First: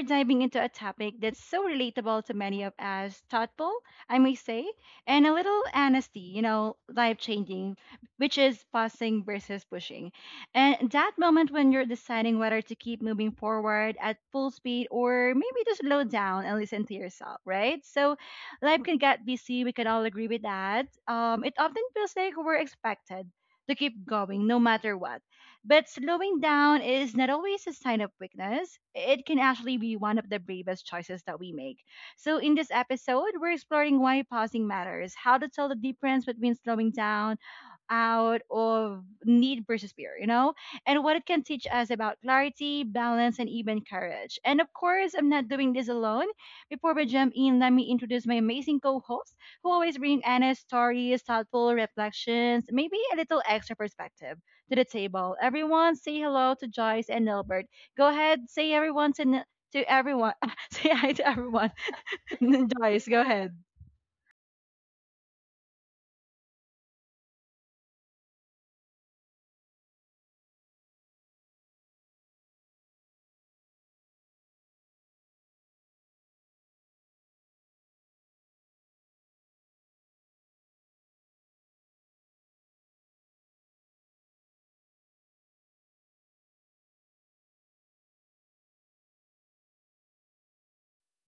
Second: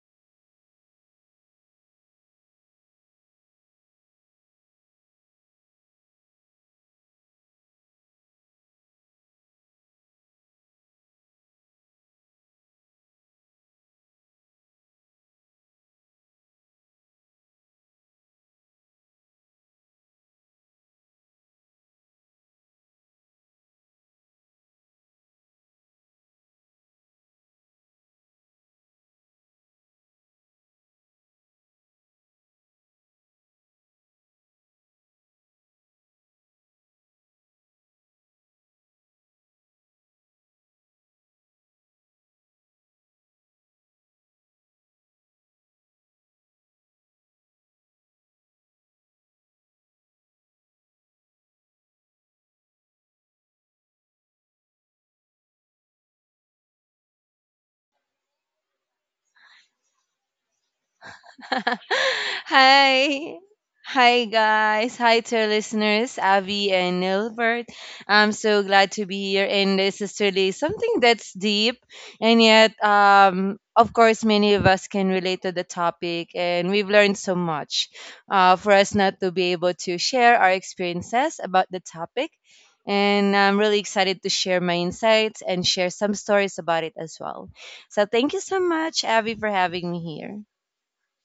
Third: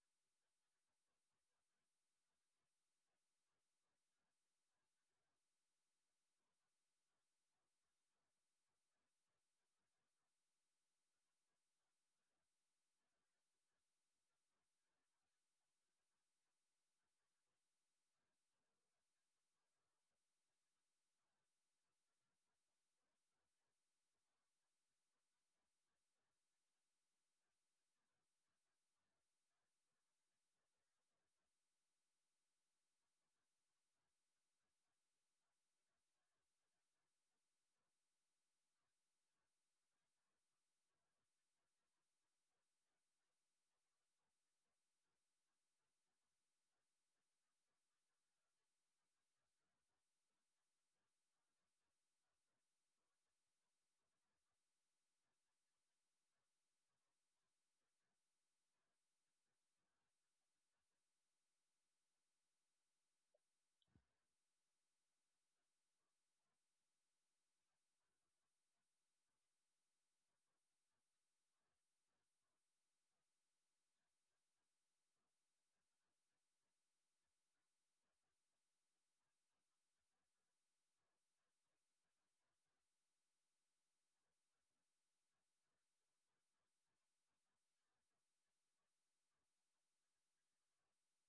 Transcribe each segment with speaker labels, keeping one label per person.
Speaker 1: diving into a topic that's so relatable to many of us, thoughtful, I may say, and a little honesty, life changing, which is pausing versus pushing. And that moment when you're deciding whether to keep moving forward at full speed or maybe just slow down and listen to yourself, right? So life can get busy, we can all agree with that. It often feels like we're expected to keep going no matter what, but slowing down is not always a sign of weakness. It can actually be one of the bravest choices that we make. So, in this episode, we're exploring why pausing matters, how to tell the difference between slowing down out of need versus fear, and what it can teach us about clarity, balance, and even courage. And of course, I'm not doing this alone. Before we jump in, let me introduce my amazing co hosts who always bring honest stories, thoughtful reflections, maybe a little extra perspective to the table. Everyone, say hello to Joyce and Nilbert. Go ahead, say everyone to Nil- to everyone. say hi to everyone. Joyce, go
Speaker 2: Hi.
Speaker 1: ahead.
Speaker 2: Hi, guys. Hi to our listeners, Avi and Nilbert. I'm so glad to be here. And this is really something that's deep. And yet, of course, many of us can relate to the topic. And we've learned so much for us not to be able to share our experiences about the topic. And I'm really excited to share my insights and share some stories about it as well. So, thank you so much, Avi, for having me here.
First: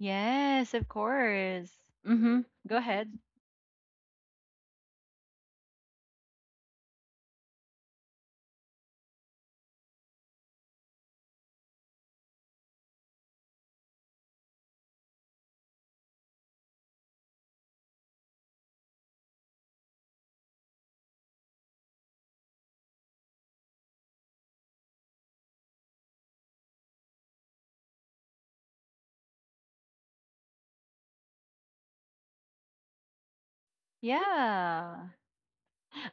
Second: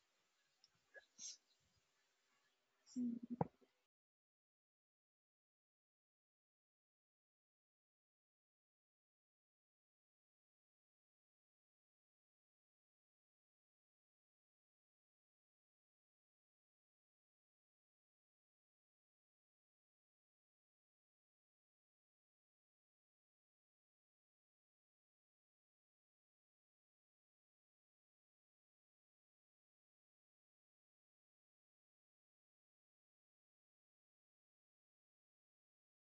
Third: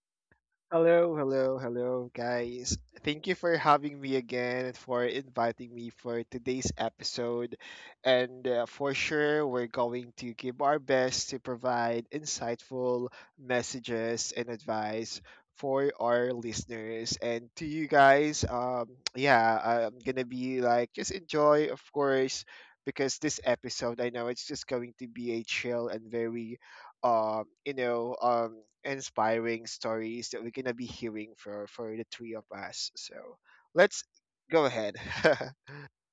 Speaker 1: Yes, of
Speaker 3: Hello, hello,
Speaker 1: course.
Speaker 3: hello,
Speaker 1: Mm-hmm. Go
Speaker 3: guys.
Speaker 1: ahead.
Speaker 3: Thank you for having me again and for inviting me for today's episode. And For sure, we're going to give our best to provide insightful messages and advice for our listeners. And to you guys, yeah, I'm going to be like, just enjoy, of course, because this episode, I know it's just going to be a chill and very inspiring stories that we're gonna be hearing for the three of us, so let's go ahead.
Speaker 1: Yeah.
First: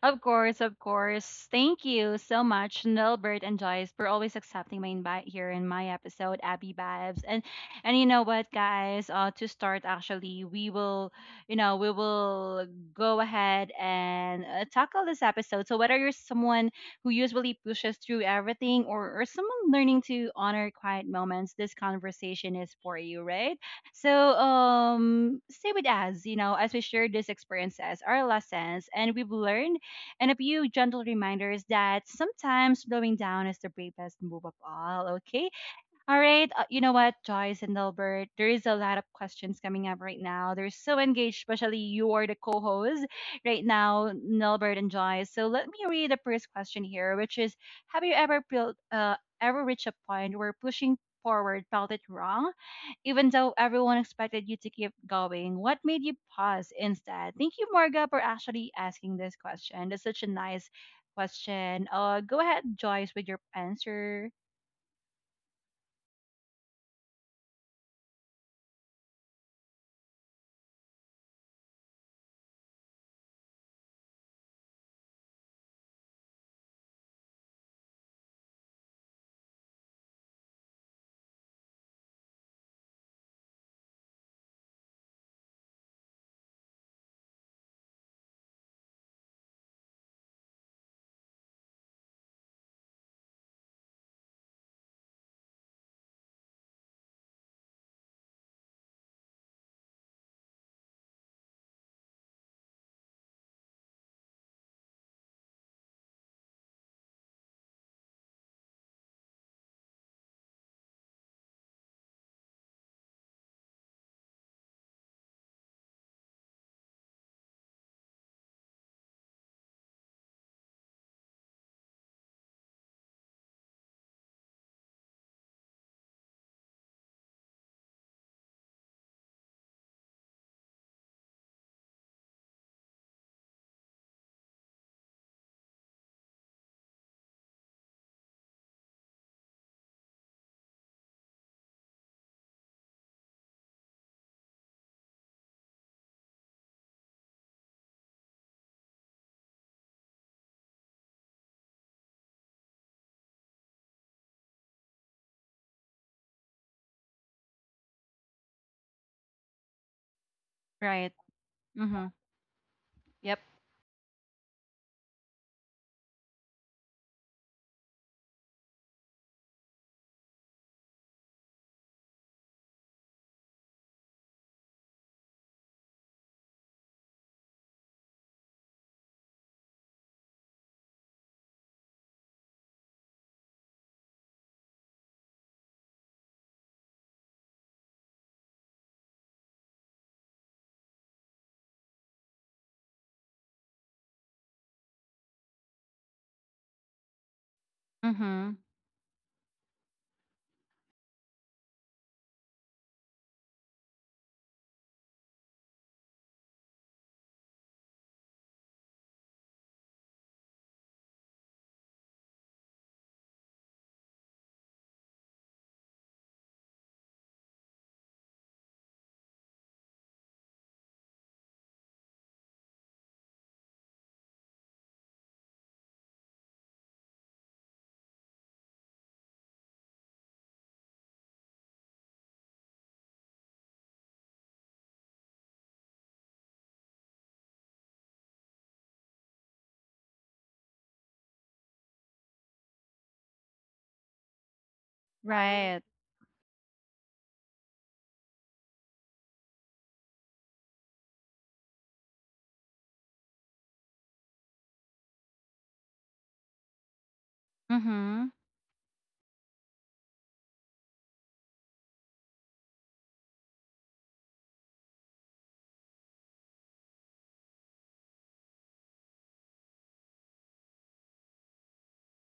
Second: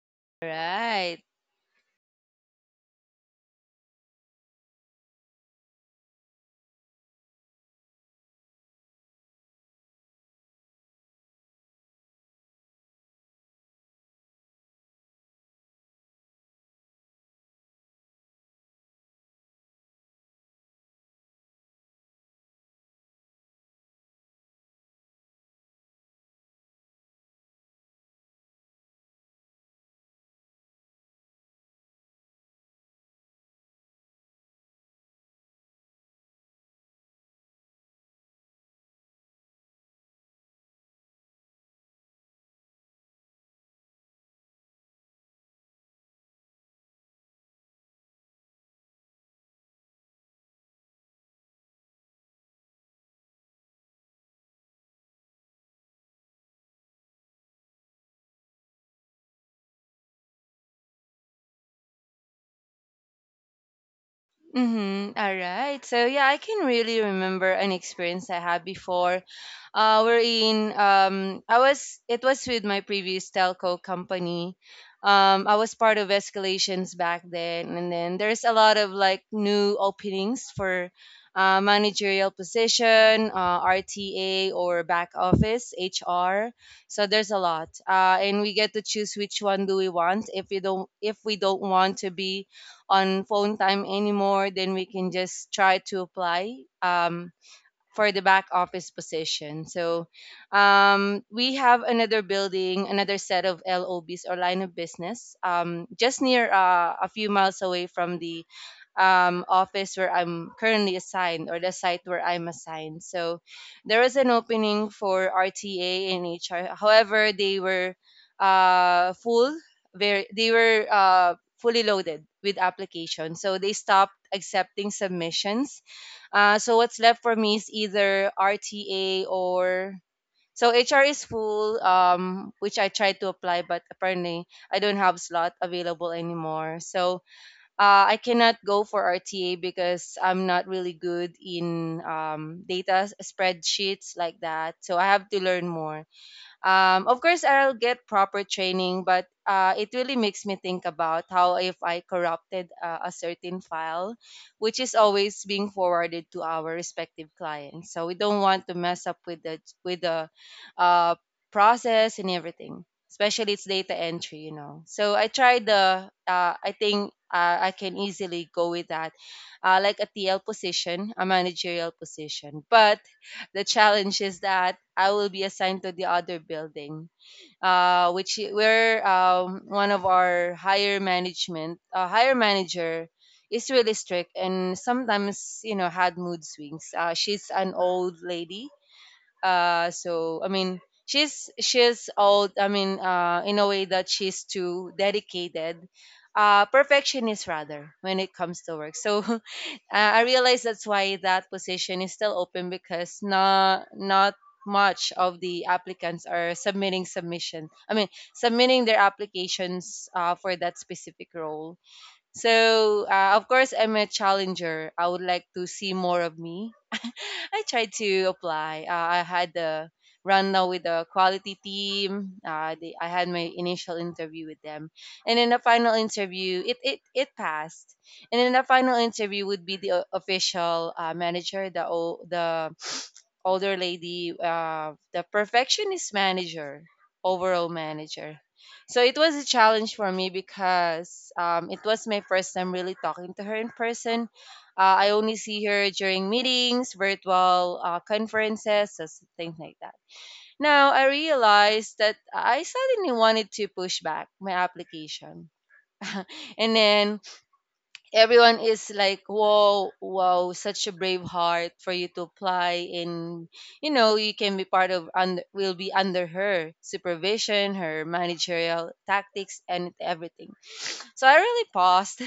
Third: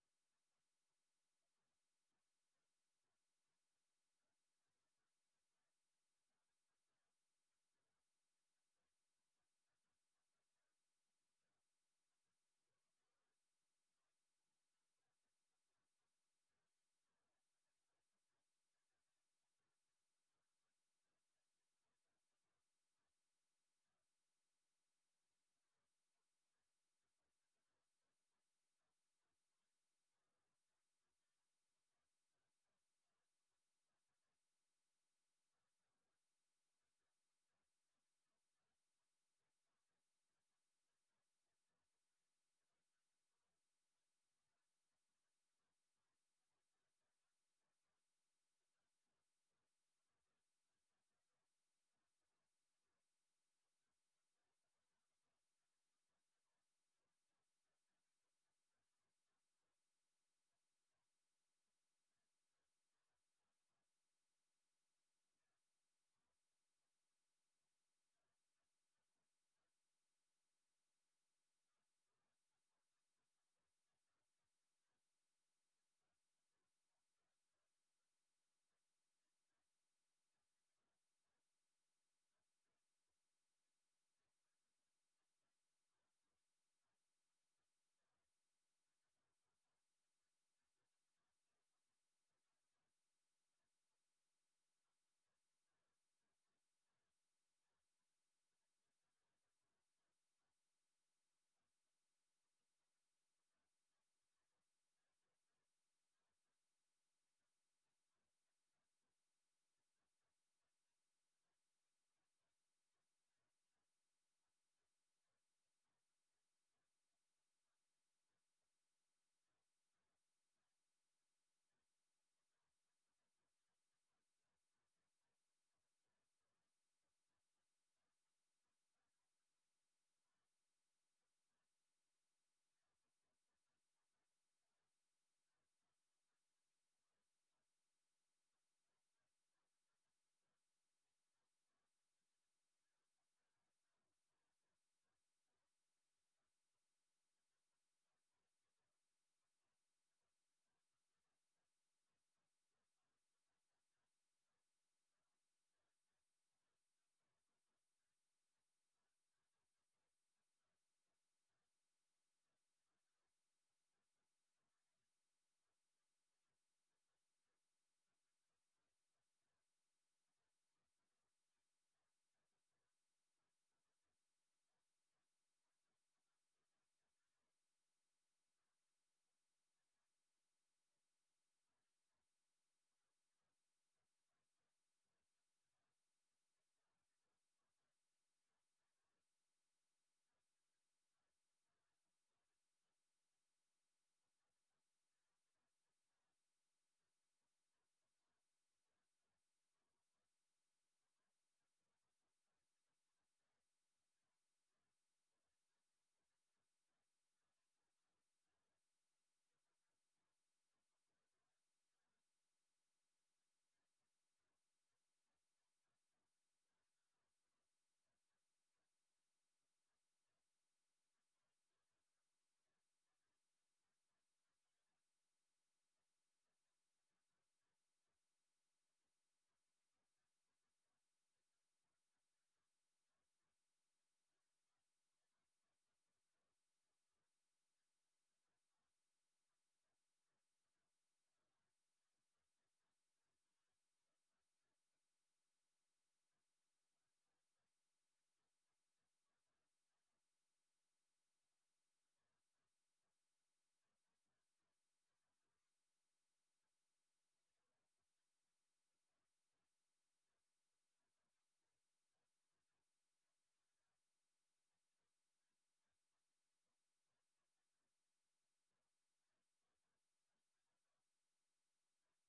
Speaker 1: Of course, of
Speaker 2: Right.
Speaker 1: course. Thank you so much, Nilbert and Joyce, for always accepting my invite here in my episode, Abby Babs. And you know what, guys? To start, actually, we will, we will go ahead and tackle this episode. So whether you're someone who usually pushes through everything, or someone learning to honor quiet moments, this conversation is for you, right? So stay with us, as we share these experiences, our lessons, and we've learned, and a few gentle reminders that sometimes slowing down is the bravest move of all, okay? All right, you know what, Joyce and Albert, there is a lot of questions coming up right now. They're so engaged, especially you are the co-host right now, Nelbert and Joyce. So let me read the first question here, which is, have you ever built ever reached a point where pushing forward felt it wrong, even though everyone expected you to keep going? What made you pause instead? Thank you, Marga, for actually asking this question. That's such a nice question. Go ahead, Joyce, with your answer.
Speaker 2: Mm-hmm. All right. So yeah, I can really remember an experience I had before. We're in. I was. It was with my previous telco company. I was part of escalations back then, and then there's a lot of like new openings for managerial position, RTA or back office, HR. So there's a lot, and we get to choose which one do we want. If we don't want to be on phone time anymore, then we can just try to apply um, for the back office position. So we have another building, another set of LOBs or line of business, just near a few miles away from the office where I'm currently assigned or the site where I'm assigned. So there was an opening for RTA and HR. However, they were uh, full, they were fully loaded with applications. So they stopped accepting submissions, so what's left for me is either RTA or so HR is full, which I tried to apply, but apparently I don't have slot available anymore. So I cannot go for RTA because I'm not really good in spreadsheets like that. So I have to learn more. Of course, I'll get proper training, but it really makes me think about how if I corrupted a certain file, which is always being forwarded to our respective clients. So we don't want to mess up with the
Speaker 1: Right.
Speaker 2: uh,
Speaker 1: Mm-hmm.
Speaker 2: process and everything,
Speaker 1: Yep.
Speaker 2: especially it's data entry, you know. So I tried the. I think I can easily go with that, like a TL position, a managerial position, but the challenge is that I will be assigned to the other building, where one of our higher management, higher manager, is really strict and sometimes, you know, had mood swings. She's an old lady, so I mean, she's all I mean, in a way that she's too dedicated, perfectionist rather when it
Speaker 1: Mm-hmm.
Speaker 2: comes to work. So I realize that's why that position is still open because not much of the applicants are submitting submission. I mean, submitting their applications for that specific role. So, of course, I'm a challenger. I would like to see more of me. I tried to apply. I had the run now with the quality team. I had my initial interview with them, and in the final interview, it passed. And in the final interview would be the official manager, the older lady, the perfectionist manager, overall manager. So it was a challenge for me because it was my first time really talking to her in person. I only see
Speaker 1: Right.
Speaker 2: her during meetings, virtual conferences, things like that. Now I realized that I suddenly wanted to push back my application, and then
Speaker 1: Mm-hmm.
Speaker 2: everyone is like, wow, wow, such a brave heart for you to apply, and you know you can be part of, under will be under her supervision, her managerial tactics and everything. So I really paused,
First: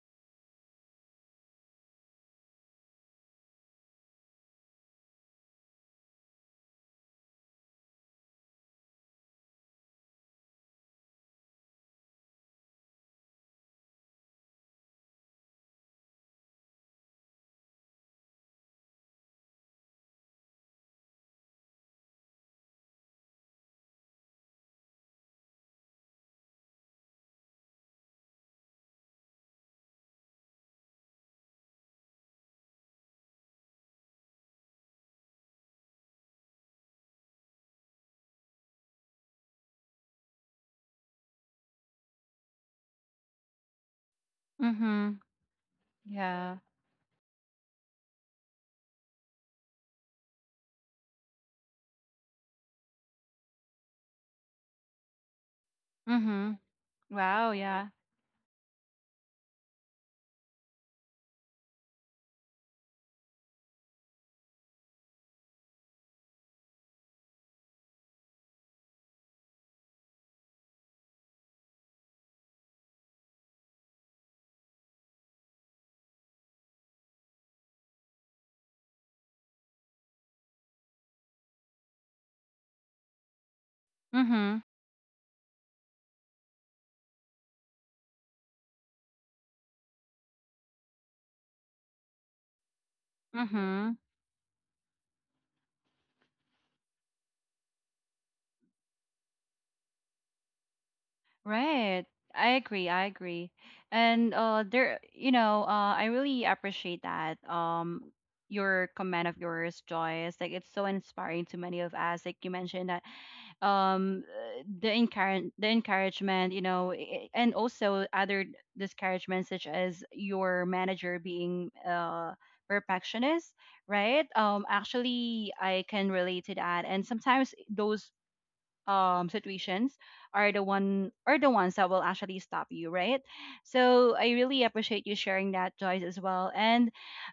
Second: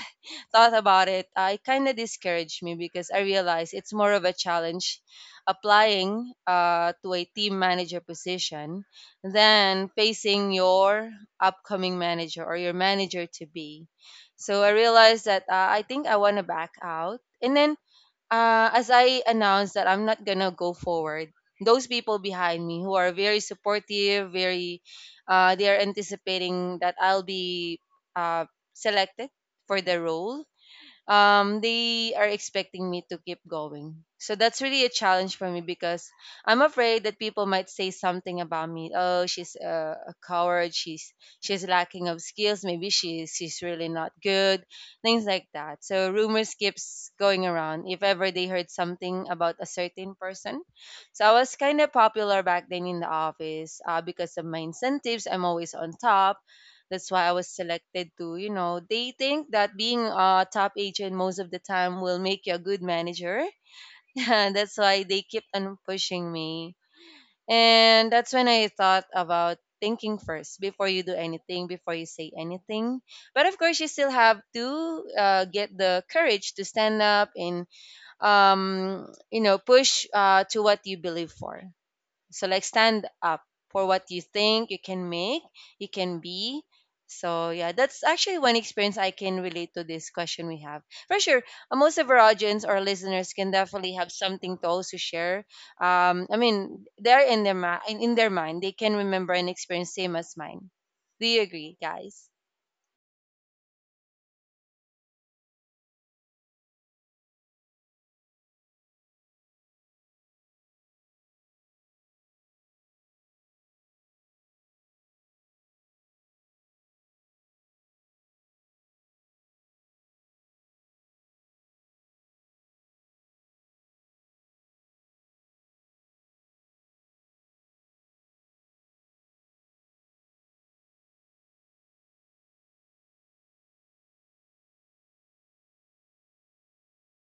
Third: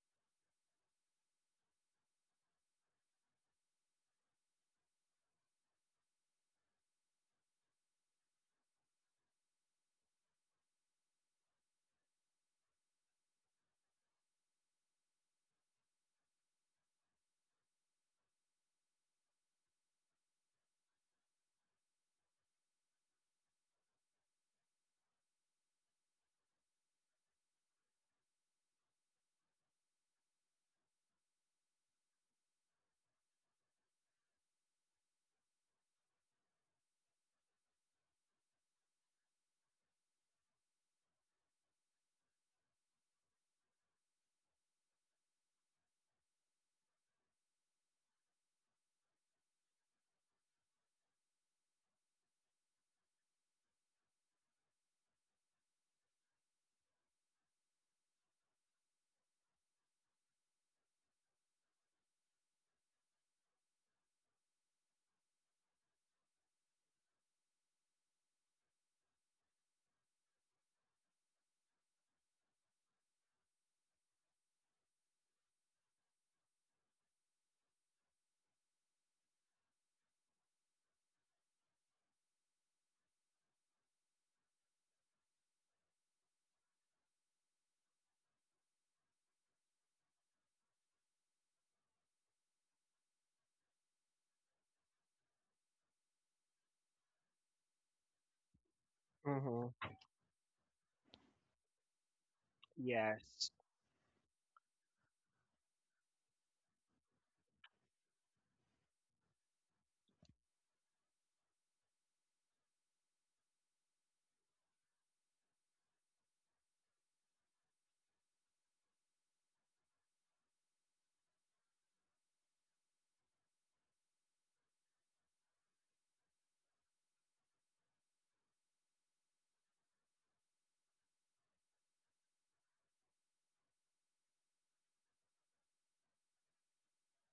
Speaker 2: thought about it. It kind of discouraged me because I realized it's more of a challenge applying to a team manager position than facing your upcoming manager or your manager to be. So I realized that I think I want to back out. And then as I announced that I'm not going to go forward, those people behind me who are very supportive, very, they are anticipating that I'll be uh, selected for the role, they are expecting me to keep going. So that's really a challenge for me because I'm afraid that people might say something about me. Oh, she's a coward. She's lacking of skills. Maybe she's really not good.
Speaker 1: Mm-hmm.
Speaker 2: Things like that. So rumors
Speaker 1: Yeah.
Speaker 2: keeps going around. If ever they heard something about a certain person, so I was kind of popular back then in the office because of my incentives. I'm always on top.
Speaker 1: Mm-hmm.
Speaker 2: That's why I was
Speaker 1: Wow. Yeah.
Speaker 2: selected to, you know, they think that being a top agent most of the time will make you a good manager. And that's why they kept on pushing me. And that's when I thought about thinking first before you do anything, before you say anything. But of course, you still have to get the courage to stand up and, you know, push to what you believe for. So like stand up for what you
Speaker 1: Mm-hmm.
Speaker 2: think you can make, you can be. So yeah, that's actually one experience I can relate to this question we have. For sure, most of our audience or listeners can
Speaker 1: Mm-hmm.
Speaker 2: definitely have something to also share. I mean, they're in their mind, they can remember an
Speaker 3: hmm
Speaker 2: experience same as mine. Do you agree,
Speaker 1: Right.
Speaker 2: guys?
Speaker 1: I agree. I agree.
Speaker 3: yes
Speaker 1: And there, you know, I really appreciate that. Your comment of yours, Joyce, like it's so inspiring to many of us. Like you mentioned that um the encouragement, you know, and also other discouragements such as your manager being perfectionist, right? Um, actually I can relate to that. And sometimes those situations are the ones that will actually stop you, right? So I really appreciate you sharing that, Joyce, as well. And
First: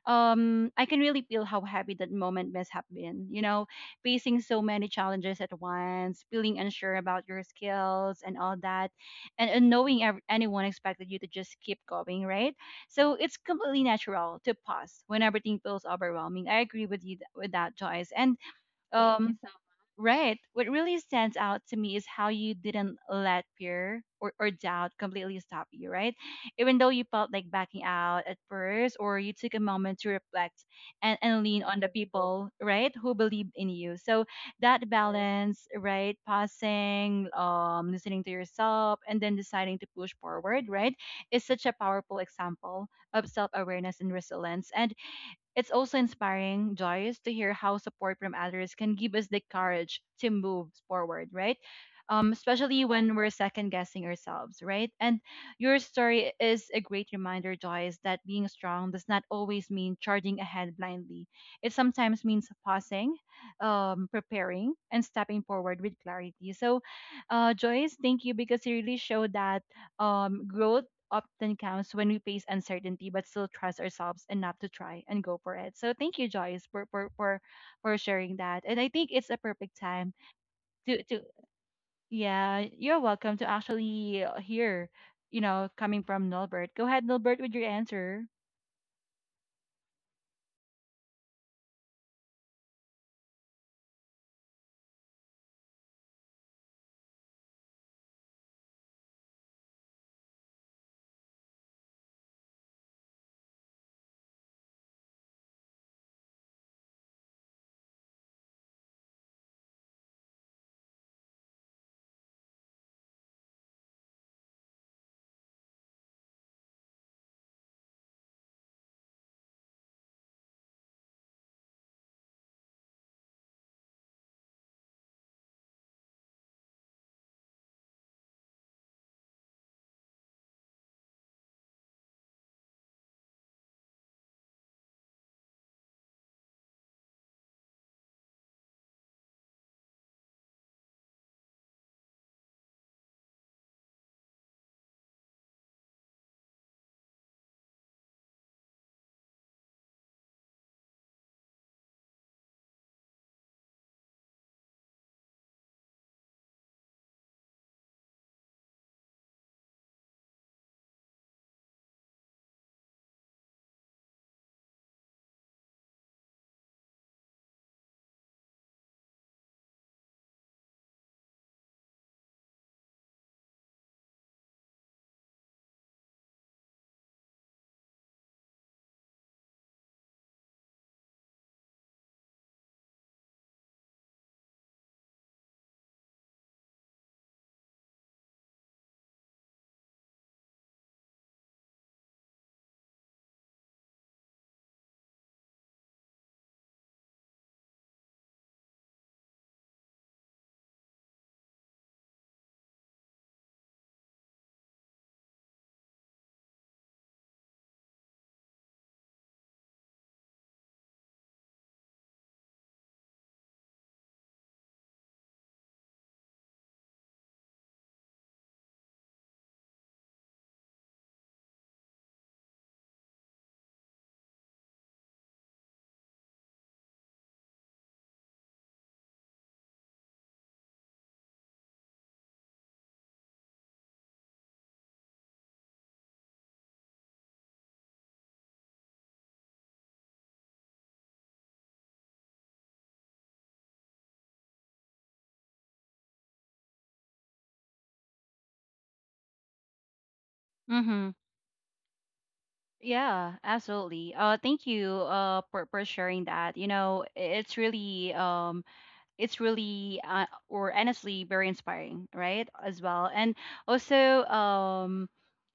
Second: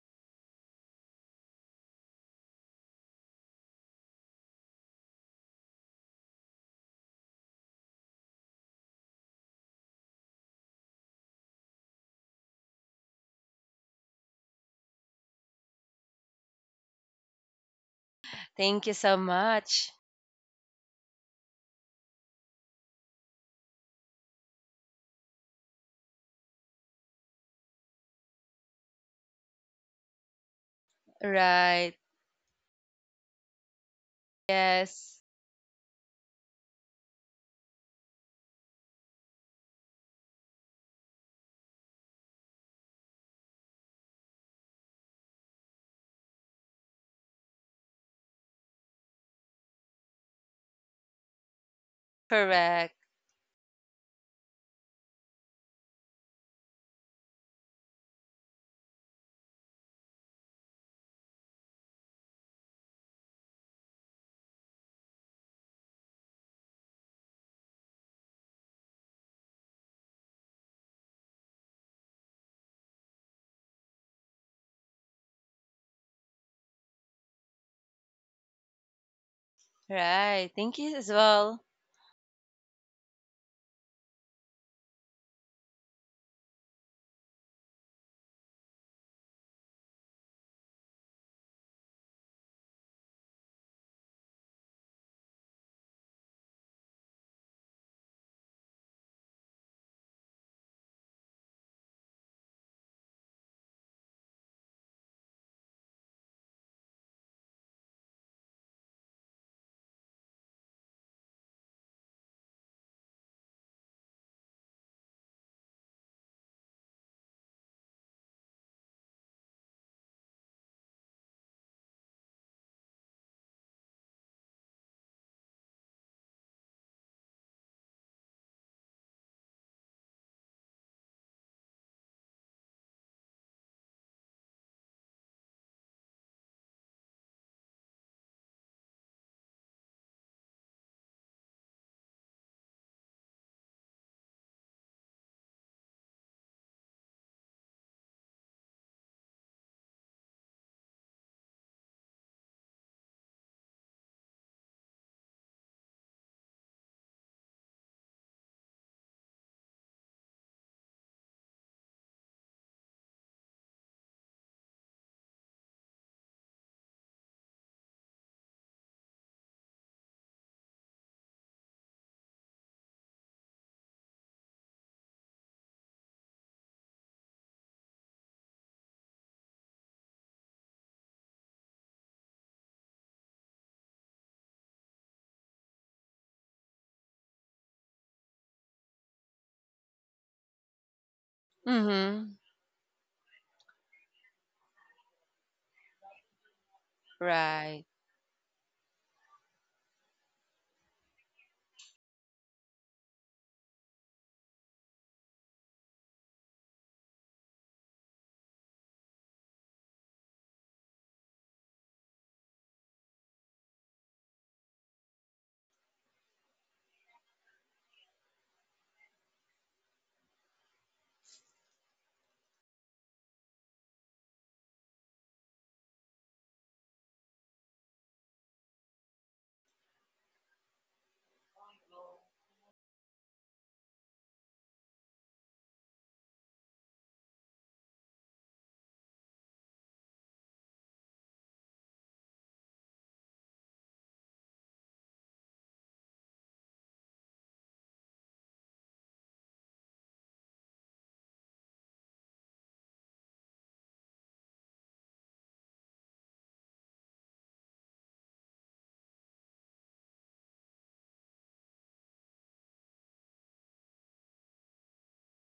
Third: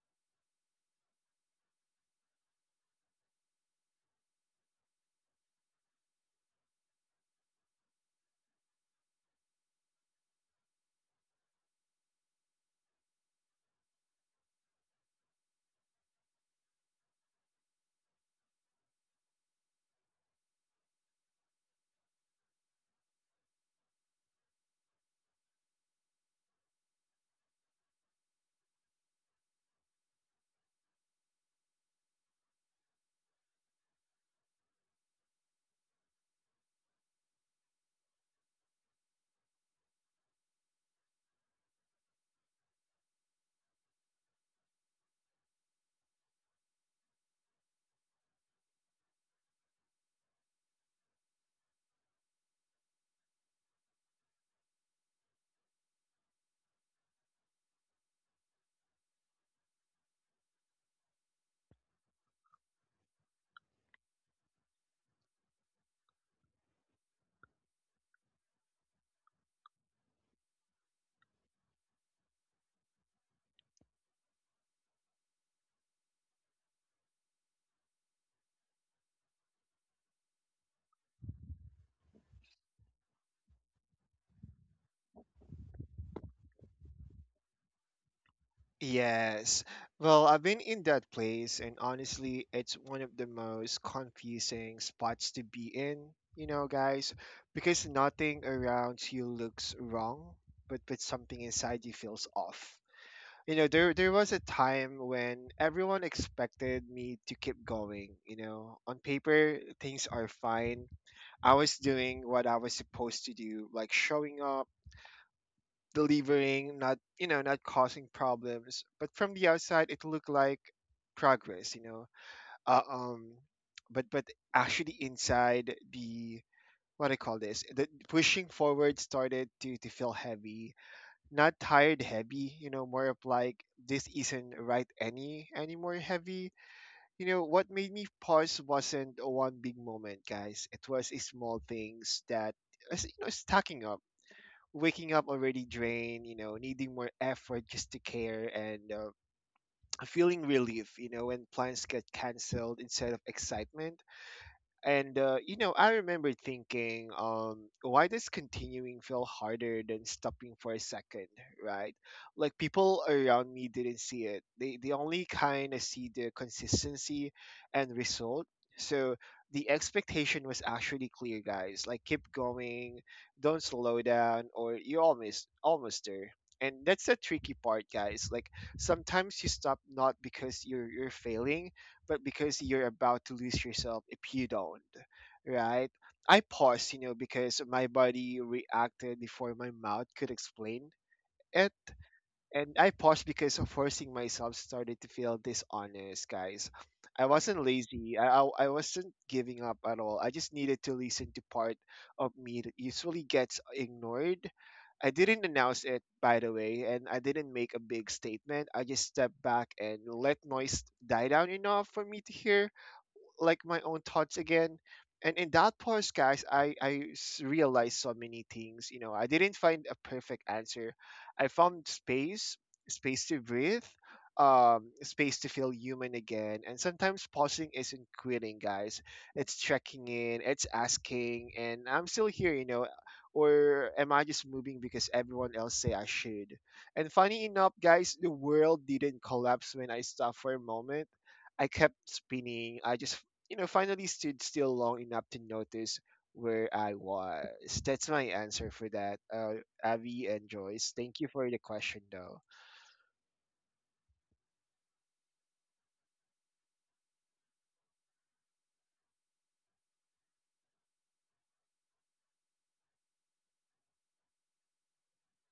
Speaker 1: I can really feel how happy that moment must have been, you know, facing so many challenges at once, feeling unsure about your skills and all that, and knowing anyone expected you to just keep going, right? So it's completely natural to pause when everything feels overwhelming. I agree with you with that, Joyce. And
Speaker 2: Thank you so
Speaker 1: um,
Speaker 2: much.
Speaker 1: right. What really stands out to me is how you didn't let fear or doubt completely stop you, right? Even though you felt like backing out at first, or you took a moment to reflect and lean on the
Speaker 2: Right.
Speaker 1: people, right, who believed in you. So that
Speaker 2: Yes.
Speaker 1: balance, right, pausing, listening to yourself, and then deciding to push forward, right, is such a powerful example of self awareness and resilience. And it's also inspiring, Joyce, to hear how support from others can give us the courage to move forward, right? Especially
Speaker 2: Correct.
Speaker 1: when we're second guessing ourselves, right? And your story is a great reminder, Joyce, that being strong does not always mean charging ahead blindly. It sometimes means pausing, preparing, and stepping forward with clarity. So, Joyce, thank you because you really showed that growth often comes when we face uncertainty but still trust ourselves enough to try and go for it. So thank you, Joyce, for sharing that. And I think it's a perfect time
Speaker 2: Right. Thank you as
Speaker 1: to
Speaker 2: well.
Speaker 1: yeah, you're welcome to actually hear, you know, coming from Nilbert. Go ahead, Nilbert, with your answer.
Speaker 3: Yes. Well, I've been in that place, and honestly, it's one of the most confusing spots to be in, you know, guys, because nothing around you looks wrong, but something inside you feels off. You know, there was a time when everyone expected me to keep going. You know, on paper things are fine. I was doing what I was supposed to do, like showing up, delivering, not, you know, not causing problems, but from the outside it looked like progress, you know. Uh, um but Actually inside, the what I call this, the pushing forward, started to feel heavy. Not tired heavy, you know, more of like this isn't right anymore heavy. You know what made me pause wasn't one big moment, guys. It was a small things that, you know, stacking up. Waking up already drained, you know, needing more effort just to care, and feeling relief, you know, when plans get cancelled instead of excitement. And you know, I remember thinking, why does continuing feel harder than stopping for a second, right? Like, people around me didn't see it. They only kind of see the consistency and result. So the expectation was actually clear, guys. Like, keep going, don't slow down, or you're almost there. And that's the tricky part, guys. Like, sometimes you stop not because you're failing, but because you're about to lose yourself if you don't, right? I paused, you know, because my body reacted before my mouth could explain it.
Speaker 2: Mhm.
Speaker 3: And I paused because forcing myself started to feel dishonest, guys. I wasn't
Speaker 2: Right.
Speaker 3: lazy. I wasn't giving up at all. I just needed to listen to part of me that usually gets ignored. I didn't announce it, by the way, and I didn't make a big statement. I just stepped back and let noise die down enough for me to hear like my own thoughts again. And in that podcast, I realized so many things. You know, I didn't find a perfect answer. I found space, space to breathe, space to feel human again. And sometimes pausing isn't quitting, guys. It's checking in, it's asking, and I'm still here, you know. Or am I just moving because everyone else say I should? And funny enough, guys, the world didn't collapse when I stopped for a moment. I kept spinning. I just, you know, finally stood still long enough to notice where I was. That's my answer for that, Abby and Joyce.
Speaker 1: Mm-hmm.
Speaker 3: Thank you for the question, though.
Speaker 1: Yeah, absolutely. Thank you for sharing that. You know, it's really or honestly very inspiring, right? As well. And also um,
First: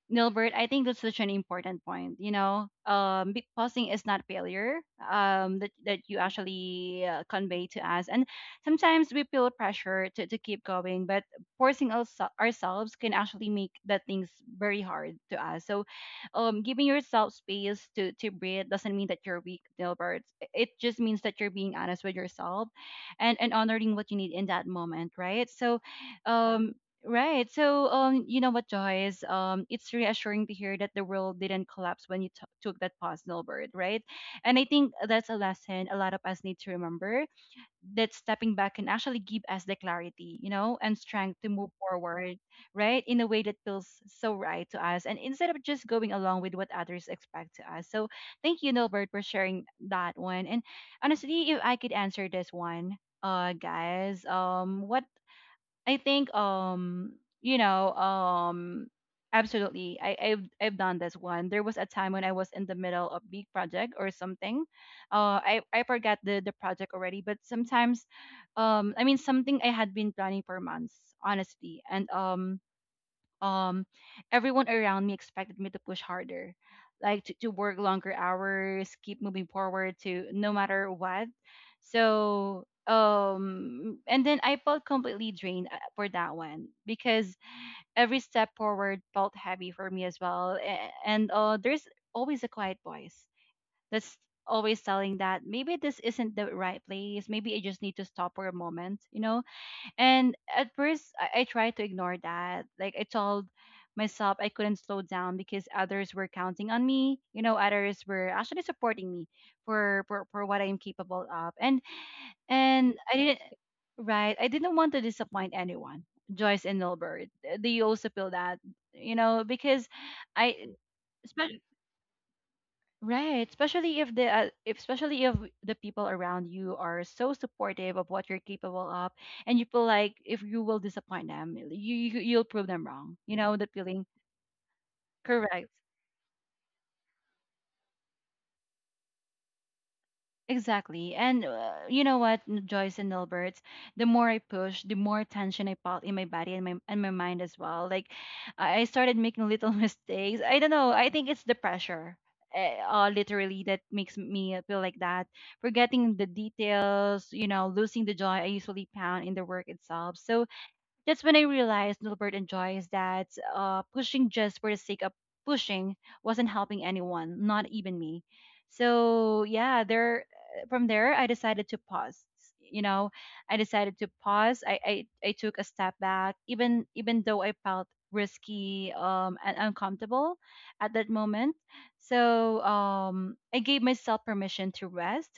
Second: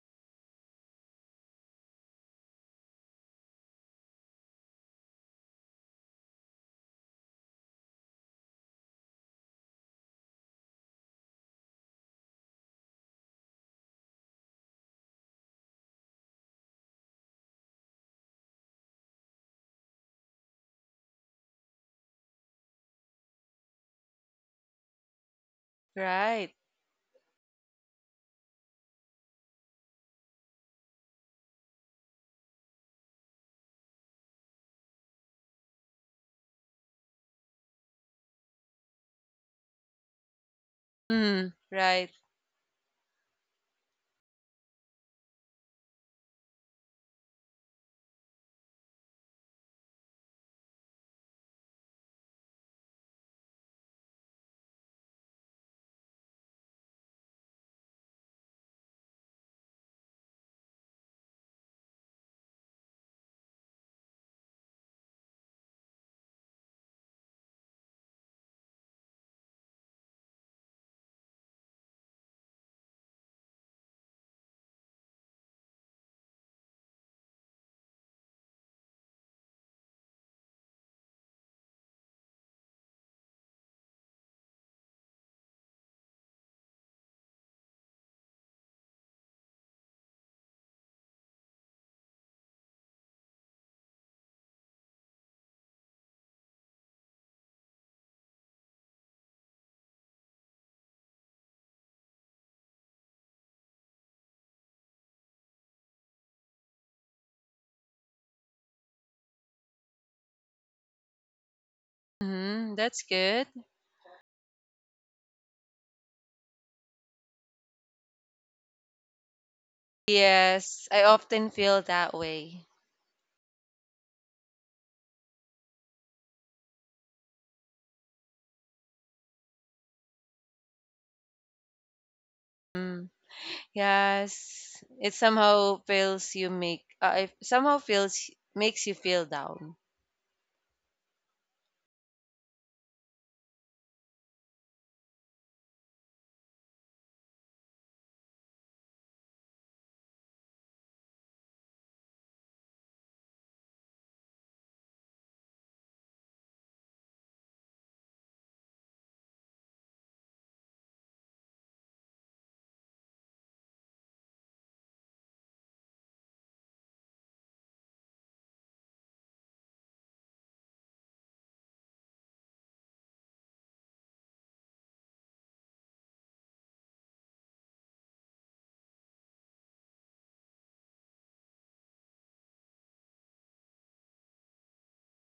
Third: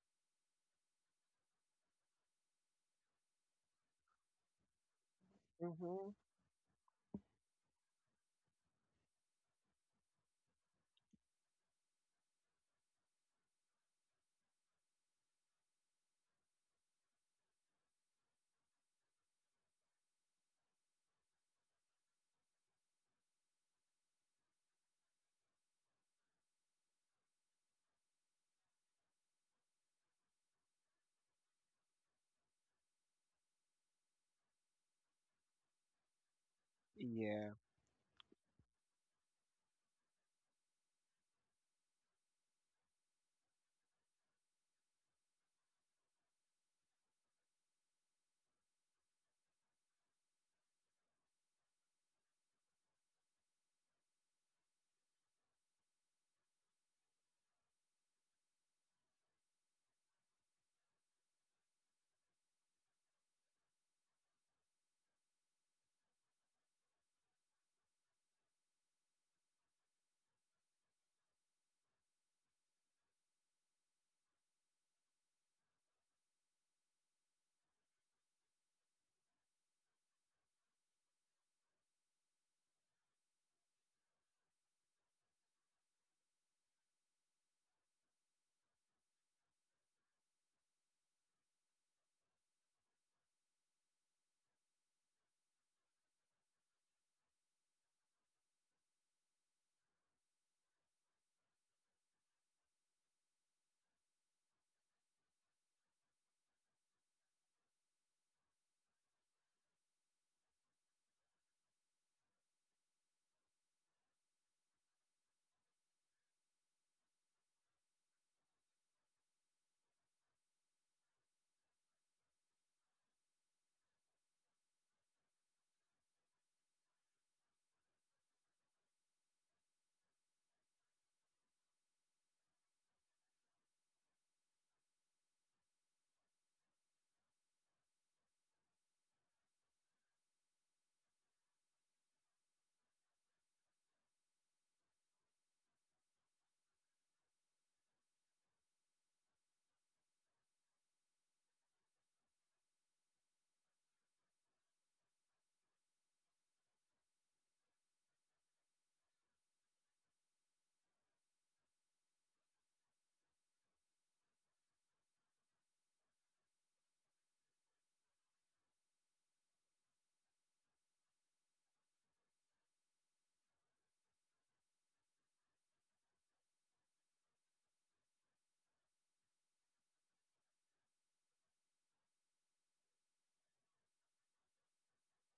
Speaker 1: Nilbert, I think that's such an important point. You know, pausing is not failure. That
Speaker 3: hmm
Speaker 1: you actually convey to us, and sometimes we feel pressure to keep going, but forcing us ourselves can actually make that things very hard to us. So, giving yourself space to breathe doesn't mean that you're weak, Nilbert. It just means that you're being honest with yourself, and honoring what you need in that moment, right? So,
Speaker 2: Right.
Speaker 1: um, right. So, you know what, Joyce? It's reassuring to hear that the world didn't collapse when you took that personal bird, right? And I think that's a lesson a lot of us need to remember,
Speaker 3: Yeah,
Speaker 1: that stepping back can actually give us the clarity, you know, and strength to
Speaker 2: Mm,
Speaker 1: move
Speaker 2: right.
Speaker 1: forward, right, in a way that feels so right to us, and instead of just going along with what others expect to us. So, thank you, Nilbert, for sharing that one. And honestly, if I could answer this one, guys, what I think you know um absolutely I I've done this one. There was a time when I was in the middle of big project or something. Uh, I forgot the project already, but sometimes um, I mean something I had been planning for months, honestly. And um, everyone around me expected me to push harder, like to work longer hours, keep moving forward to no matter what. So um, and then I felt completely drained, for that one, because every step forward felt heavy for me as well. And uh, there's always a quiet voice that's always telling that maybe this isn't the right place, maybe I just need to stop for a moment, you know. And at first, I tried to ignore that. Like I told myself I couldn't slow down because others were counting on me. You know, others were actually supporting me for what I'm capable of.
Speaker 2: Mhm,
Speaker 1: And
Speaker 2: that's
Speaker 1: I didn't,
Speaker 2: good.
Speaker 1: right. I didn't want to disappoint anyone. Joyce and Nilbert, do you also feel that? You know, because I,
Speaker 2: Yes, I often feel that way.
Speaker 1: right, especially if the people around you are so supportive of what you're capable of, and you feel like if you will disappoint them, you you'll prove them
Speaker 2: Mm,
Speaker 1: wrong. You know that feeling.
Speaker 2: yes, it
Speaker 1: Correct.
Speaker 2: somehow feels you make. It somehow feels makes you feel down.
Speaker 1: Exactly. And you know what, Joyce and Nilbert, the more I push, the more tension I felt in my body and my mind as well. Like I started making little mistakes. I don't know. I think it's the pressure. Literally that makes me feel like that, forgetting the details, you know, losing the joy I usually found in the work itself. So that's when I realized, Nilbert enjoys that, pushing just for the sake of pushing wasn't helping anyone, not even me. So yeah, there from there I decided to pause. You know, I decided to pause. I took a step back, even though I felt risky and uncomfortable at that moment. So I gave myself permission to rest,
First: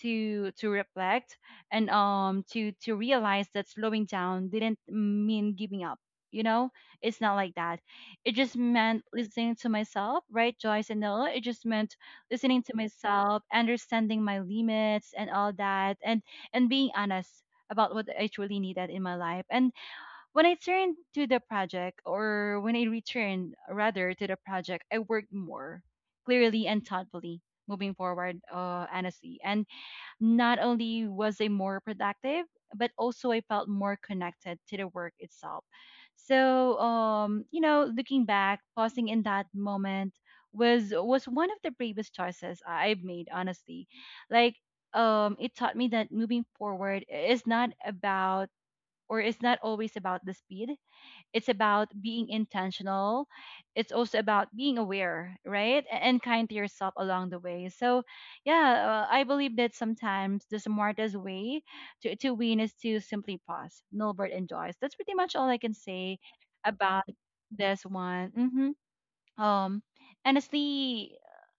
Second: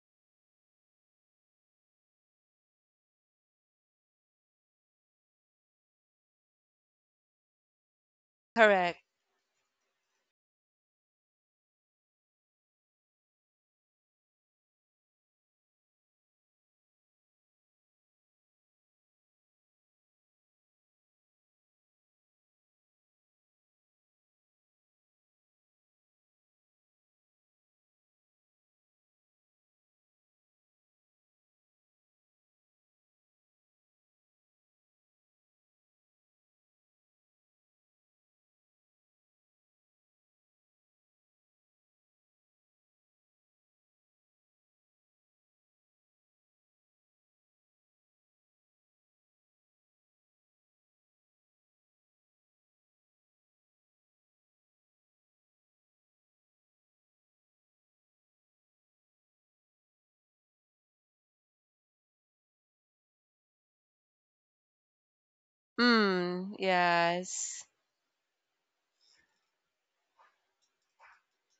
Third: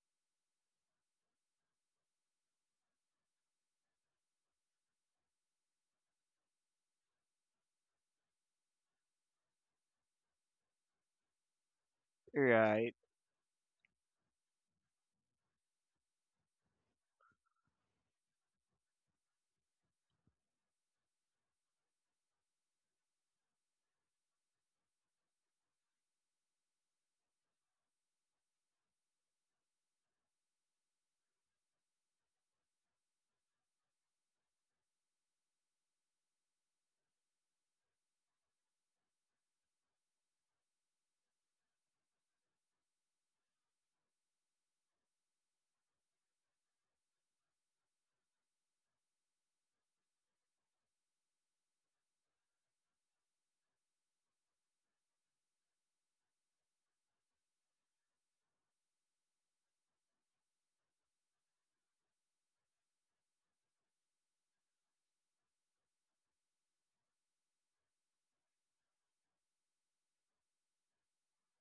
Speaker 1: to reflect, and to realize that slowing down didn't mean giving up, you know. It's not like that. It just
Speaker 2: Correct.
Speaker 1: meant listening to myself, right, Joyce and Noah. It just meant listening to
Speaker 3: right.
Speaker 1: myself, understanding my limits and all that, and being honest about what I truly needed in my life. And when I turned to the project, or when I returned rather to the project, I worked more clearly and thoughtfully, moving forward honestly. And not only was I more productive, but also I felt more connected to the work itself. So, you know, looking back, pausing in that moment was one of the bravest choices I've made, honestly. Like, it taught me that moving forward is not about, or is not always about the speed, it's about being intentional. It's also about being aware, right? And kind to yourself along the way. So, yeah, I believe that sometimes the smartest way to win is to simply pause. Milbert enjoys. That's pretty much all I can say
Speaker 2: Mm,
Speaker 1: about
Speaker 2: yes.
Speaker 1: this one. Um, Honestly,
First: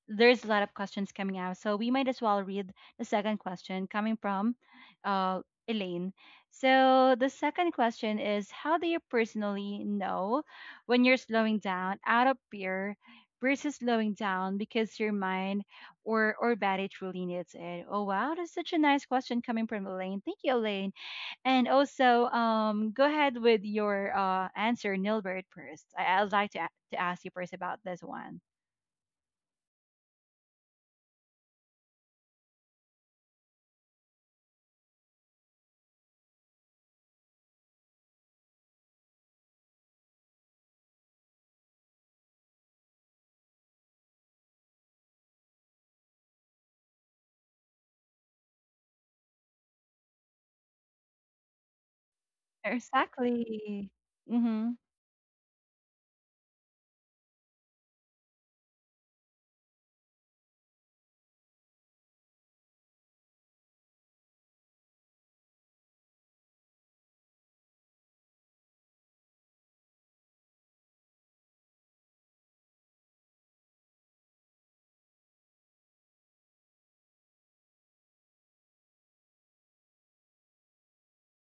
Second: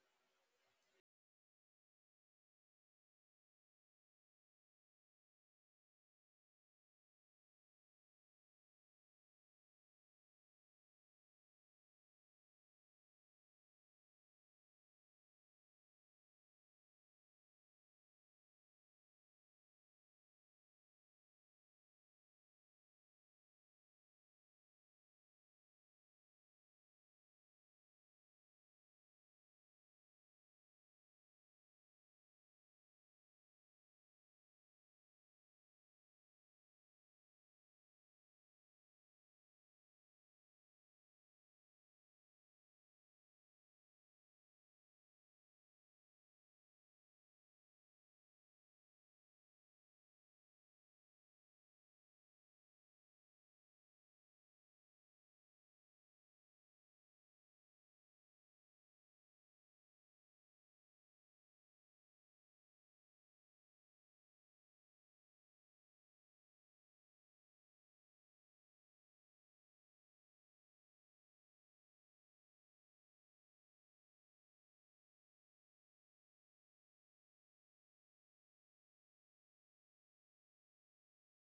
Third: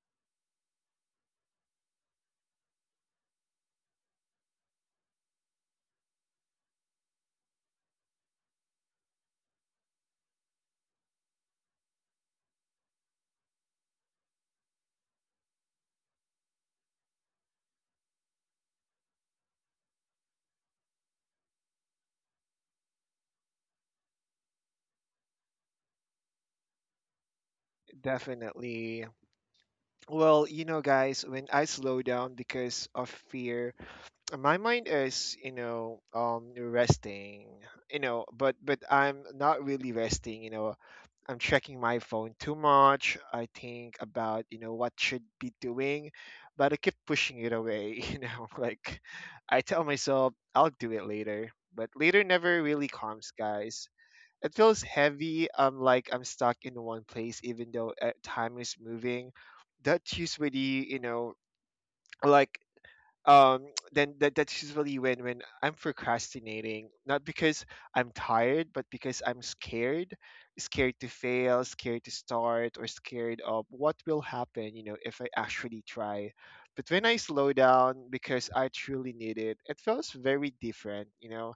Speaker 1: there's a lot of questions coming out, so we might as well read the second question coming from uh, Elaine. So the second question is, how do you personally know when you're slowing down out of fear versus slowing down because your mind or body truly needs it? Oh wow, that's such a nice question coming from Elaine. Thank you, Elaine. And also, go ahead with your answer, Nilbert, first. I'd like to, to ask you first about this one.
Speaker 3: Definitely. Well, you know, guys, when I slow down because of fear, my mind is, you know, resting, you know, but I'm not really resting, you know. I'm checking my phone too much. I think about, you know, what should be doing, but I keep pushing it away, you know, like, I tell myself I'll do it later, but later never really comes,
Speaker 1: Exactly.
Speaker 3: guys. It
Speaker 1: Mm-hmm.
Speaker 3: feels heavy. I'm like I'm stuck in one place even though time is moving. That's usually, you know, like, um then that's usually when I'm procrastinating, not because I'm tired but because I'm scared. Scared to fail, scared to start, or scared of what will happen, you know, if I actually try. But when I slow down because I truly need it, it feels very different, you know.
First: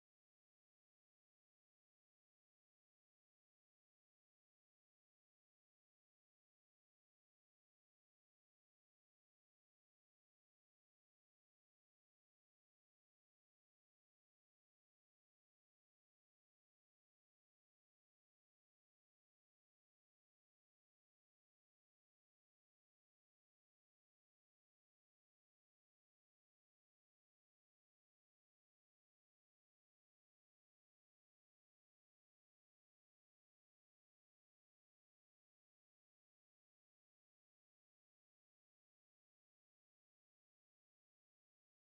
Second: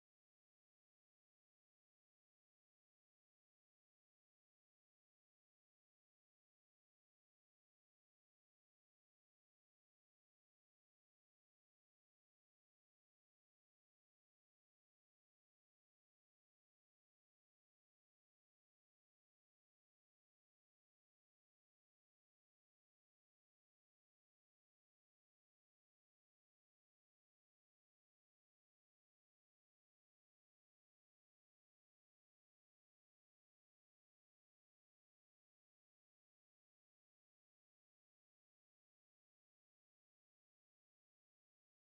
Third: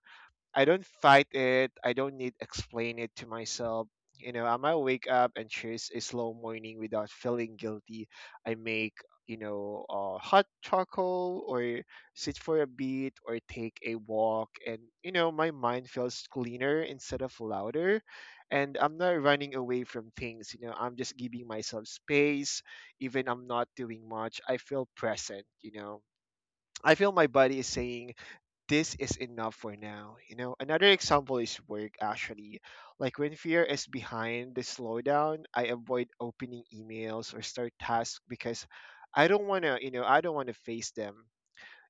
Speaker 3: I don't fight it. I don't need explain it to myself. You know, I might wake up and choose a slow morning without feeling guilty. I make, you know, hot charcoal, or sit for a bit, or take a walk, and you know, my mind feels cleaner instead of louder, and I'm not running away from things. You know, I'm just giving myself space. Even I'm not doing much, I feel present, you know. I feel my body is saying this is enough for now. You know, another example is work actually. Like, when fear is behind the slowdown, I avoid opening emails or start tasks because I don't want to, you know, I don't want to face them.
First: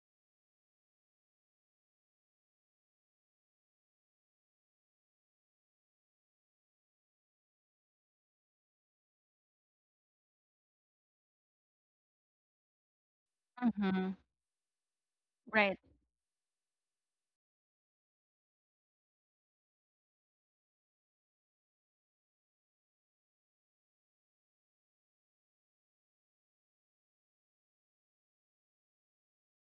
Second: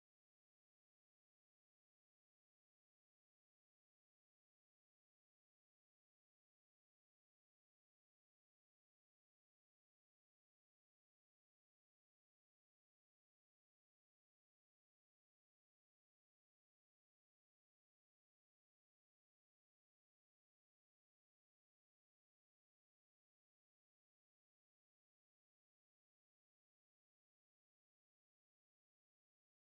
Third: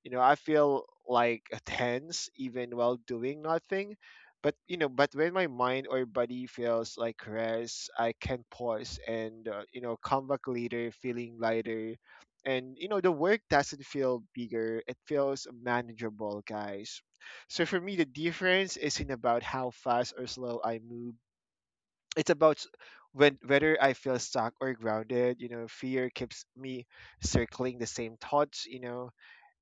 Speaker 3: You know, I feel like tense even while doing nothing, but you know, but when my mind or body feels like rest, I can pause and you know, come back later feeling lighter, and you know, the work doesn't
Speaker 1: Mm-hmm.
Speaker 3: feel bigger, it feels
Speaker 1: Right.
Speaker 3: manageable, guys. So for me, the difference isn't about how fast or slow I move. It's about s- when whether I feel stuck or grounded. You know, fear keeps me circling the same thoughts, you know,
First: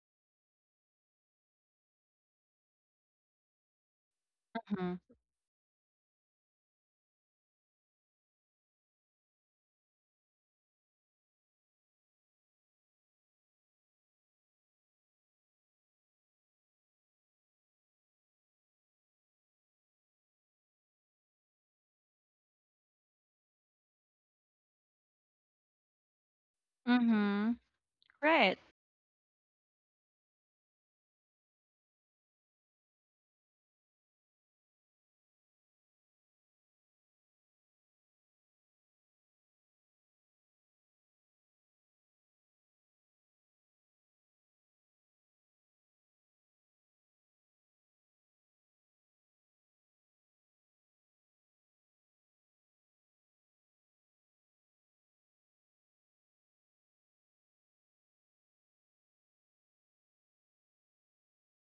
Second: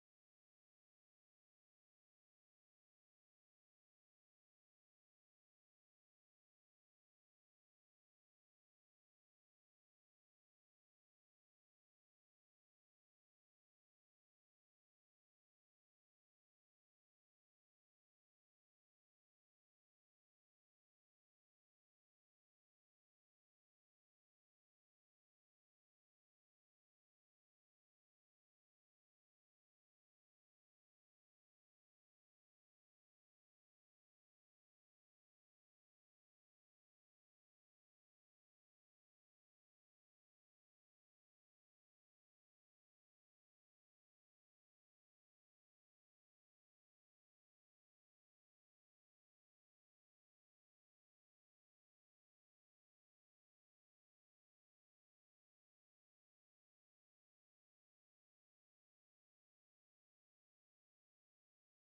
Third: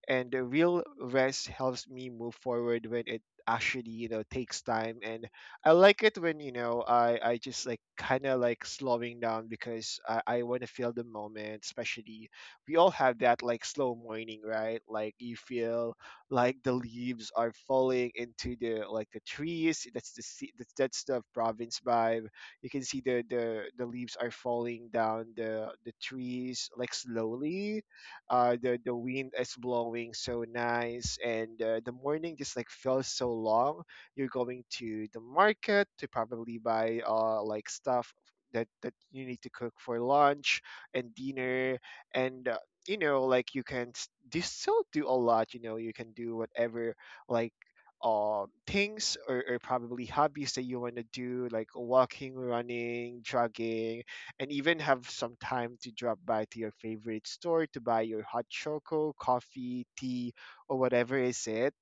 Speaker 3: and the real rest helps me move forward when it actually, you know, takes
Speaker 1: Mm-hmm.
Speaker 3: time. And I like it when, you know, I just like kind of like slowing down because I want to feel the moment. Especially we all have that like slow morning, right? Like, you feel like the leaves are falling into the like the trees. That's the province vibe. You can see the the leaves are falling down the trees like
Speaker 1: Mm-hmm.
Speaker 3: slowly.
Speaker 1: Right.
Speaker 3: The wind is blowing so nice, and the morning just like feels so long. You're going to the market to probably buy, uh, like stuff that that you need to cook for lunch and dinner, and you know, like, you can do still do a lot. You know, you can do whatever, like, things, or probably hobbies that you want to do, like walking, running, jogging, and even have some time to drop by to your favorite store to buy your hot choco, coffee, tea, or whatever is it.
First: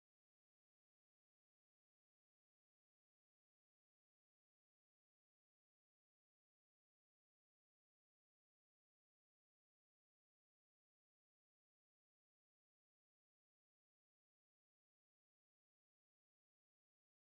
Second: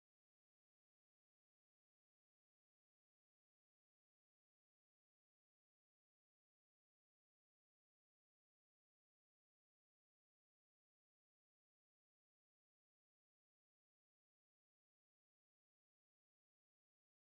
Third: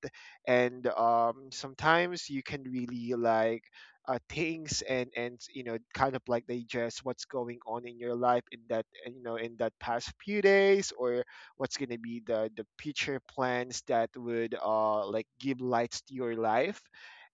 Speaker 3: And sometimes you can really like, things, and you know, kind of like digest what's going on in your life in that, you know, in that past few days, or what's going to be the future plans that would like give lights to your life.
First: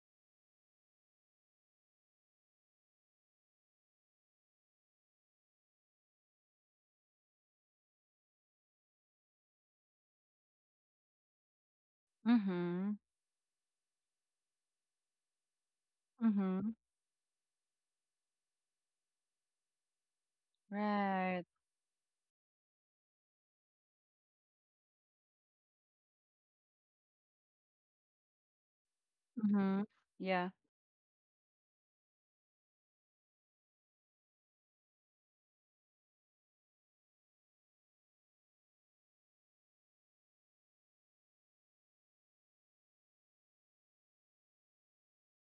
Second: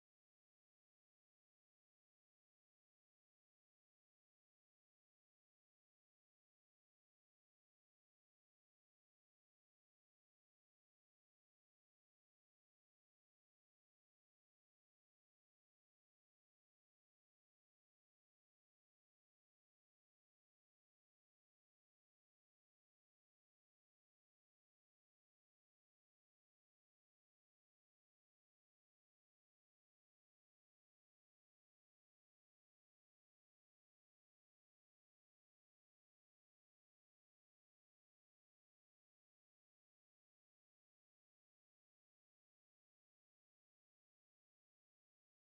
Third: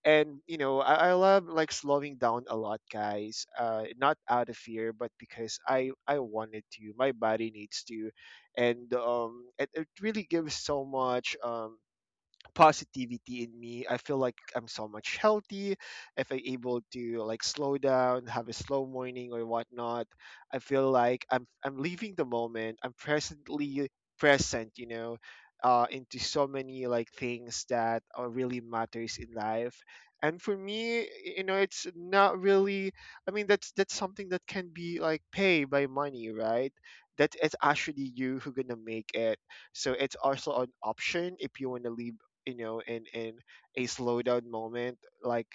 Speaker 3: And you know, I love like slowing down a lot, guys, not out of fear, but because I wanted to, my body needs to. And it, it really gives so much
Speaker 1: Mm-hmm.
Speaker 3: positivity in me. I feel like I'm so much healthy if I'm
Speaker 1: Mm-hmm.
Speaker 3: able to like slow down, have a slow morning or whatnot. I feel like
Speaker 1: Right.
Speaker 3: I'm leaving the moment. I'm present, you know, into so many like things that are really matters in life.
Speaker 1: Mm-hmm.
Speaker 3: And
Speaker 1: Yeah.
Speaker 3: for me, you know, it's not really. I mean, that's something that can be like paid by money, right? That it's actually you who gonna make it. So it's also an option if you want to leave, you know, in a slowdown moment, like,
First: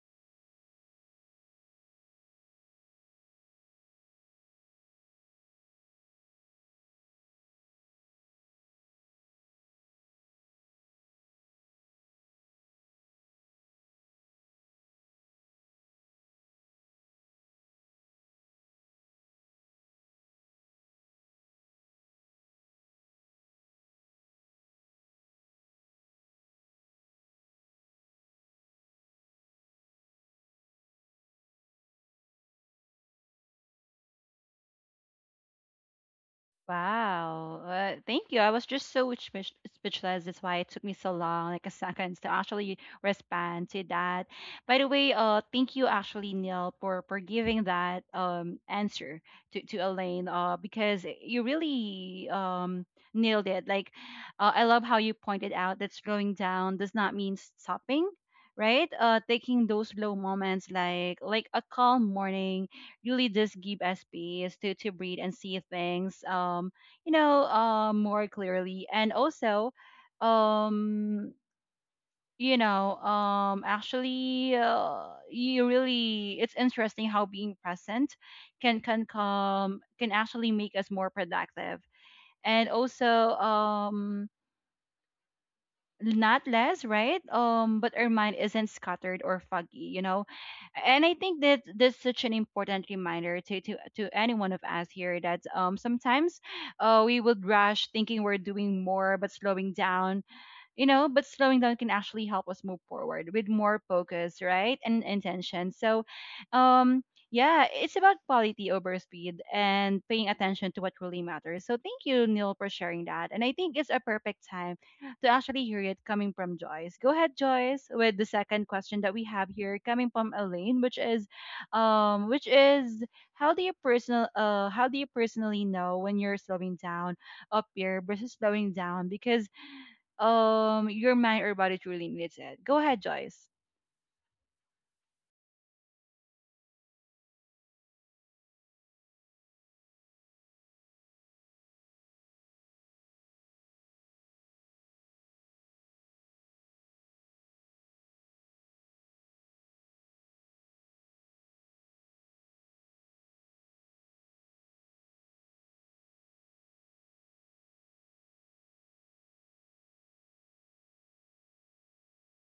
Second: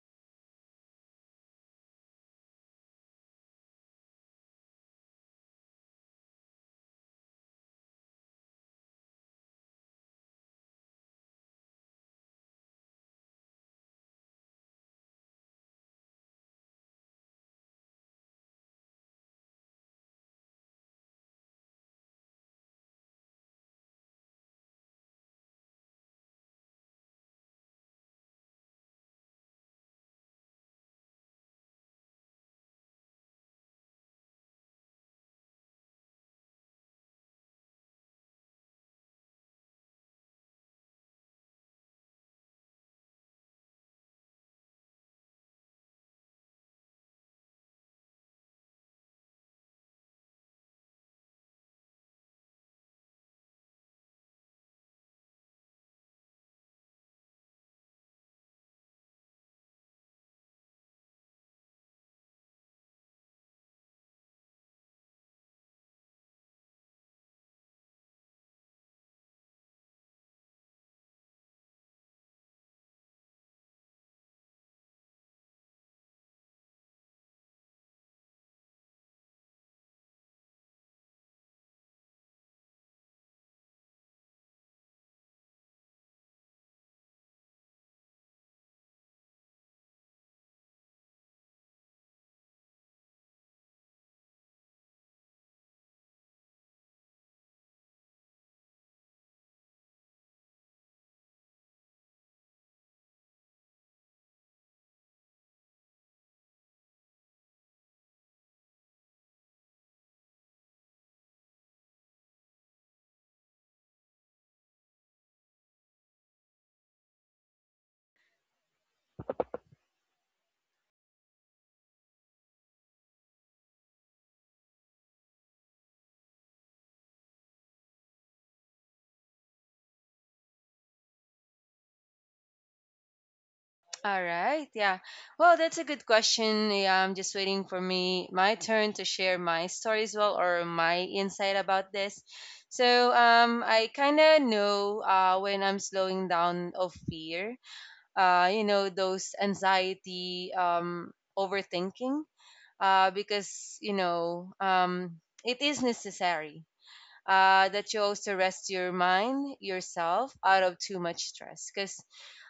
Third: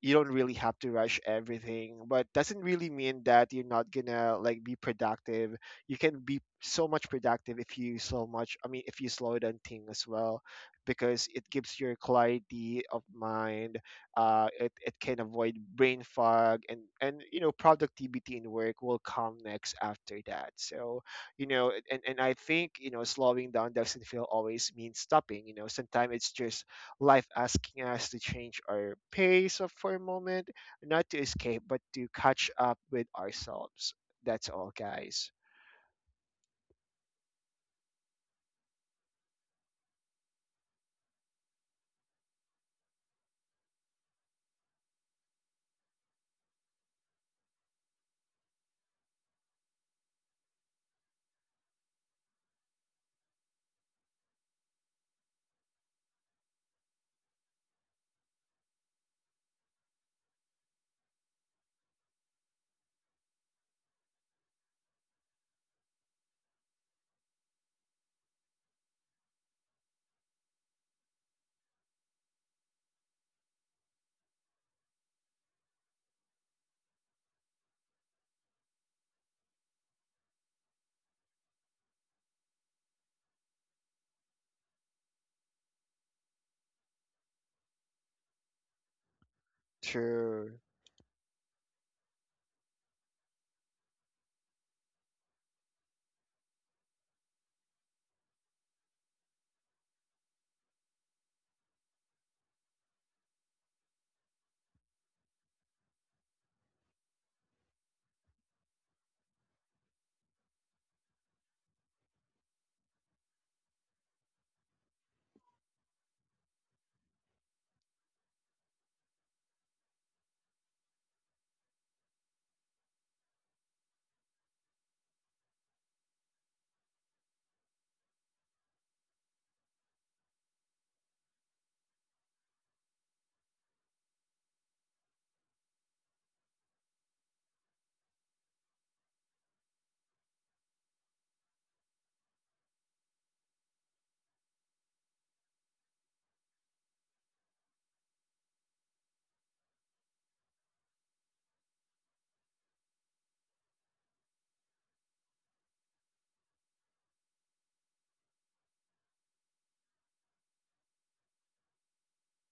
Speaker 3: you don't really have to rush everything, but doesn't really mean that you're not gonna like be productive. You can be so much productive if you so much, I mean, if you slow down thing as well, because it gives your clarity of mind. It, it can avoid brain fog, and you know, productivity in work will come next after that. So you know, and I think, you know, slowing down doesn't feel always mean stopping. You know, sometimes it's just life asking us to change our pace for a moment, not to escape but to catch up with ourselves. That's all, guys.
Speaker 1: Wow. Thank you. I was just so speechless. That's why it took me so long, like a second, to actually respond to that. By the way, thank you actually, Neil, for giving that answer to Elaine. Because you really nailed it. I love how you pointed out that slowing down does not mean stopping, right? Taking those low moments, like a calm morning really just give us space to breathe and see things more clearly and also um actually you really it's interesting how being present can come can actually make us more productive and also not less, right? But our mind isn't scattered or foggy, you know.
Speaker 3: True.
Speaker 1: And I think that that's such an important reminder to to any one of us here that sometimes, we would rush thinking we're doing more but slowing down can actually help us move forward with more focus, right, and intention. So um yeah, it's about quality over speed and paying attention to what really matters. So thank you, Neil, for sharing that, and I think it's a perfect time to actually hear it coming from Joyce. Go ahead, Joyce, with the second question that we have here coming from Elaine, which is um which is how do you personal how do you personally know when you're slowing down up here versus slowing down because your mind or body truly needs it. Go ahead, Joyce.
Speaker 2: All right. Yeah. Well, that's a good question. Yeah, I'm just waiting for me my turn to share my story as well or my insight about this. So, I kind of know when I'm slowing down of fear, you know those anxiety, overthinking, because you know, it is necessary that you also rest your mind yourself out of too much stress, because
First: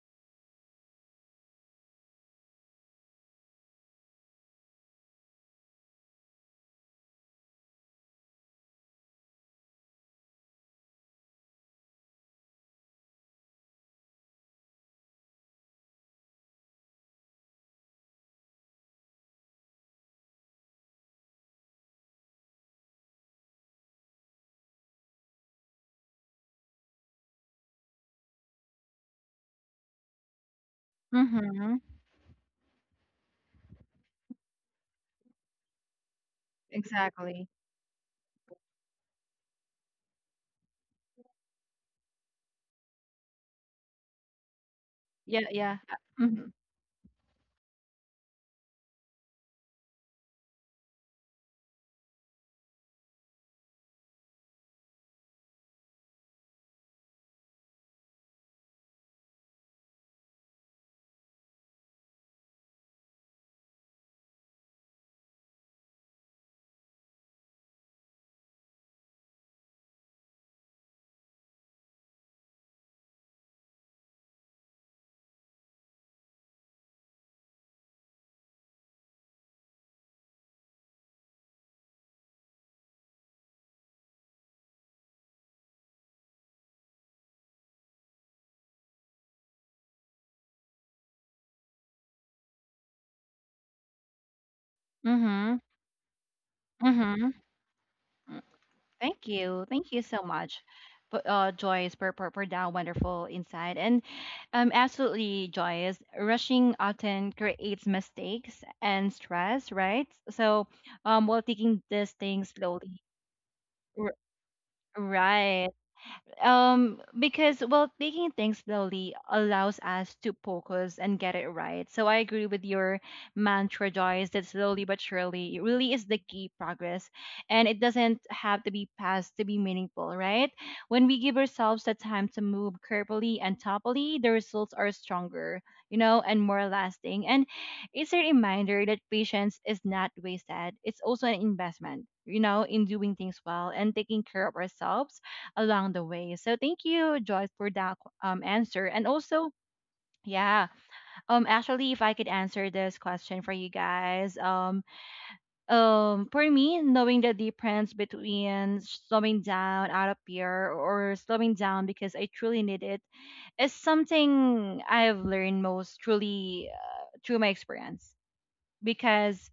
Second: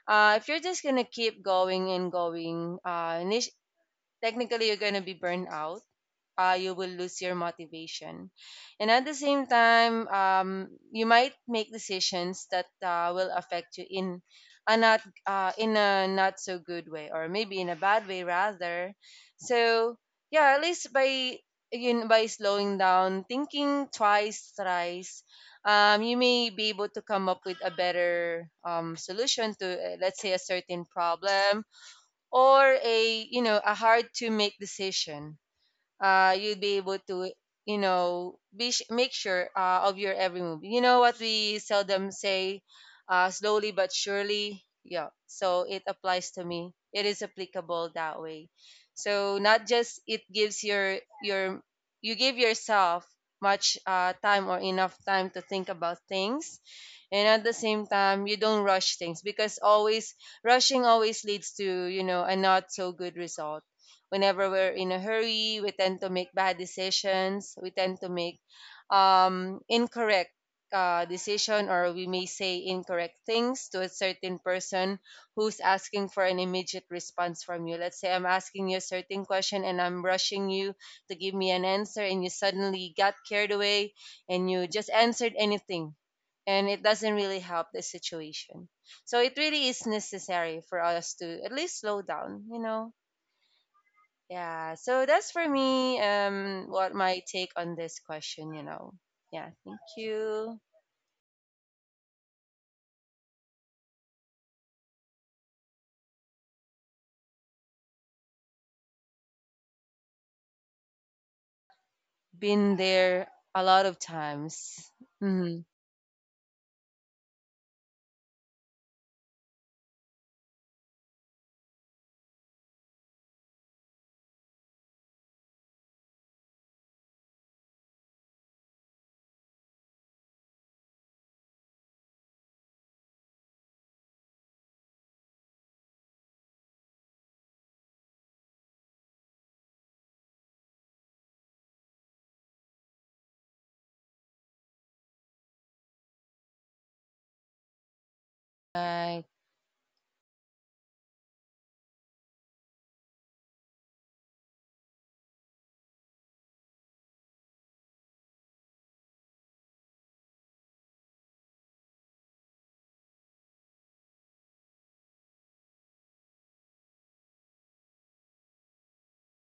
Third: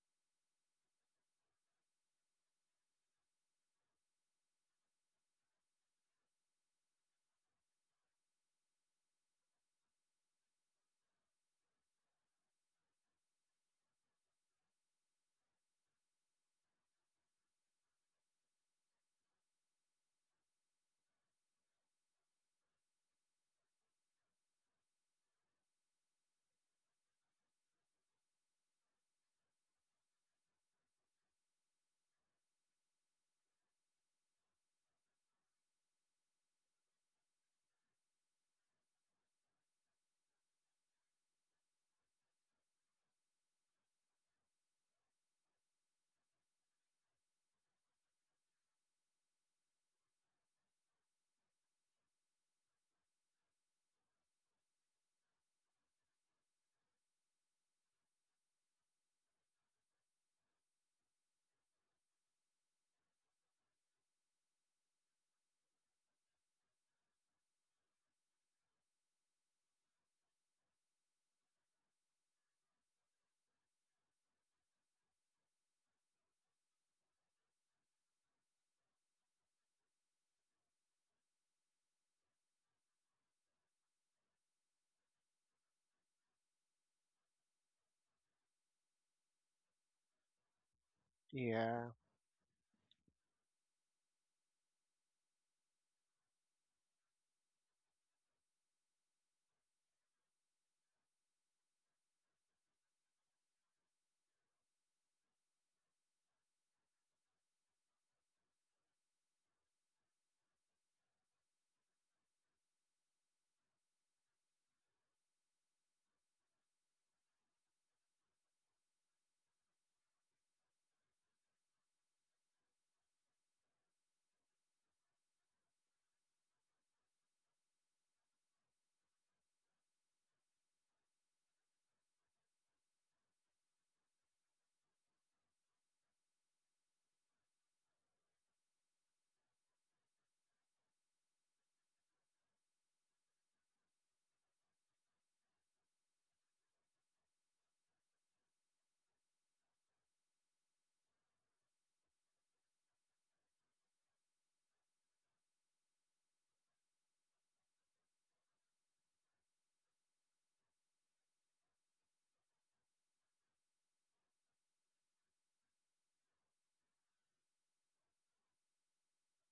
Speaker 2: if you're just gonna keep going and going, technically you're gonna be burned out, you will lose your motivation. And at the same time, you might make decisions that will affect you in a not, in a not so good way, or maybe in a bad way rather. So yeah, at least by slowing down, thinking twice, thrice, you may be able to come up with a better, solution to, let's say a certain problem
Speaker 1: Mm-hmm.
Speaker 2: or a, you know, a hard to make decision, you would be able to,
Speaker 1: Exactly.
Speaker 2: you know, make sure of your every move. You know what we seldom say, slowly but surely. Yeah,
Speaker 1: Yeah,
Speaker 2: so
Speaker 1: yeah.
Speaker 2: it applies to
Speaker 1: Mm-hmm.
Speaker 2: me. It is applicable that way. So not just it gives your, you give yourself much time or enough time to think about things, and at the same time you don't rush things, because always rushing always leads to, you know, a not so good result. Whenever we're in a hurry, we tend to make bad decisions, we tend to make, incorrect decision, or we may say incorrect things to a certain person who's asking for an immediate response from you. Let's say I'm asking you a certain question and I'm rushing you to give me an answer, and you suddenly got carried away and you just answered anything, and it doesn't really help the situation. So it really is necessary for us to at least
Speaker 3: Yeah,
Speaker 2: slow down, you know. Yeah. So that's for
Speaker 1: Mm-hmm.
Speaker 2: me what my
Speaker 1: Mm-hmm.
Speaker 2: take on this
Speaker 1: Mm,
Speaker 2: question, you know.
Speaker 1: thank
Speaker 2: Yeah,
Speaker 1: you.
Speaker 2: thank
Speaker 1: Thank you so
Speaker 2: you.
Speaker 1: much. For Joyce, for, for that wonderful insight. And absolutely, Joyce, rushing often creates mistakes and stress, right? So while taking this thing
Speaker 2: Been
Speaker 1: slowly,
Speaker 2: there a lot of
Speaker 1: r-
Speaker 2: times. Hmm.
Speaker 1: right, because well taking things slowly allows us to focus and get it right. So I agree with your mantra, Joyce, that slowly but surely, it really is the key progress, and it doesn't have to be fast to be meaningful, right? When we give ourselves the time to move carefully and thoughtfully, the results are stronger, you know, and more lasting. And it's a reminder that patience is not wasted. It's also an investment, you know, in doing things well and taking care of ourselves along the way. So thank you, Joyce, for that answer. And
Speaker 2: Right.
Speaker 1: also, yeah, actually, if I could answer this question for you guys, for me, knowing the difference between slowing down out of fear or slowing down because I truly need it is something I've learned most truly through my experience. Because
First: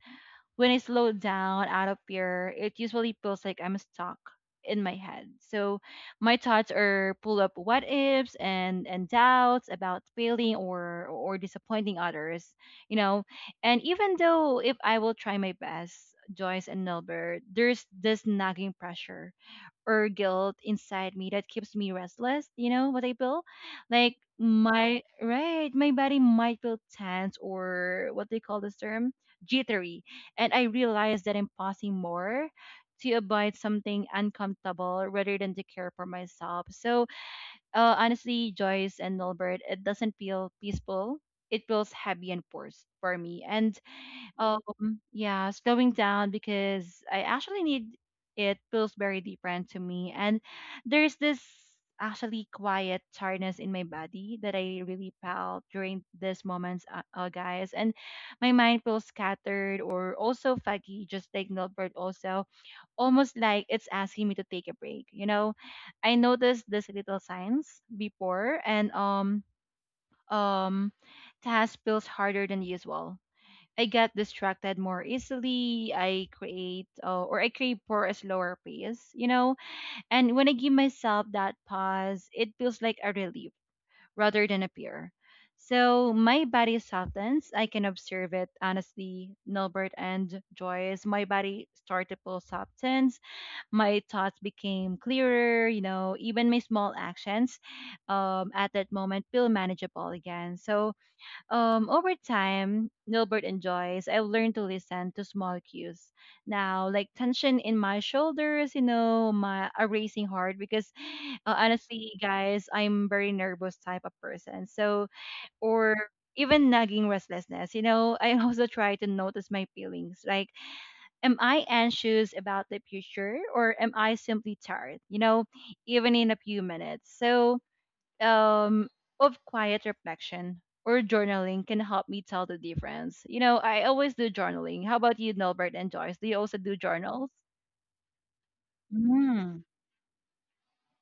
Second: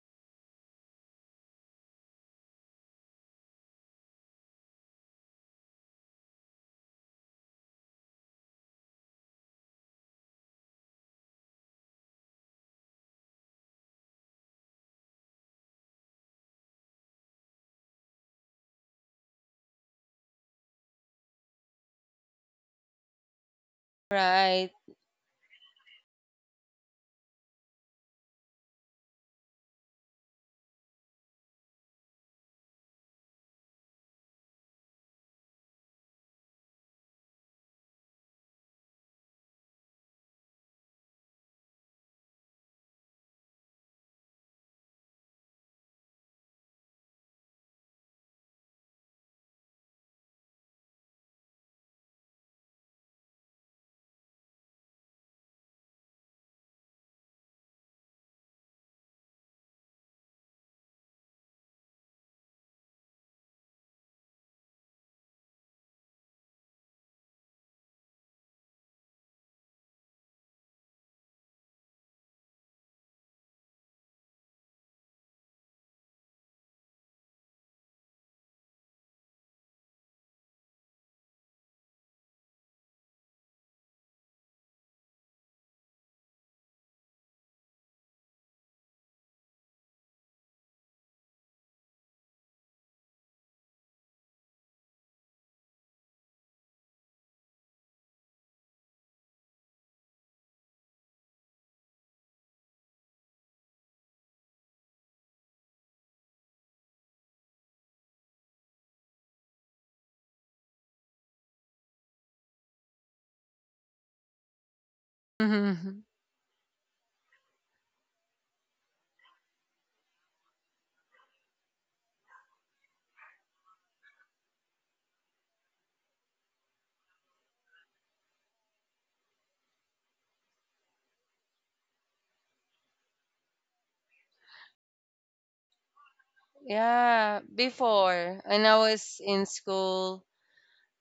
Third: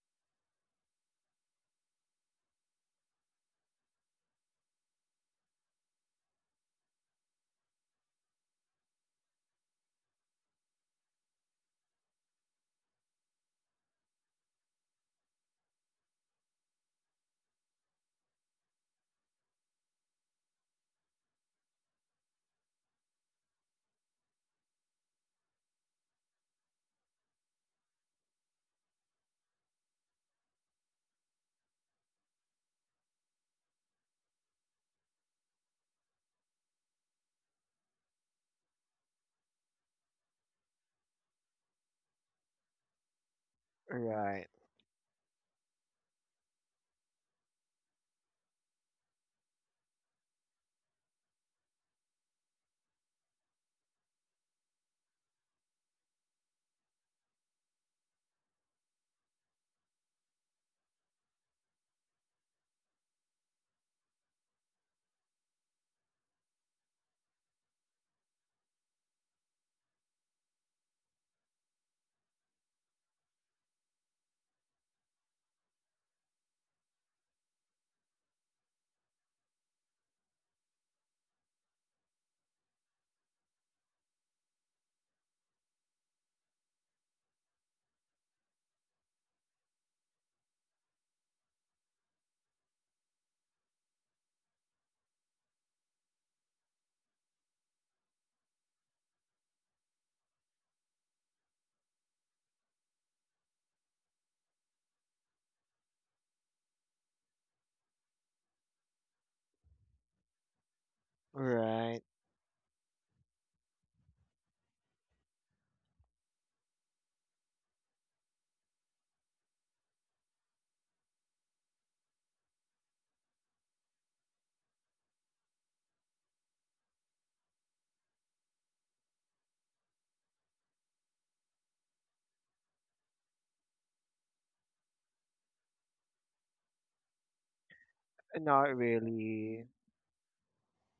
Speaker 1: when I slow down out of fear, it usually feels like I'm stuck in my head. So my thoughts are pull up what ifs and doubts about failing or disappointing others, you know. And even though if I will try my best, Joyce and Nilbert, there's this nagging pressure or guilt inside me that keeps me restless. You know what I feel? Like
Speaker 2: Right.
Speaker 1: my right, my body might feel tense, or what they call this term, jittery, and I realize that I'm passing more to avoid something uncomfortable rather than to care for myself. So honestly, Joyce and Nilbert, it doesn't feel peaceful. It feels heavy and forced for me. And
Speaker 3: right.
Speaker 1: yeah, slowing down because I actually need it feels very different to me. And there's this actually quiet tiredness in my body that I really felt during these moments, guys. And my mind feels scattered or also foggy, just like Nilbert also, almost like it's asking me to take a break. You know, I noticed these little signs before and um task feels harder than usual. I get distracted more easily. I create or I crave for a slower pace, you know. And when I give myself that pause, it feels like a relief rather than a fear. So my body softens. I can observe it honestly, Nilbert and Joyce. My body started to feel softens. My thoughts became clearer. You know, even my small actions at that moment feel manageable again. So over time, Nilbert enjoys, I've learned to listen to small cues now, like tension in my shoulders, you know, my a racing heart. Because
Speaker 3: Right.
Speaker 1: honestly, guys, I'm very nervous type of person. So, or
Speaker 2: Hmm.
Speaker 1: even nagging restlessness, you know, I also try to notice my feelings. Like, am I anxious about the future, or am I simply tired? You know, even in a few minutes. So, um, of quiet reflection or journaling can help me tell the difference. You know, I always do journaling. How about you, Nilbert and Joyce? Do you also do journals?
Speaker 2: Yeah, before when
Speaker 3: Not
Speaker 2: I was in
Speaker 1: Mm.
Speaker 3: really.
Speaker 2: school,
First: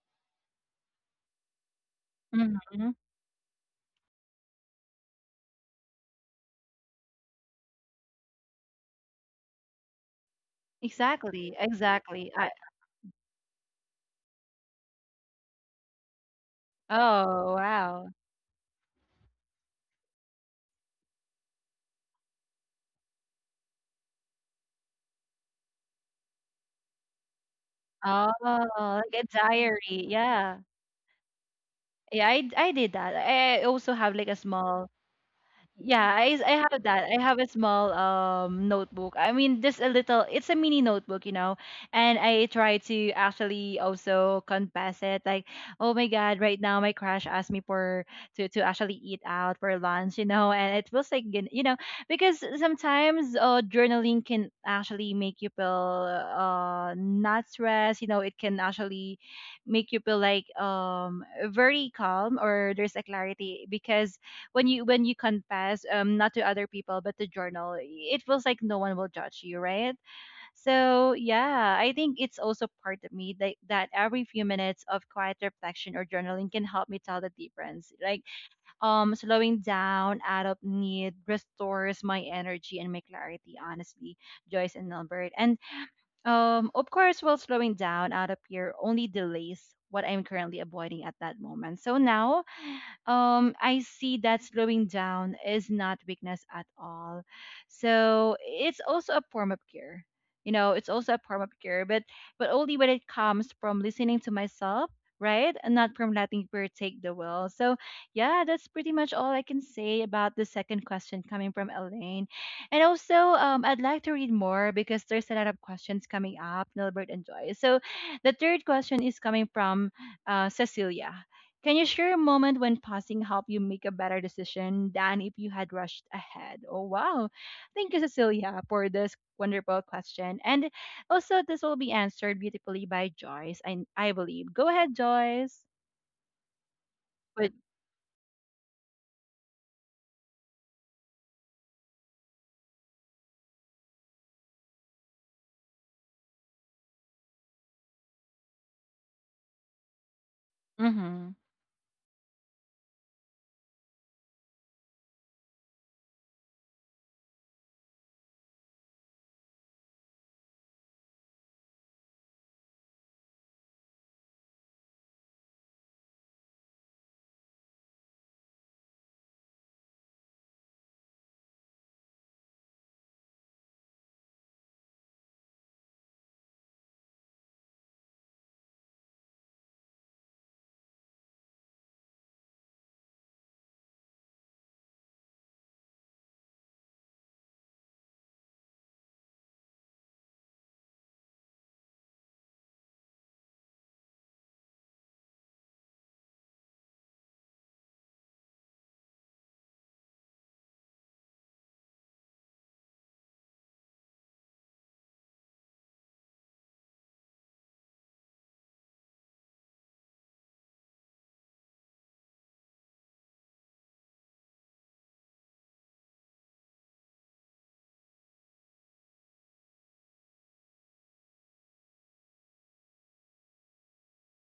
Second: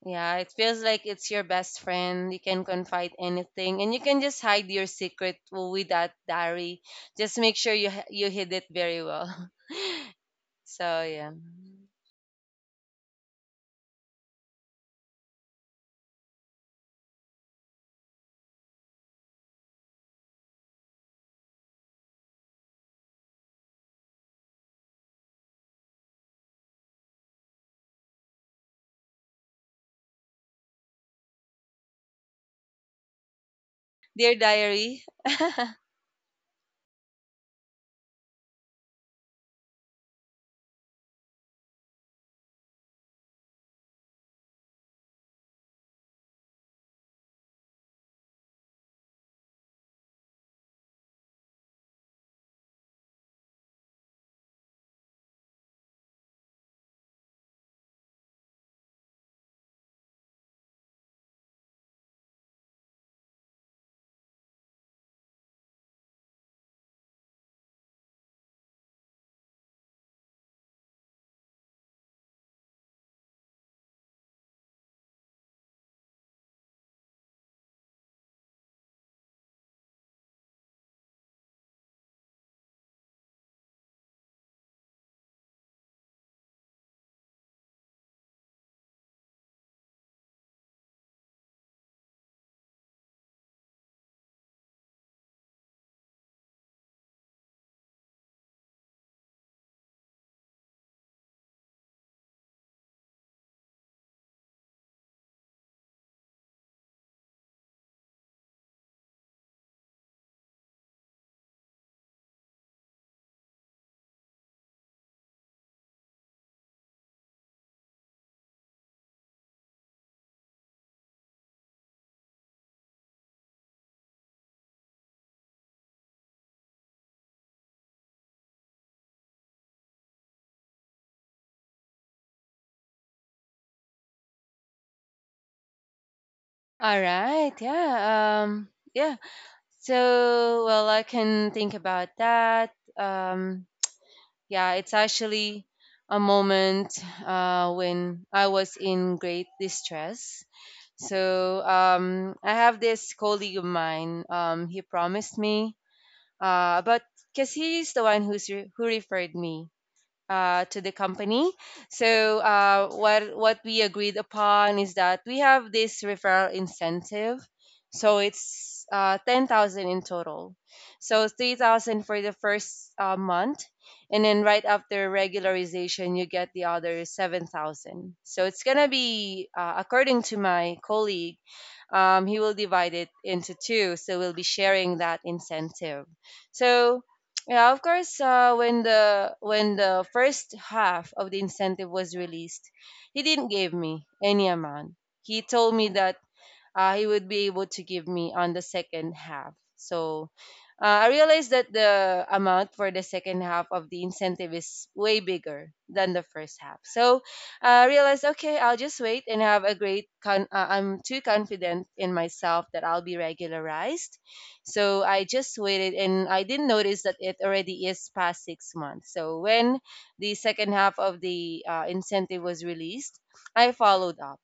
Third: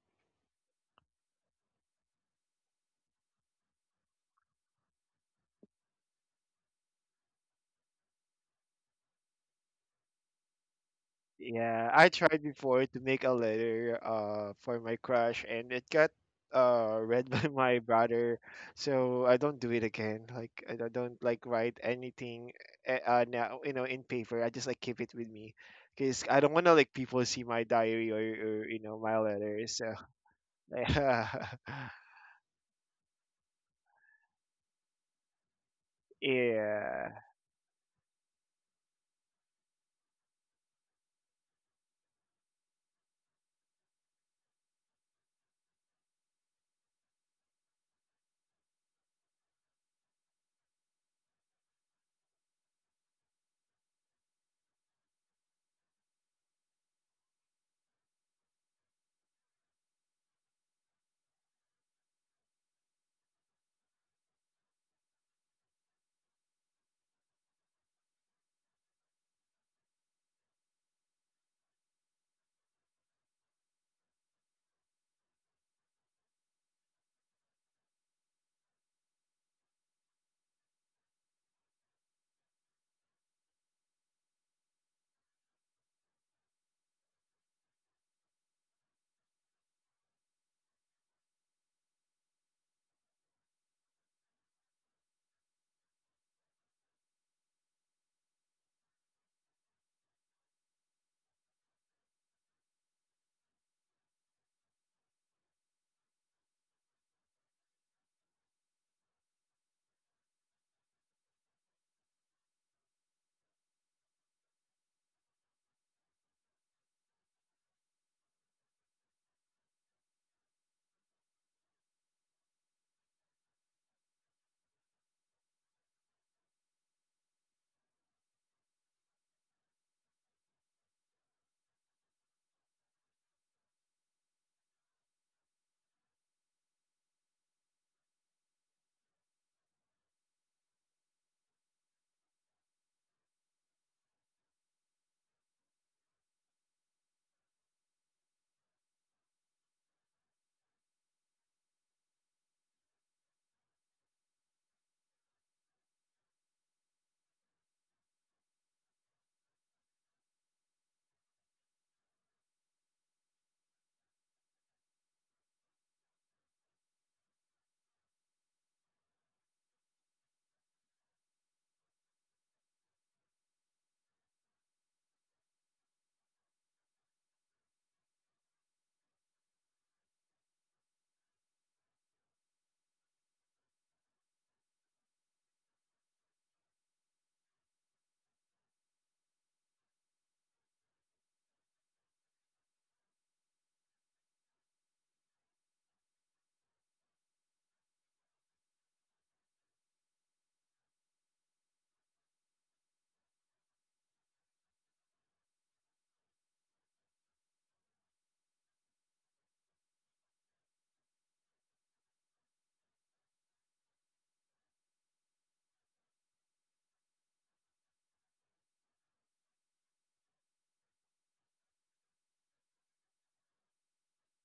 Speaker 2: yeah, it feels like it's your best friend. You can
Speaker 1: Mm-hmm.
Speaker 2: confide anything, and you can just hide your secret with that diary. Just make sure you you hid it very well. so yeah,
Speaker 1: Exactly,
Speaker 3: Yeah, I
Speaker 1: exactly.
Speaker 3: tried
Speaker 1: I,
Speaker 3: before to make a letter for my crush, and it got read by
Speaker 1: oh,
Speaker 3: my
Speaker 1: wow.
Speaker 3: brother. So I don't do it again. Like, I don't like write anything now, you know, in paper. I just like keep it with me because I don't want to like people see my diary,
Speaker 1: Oh,
Speaker 3: or you know, my
Speaker 1: like a diary.
Speaker 3: letters. So
Speaker 1: Yeah.
Speaker 3: yeah.
Speaker 1: Yeah, I did that. I also have like
Speaker 2: dear
Speaker 1: a small.
Speaker 2: diary.
Speaker 1: Yeah, I have that.
Speaker 3: Yeah.
Speaker 1: I have a small notebook. I mean, just a little. It's a mini notebook, you know. And I try to actually also confess it, like, oh my God, right now my crush asked me for to actually eat out for lunch, you know. And it feels like you know because sometimes journaling can actually make you feel not stressed. You know, it can actually make you feel like very calm, or there's a clarity. Because when you confess, not to other people but to journal, it feels like no one will judge you, right? So yeah, I think it's also part of me that, that every few minutes of quiet reflection or journaling can help me tell the difference. Like, slowing down out of need restores my energy and my clarity, honestly, Joyce and Albert, and of course while slowing down out of fear only delays what I'm currently avoiding at that moment. So now I see that slowing down is not weakness at all. So it's also a form of care. You know, it's also a form of care, but only when it comes from listening to myself, right? And not from letting fear take the will. So yeah, that's pretty much all I can say about the second question coming from Elaine. And also, I'd like to read more because there's a lot of questions coming up, Nilbert and Joy. So the third question is coming from Cecilia. Can you share a moment when pausing helped you make a better decision than if you had rushed ahead? Oh, wow. Thank you, Cecilia, for this wonderful question. And also, this will be answered beautifully by Joyce, I believe. Go ahead, Joyce.
Speaker 2: All
Speaker 1: But,
Speaker 2: right, yeah, um, yeah. So well, I can think about that. Yeah, it's actually a moment when I was in great distress.
Speaker 1: mm-hmm,
Speaker 2: So I have this colleague of mine. He promised me, but because he's the one who's who referred me to the company. So what we agreed upon is that we have this referral incentive. So it's 10,000 in total. So 3,000 for the first month, and then right after regularization, you get the other 7,000. So it's gonna be, according to my colleague, he will divide it into two, so we'll be sharing that incentive. So yeah, of course. When the first half of the incentive was released, he didn't give me any amount. He told me that he would be able to give me on the second half. So I realized that the amount for the second half of the incentive is way bigger than the first half. So I realized, okay, I'll just wait and have a great. Con- I'm too confident in myself that I'll be regularized. So I just waited and I didn't notice that it already is past 6 months. So when the second half of the incentive was released, I followed up.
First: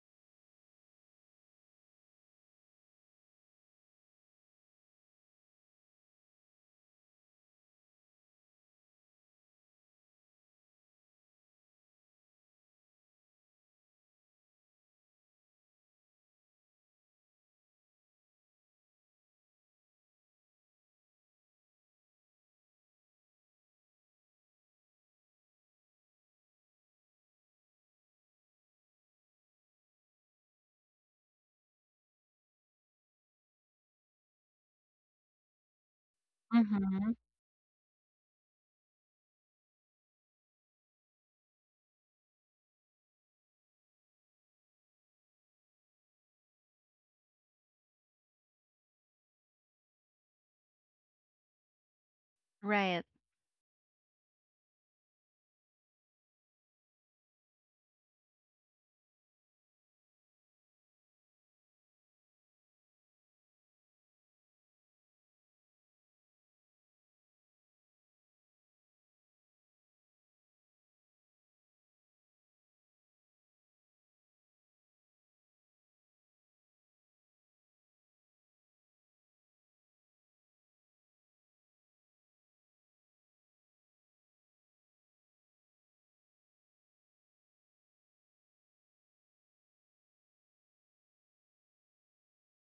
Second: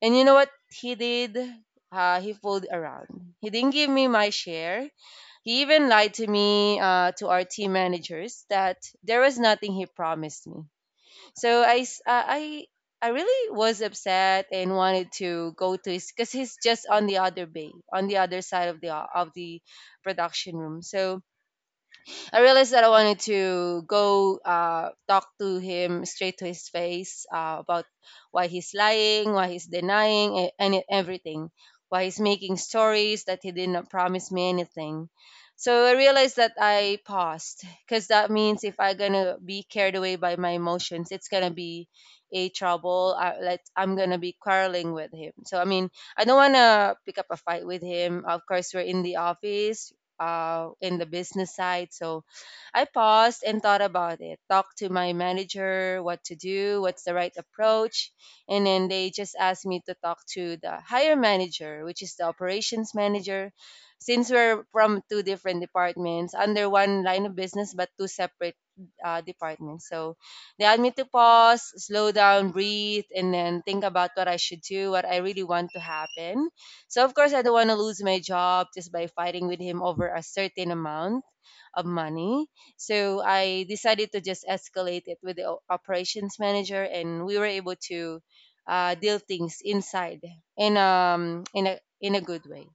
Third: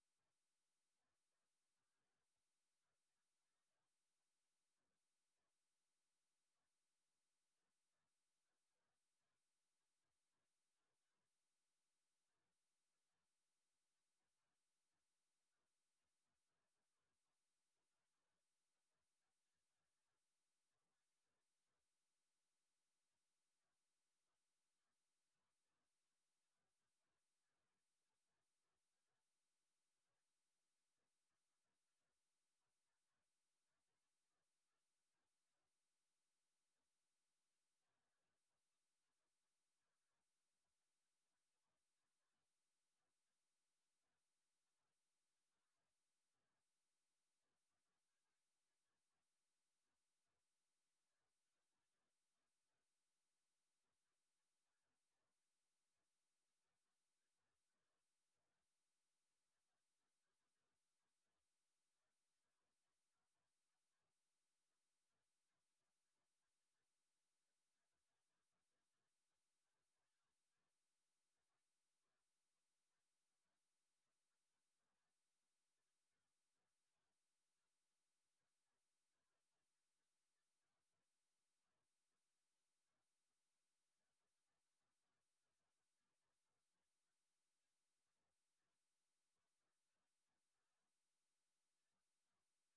Speaker 2: And you know what he did? He fooled around. He didn't give me my share. He even lied to me, to our team managers, that there was nothing he promised me. So I, s- uh, I, I really was upset and wanted to go to his, because he's just on the other bay, on the other side of the production room. So I realized that I wanted to go talk to him straight to his face about why he's lying, why he's denying, everything, why he's making stories that he did not promise me anything. So I realized that I
Speaker 1: mm-hmm,
Speaker 2: paused because that means if I'm gonna be carried away by my emotions, it's gonna be a trouble. I, like I'm gonna be quarreling with him. So I mean, I don't wanna pick up a fight with him. Of course, we're in the office, in the business side, so I
Speaker 1: right.
Speaker 2: paused and thought about it, talked to my manager what to do, what's the right approach. And then they just asked me to talk to the higher manager, which is the operations manager. Since we're from two different departments, under one line of business, but two separate departments. So they had me to pause, slow down, breathe, and then think about what I should do, what I really want to happen. So, of course, I don't want to lose my job just by fighting with him over a certain amount of money. So I decided to just escalate it with the operations manager, and we were able to deal things inside in a good way.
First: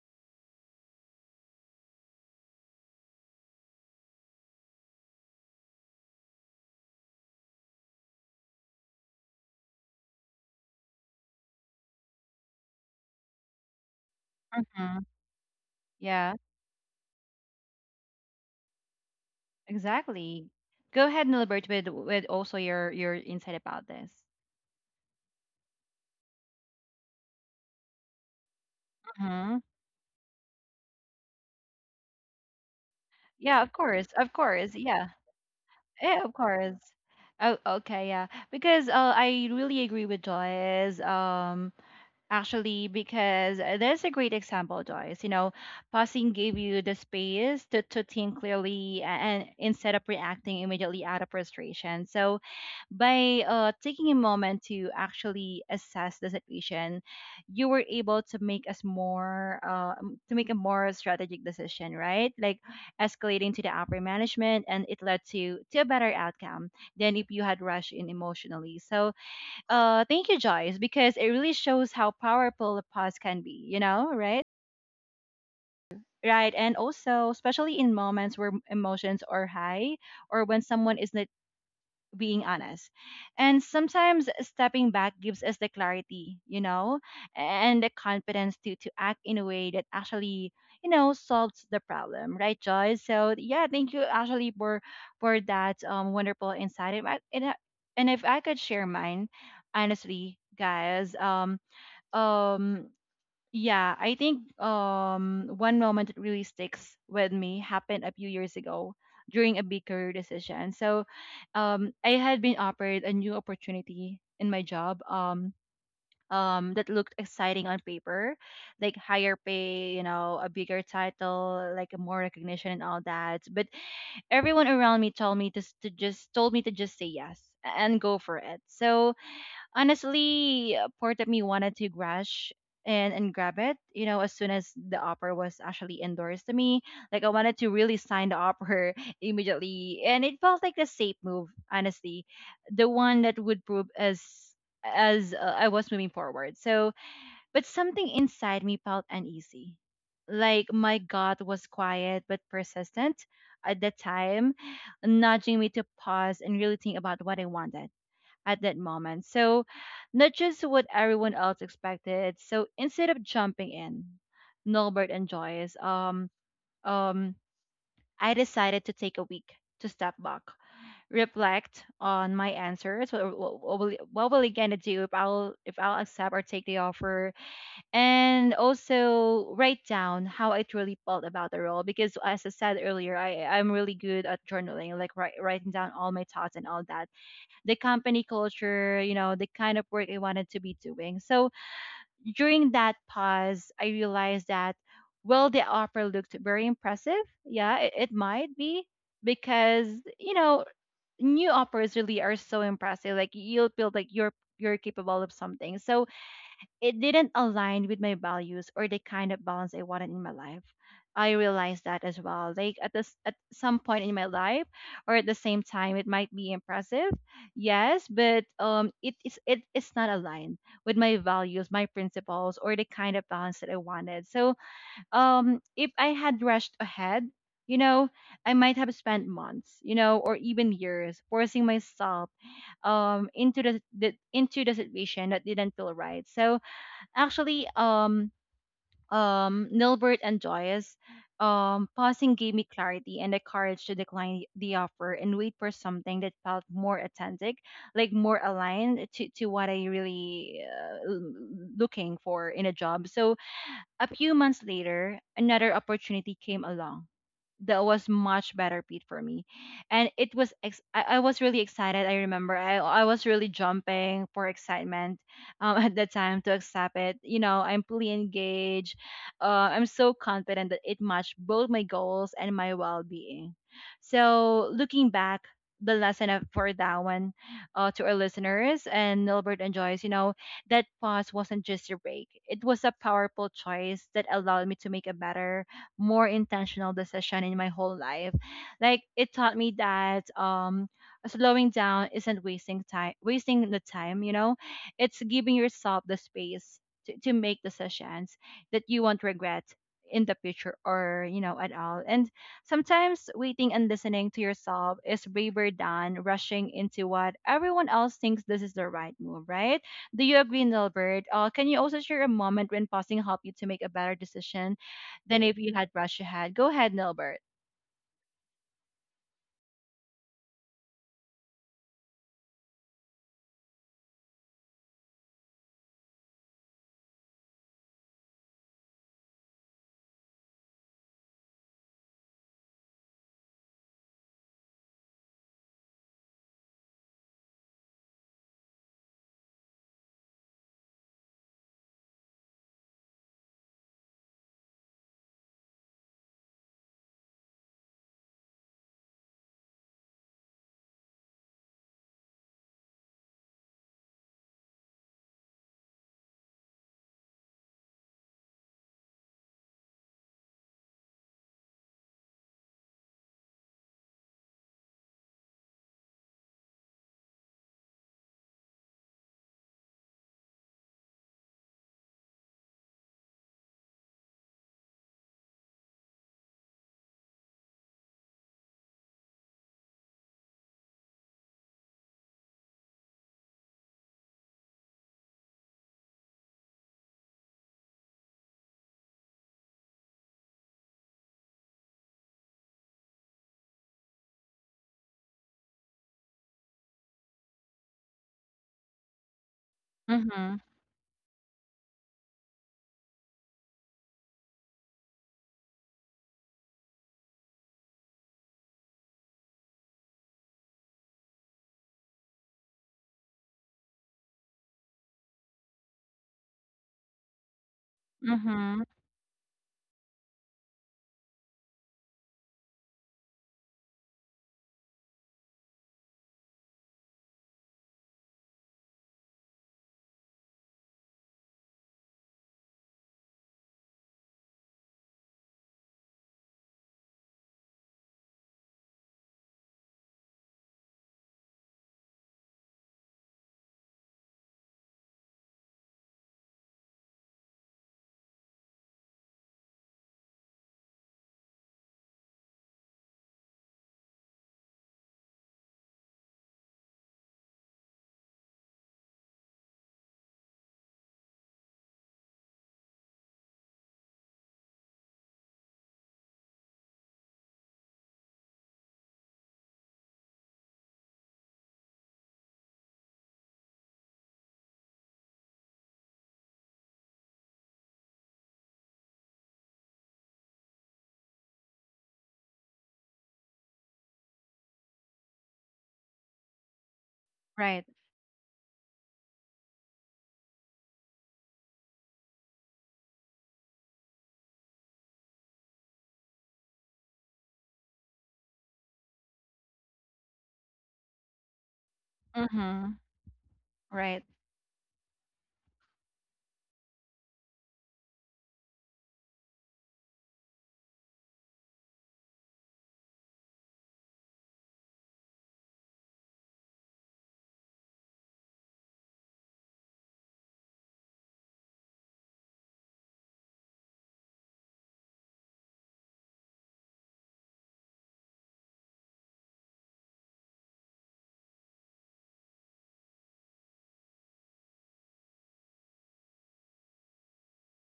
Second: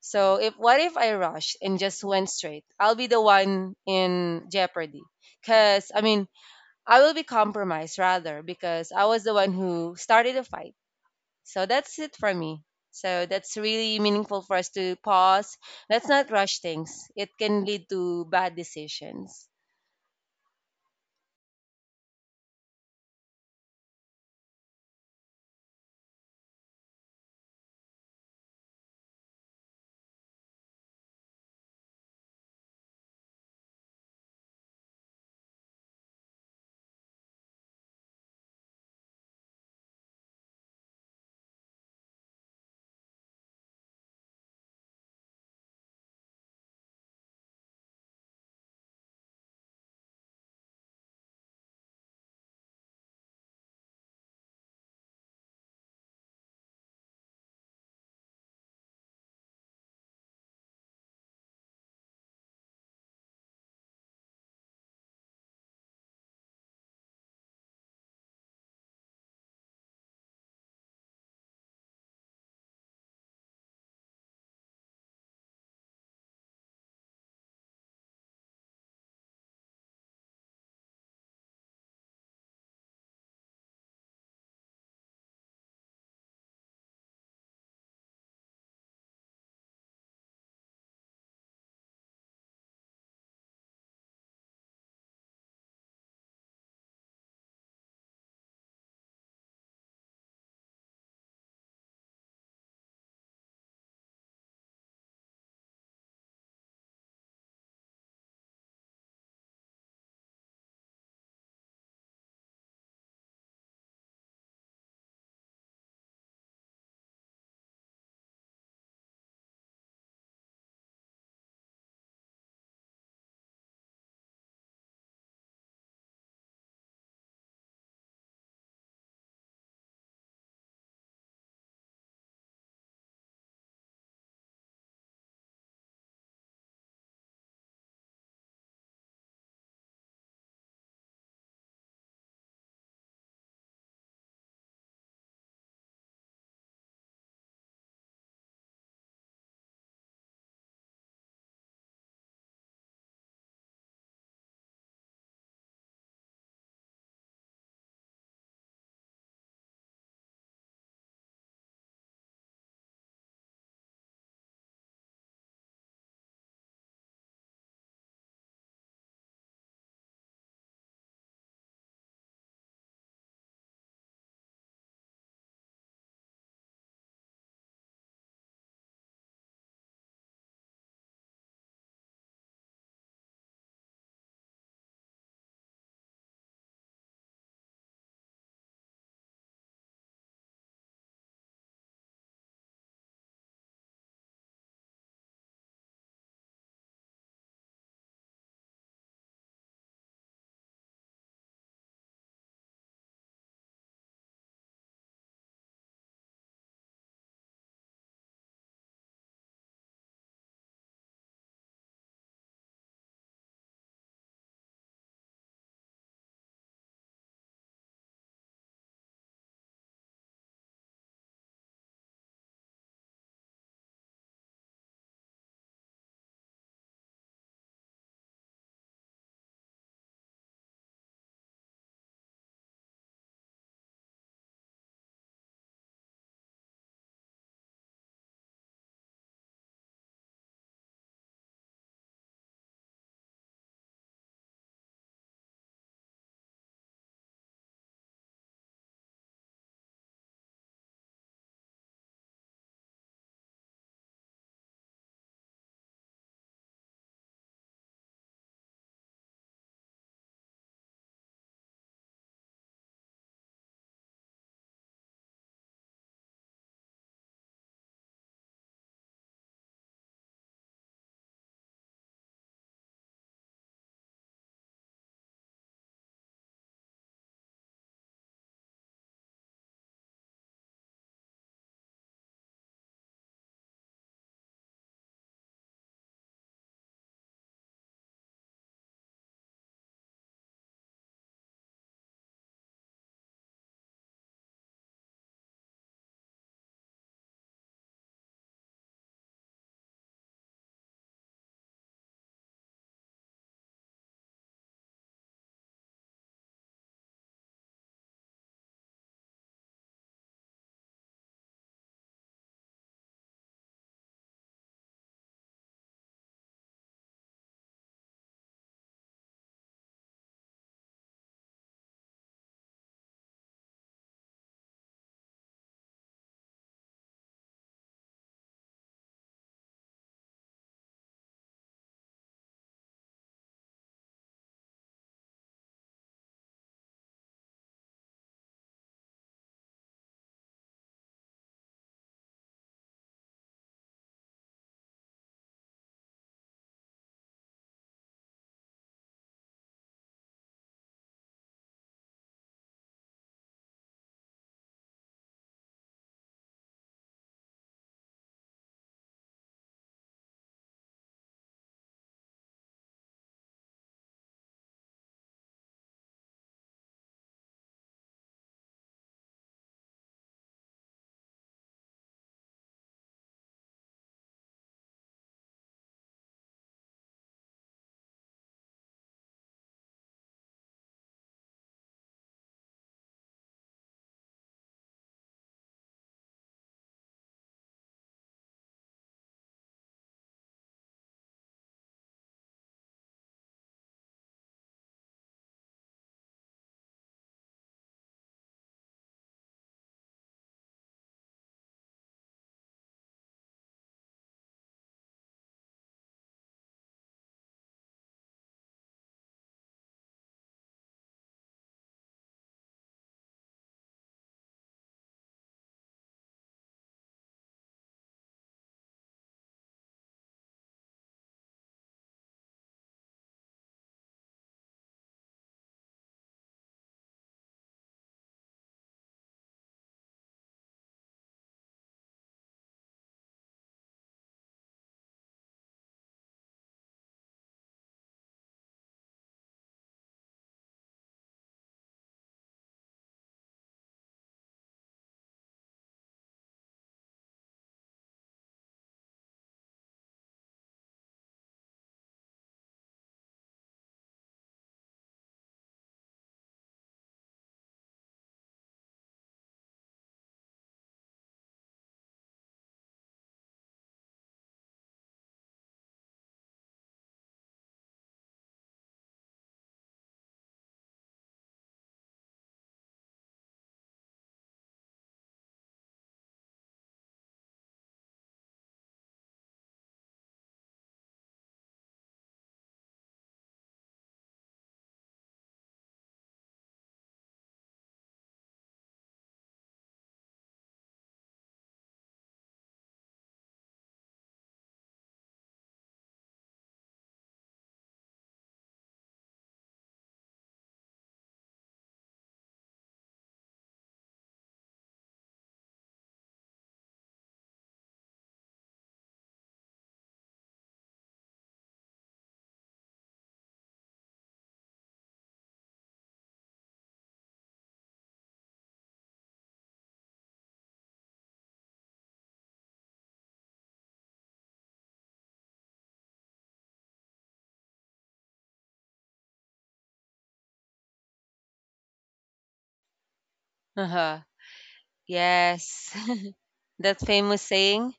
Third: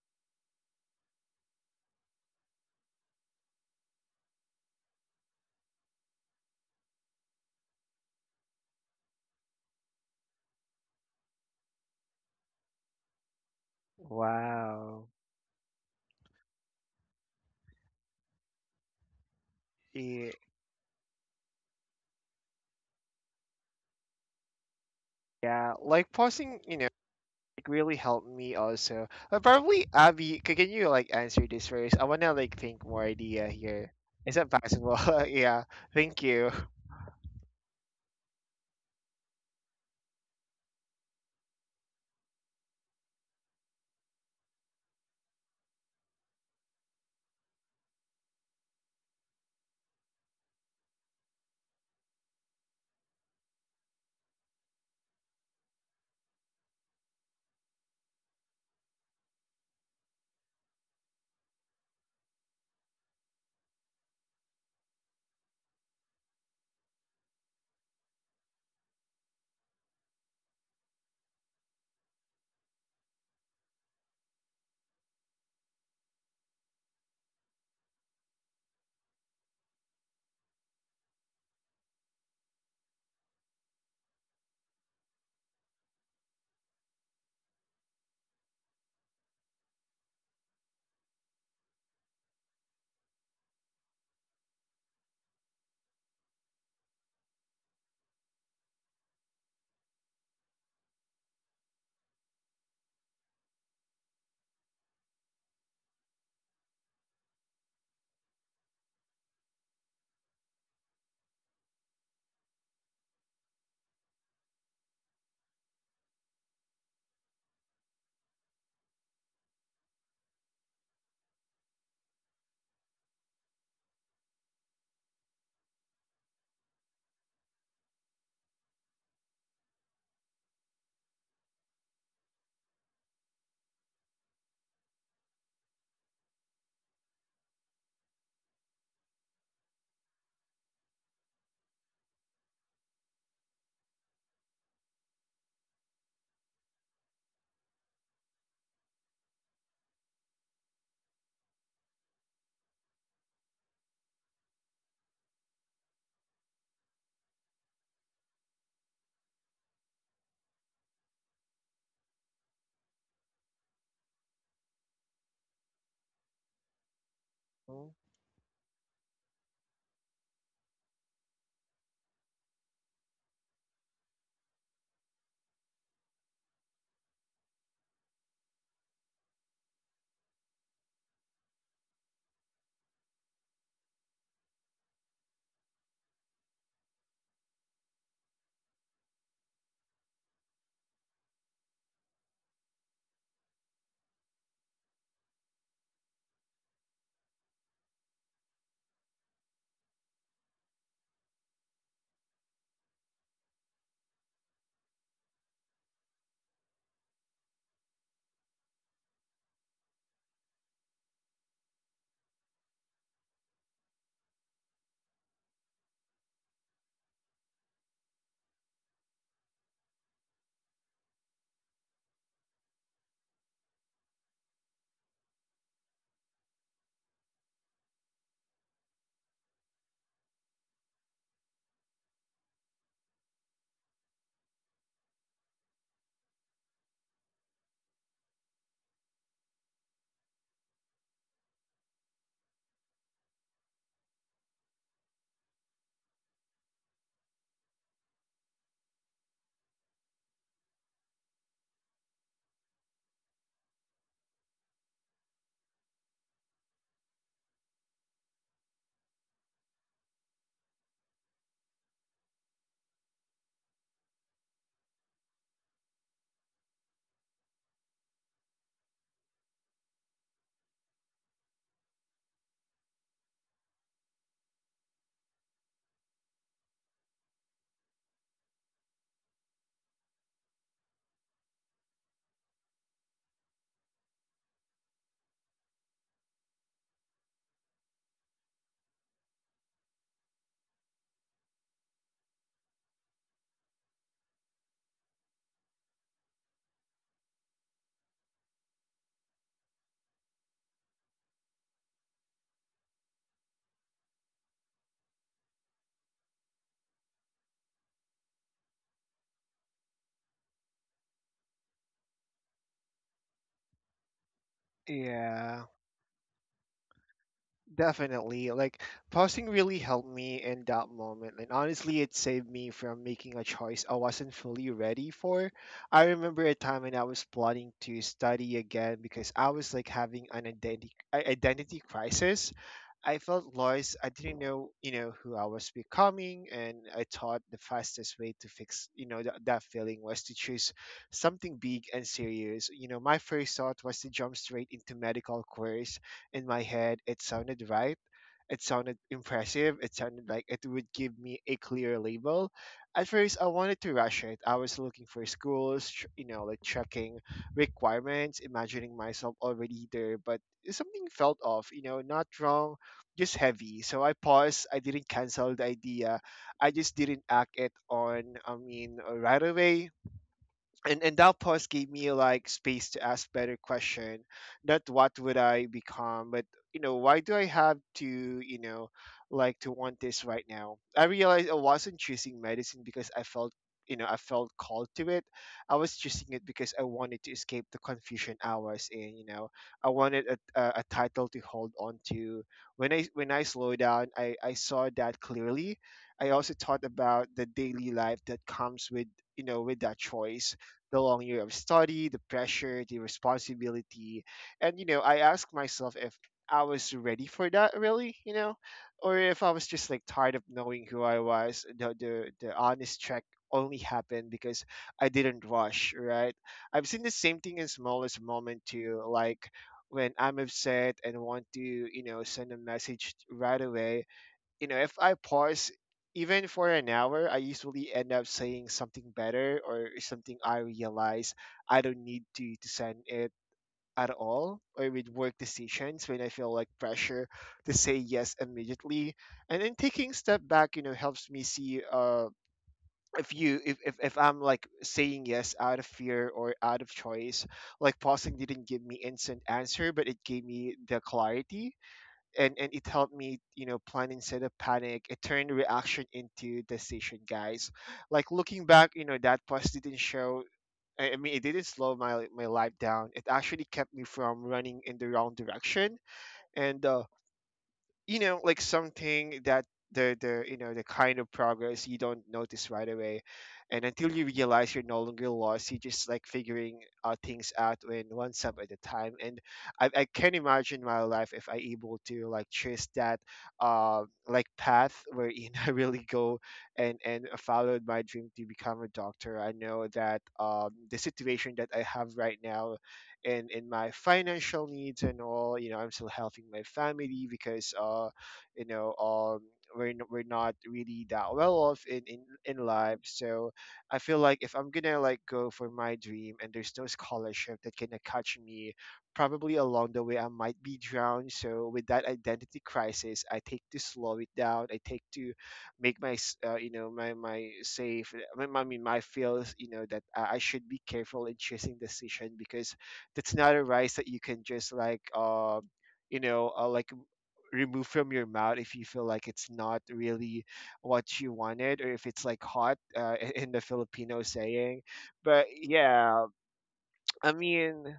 Speaker 2: So if what if I rushed and just went straight? I'll be the one in jeopardy. Cause I mean I will be compromised rather because I was the one who started the fight. So that's it for me. So that's really meaningful for us to
Speaker 1: Mm-hmm,
Speaker 3: Wow.
Speaker 2: pause. Let's not
Speaker 1: yeah,
Speaker 2: rush things. It can lead to bad decisions.
Speaker 3: Yeah,
Speaker 1: exactly. Go ahead, Nilbert, with also your insight about this.
Speaker 3: yeah, like pausing, you know, it really helped me also.
Speaker 1: Mm-hmm.
Speaker 3: Probably Abby, can you like answer this first? I wanna like think more idea
Speaker 1: Yeah, of
Speaker 3: here.
Speaker 1: course, of
Speaker 3: Is that
Speaker 1: course.
Speaker 3: possible?
Speaker 1: Yeah.
Speaker 3: Yeah. Thank
Speaker 1: Yeah, of
Speaker 3: you.
Speaker 1: course. Oh, okay, yeah. Because I really agree with Joyce. Actually because there's a great example, Joyce, you know, passing gave you the space to think clearly, and instead of reacting immediately out of frustration. So by taking a moment to actually assess the situation, you were able to make us more to make a more strategic decision, right? Like escalating to the upper management, and it led to a better outcome than if you had rushed in emotionally. So thank you, Joyce, because it really shows how powerful a pause can be, you know, right? Right. And also, especially in moments where emotions are high or when someone is not being honest. And sometimes stepping back gives us the clarity, you know, and the confidence to act in a way that actually, you know, solves the problem, right, Joyce? So, yeah, thank you actually for that wonderful insight. And if I could share mine, honestly, guys, um yeah, I think one moment that really sticks with me happened a few years ago during a big career decision. So I had been offered a new opportunity in my job, that looked exciting on paper, like higher pay, you know, a bigger title, like more recognition and all that. But everyone around me told me to just say yes and go for it. So honestly, part of me wanted to rush and grab it, you know, as soon as the offer was actually endorsed to me. Like I wanted to really sign the offer immediately, and it felt like the safe move, honestly, the one that would prove as I was moving forward. So, but something inside me felt uneasy. Like my gut was quiet but persistent at the time, nudging me to pause and really think about what I wanted at that moment. So, not just what everyone else expected. So, instead of jumping in, Norbert and Joyce, um,
Speaker 3: Mm.
Speaker 1: I decided to take a week to step back, reflect on my answers. What will I gonna do if I'll accept or take the offer, and also write down how I truly felt about the role. Because as I said earlier, I'm really good at journaling, like writing down all my thoughts and all that, the company culture, you know, the kind of work I wanted to be doing. So during that pause, I realized that, well, the offer looked very impressive. Yeah, it might be because, you know, new offers really are so impressive. Like you'll feel like you're capable of something. So it didn't align with my values or the kind of balance I wanted in my life. I realized that as well. Like at this, at some point in my life or at the same time it might be impressive. Yes, but it is, not aligned with my values, my principles, or the kind of balance that I wanted. So if I had rushed ahead, you know, I might have spent months, you know, or even years forcing myself into the into the situation that didn't feel right. So actually, Nilbert and Joyce, pausing gave me clarity and the courage to decline the offer and wait for something that felt more authentic, like more aligned to what I really looking for in a job. So, a few months later, another opportunity came along that was much better paid for me. And it was I was really excited. I remember I was really jumping for excitement at that time to accept it. You know, I'm fully engaged. I'm so confident that it matched both my goals and my well-being. So looking back, the lesson for that one, to our listeners and Nilbert and Joyce, you know, that pause wasn't just a break, it was a powerful choice that allowed me to make a better, more intentional decision in my whole life. Like, it taught me that slowing down isn't wasting time, you know, it's giving yourself the space. To make decisions that you won't regret in the future, or you know, at all. And sometimes waiting and listening to yourself is braver than rushing into what everyone else thinks this is the right move, right? Do you agree, Nilbert? Can you also share a moment when pausing helped you to make a better decision than if
Speaker 3: Yeah.
Speaker 1: you had rushed ahead? Go ahead, Nilbert.
Speaker 3: Definitely. Like, pausing really helped me in that moment. And honestly, it saved me from making a choice I wasn't fully ready for. I remember a time when I was plotting to study again, because I was like having an identity crisis. I felt lost. I didn't know, who I was becoming, and I thought the fastest way to fix, that feeling was to choose something big and serious. You know, my first thought was to jump straight into medical course in my head. It sounded right. It sounded impressive. It sounded like it would give me a clear label. At first, I wanted to rush it. I was looking for schools, you know, like checking requirements, imagining myself already there, but something felt off, you know, not wrong, just heavy. So I paused. I didn't cancel the idea. I just didn't act it on, I mean, right away. And that pause gave me like space to ask better question, not what would I become, but why do I have to, like to want this right now. I realized I wasn't choosing medicine because I felt, I felt called to it. I was choosing it because I wanted to escape the confusion I was in, you know. I wanted a title to hold on to. When I slow down, I saw that clearly. I also thought about the daily life that comes with, with that
Speaker 1: Mm-hmm.
Speaker 3: choice, the long year of study, the pressure, the responsibility. And, you know, I asked myself if I was ready for that really, you know, or if I was just like tired of knowing who I was. The honest check only happened because I didn't rush, right? I've seen the same thing in smallest moment
Speaker 1: Mm-hmm.
Speaker 3: too, like when I'm upset and want to, you know, send a message right away. You know, if I pause even for an hour, I usually end up saying something better, or something I realize I don't need to, send it at all. Or with work decisions when I feel like pressure to say yes immediately. And then taking step back, you know, helps me see if you if I'm like saying yes out of fear or out of choice. Like pausing didn't give me instant answer, but it gave me the clarity. And it helped me, you know, plan instead of panic. It turned reaction into decision, guys. Like looking back, you know, that pause didn't show, I mean it didn't slow my life down. It actually kept me from running in the wrong direction. And you know, like something that, the kind of progress you don't notice right away. And until you realize you're no longer lost, you just like figuring out things out when one step at a time. And I can imagine my life if I able to like trace that like path wherein I really go and followed
Speaker 1: Right.
Speaker 3: my dream to become a doctor. I know that the situation that I have right now in my financial needs and all, you know, I'm still helping my family because you know, we're not really that well off in
Speaker 1: Mm-hmm.
Speaker 3: life. So I feel
Speaker 1: Right.
Speaker 3: like if I'm gonna like go for my dream and there's no scholarship that can catch me, probably along the way I might be drowned. So with that identity crisis, I take to slow it down. I take to make my you know, my safe I mean my, my my feels, you know, that I should be careful in choosing decision. Because that's not a rice that you can just like like remove from your mouth if you feel like it's not really what you wanted, or if it's like hot in the Filipino saying. But
Speaker 2: Yes.
Speaker 3: yeah,
Speaker 2: That
Speaker 3: i
Speaker 2: famous saying?
Speaker 3: mean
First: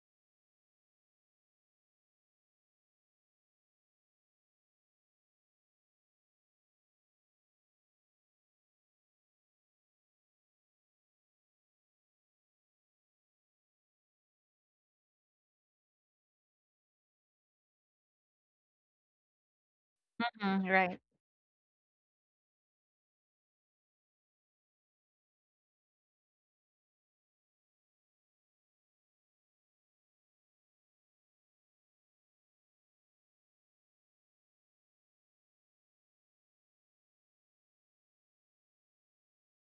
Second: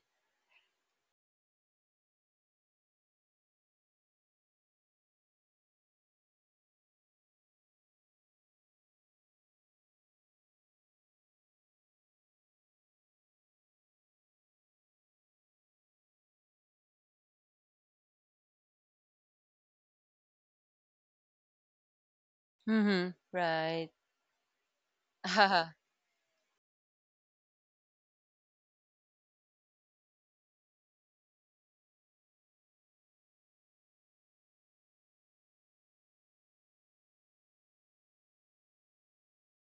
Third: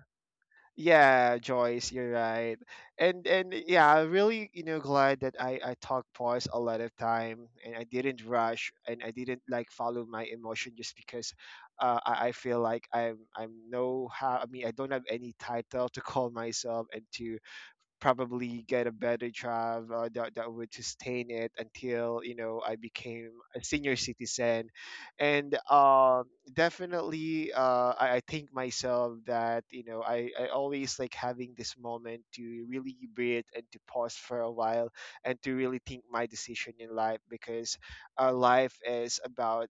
Speaker 3: yeah, Joyce, you're right. And yeah, I'm really, you know, glad that I talked pause a lot of time, and I didn't rush and I didn't like follow my emotion just because I feel like I'm no how I mean I don't have any title to call myself and to probably get a better job that
Speaker 1: Mm-hmm.
Speaker 3: would
Speaker 1: Right.
Speaker 3: sustain it until, you know, I
Speaker 2: Mm-hmm.
Speaker 3: became a
Speaker 2: Right.
Speaker 3: senior citizen. And Definitely I think myself that, you know, I always like having this moment to really breathe and to pause for a while, and to really think my decision in life. Because life is about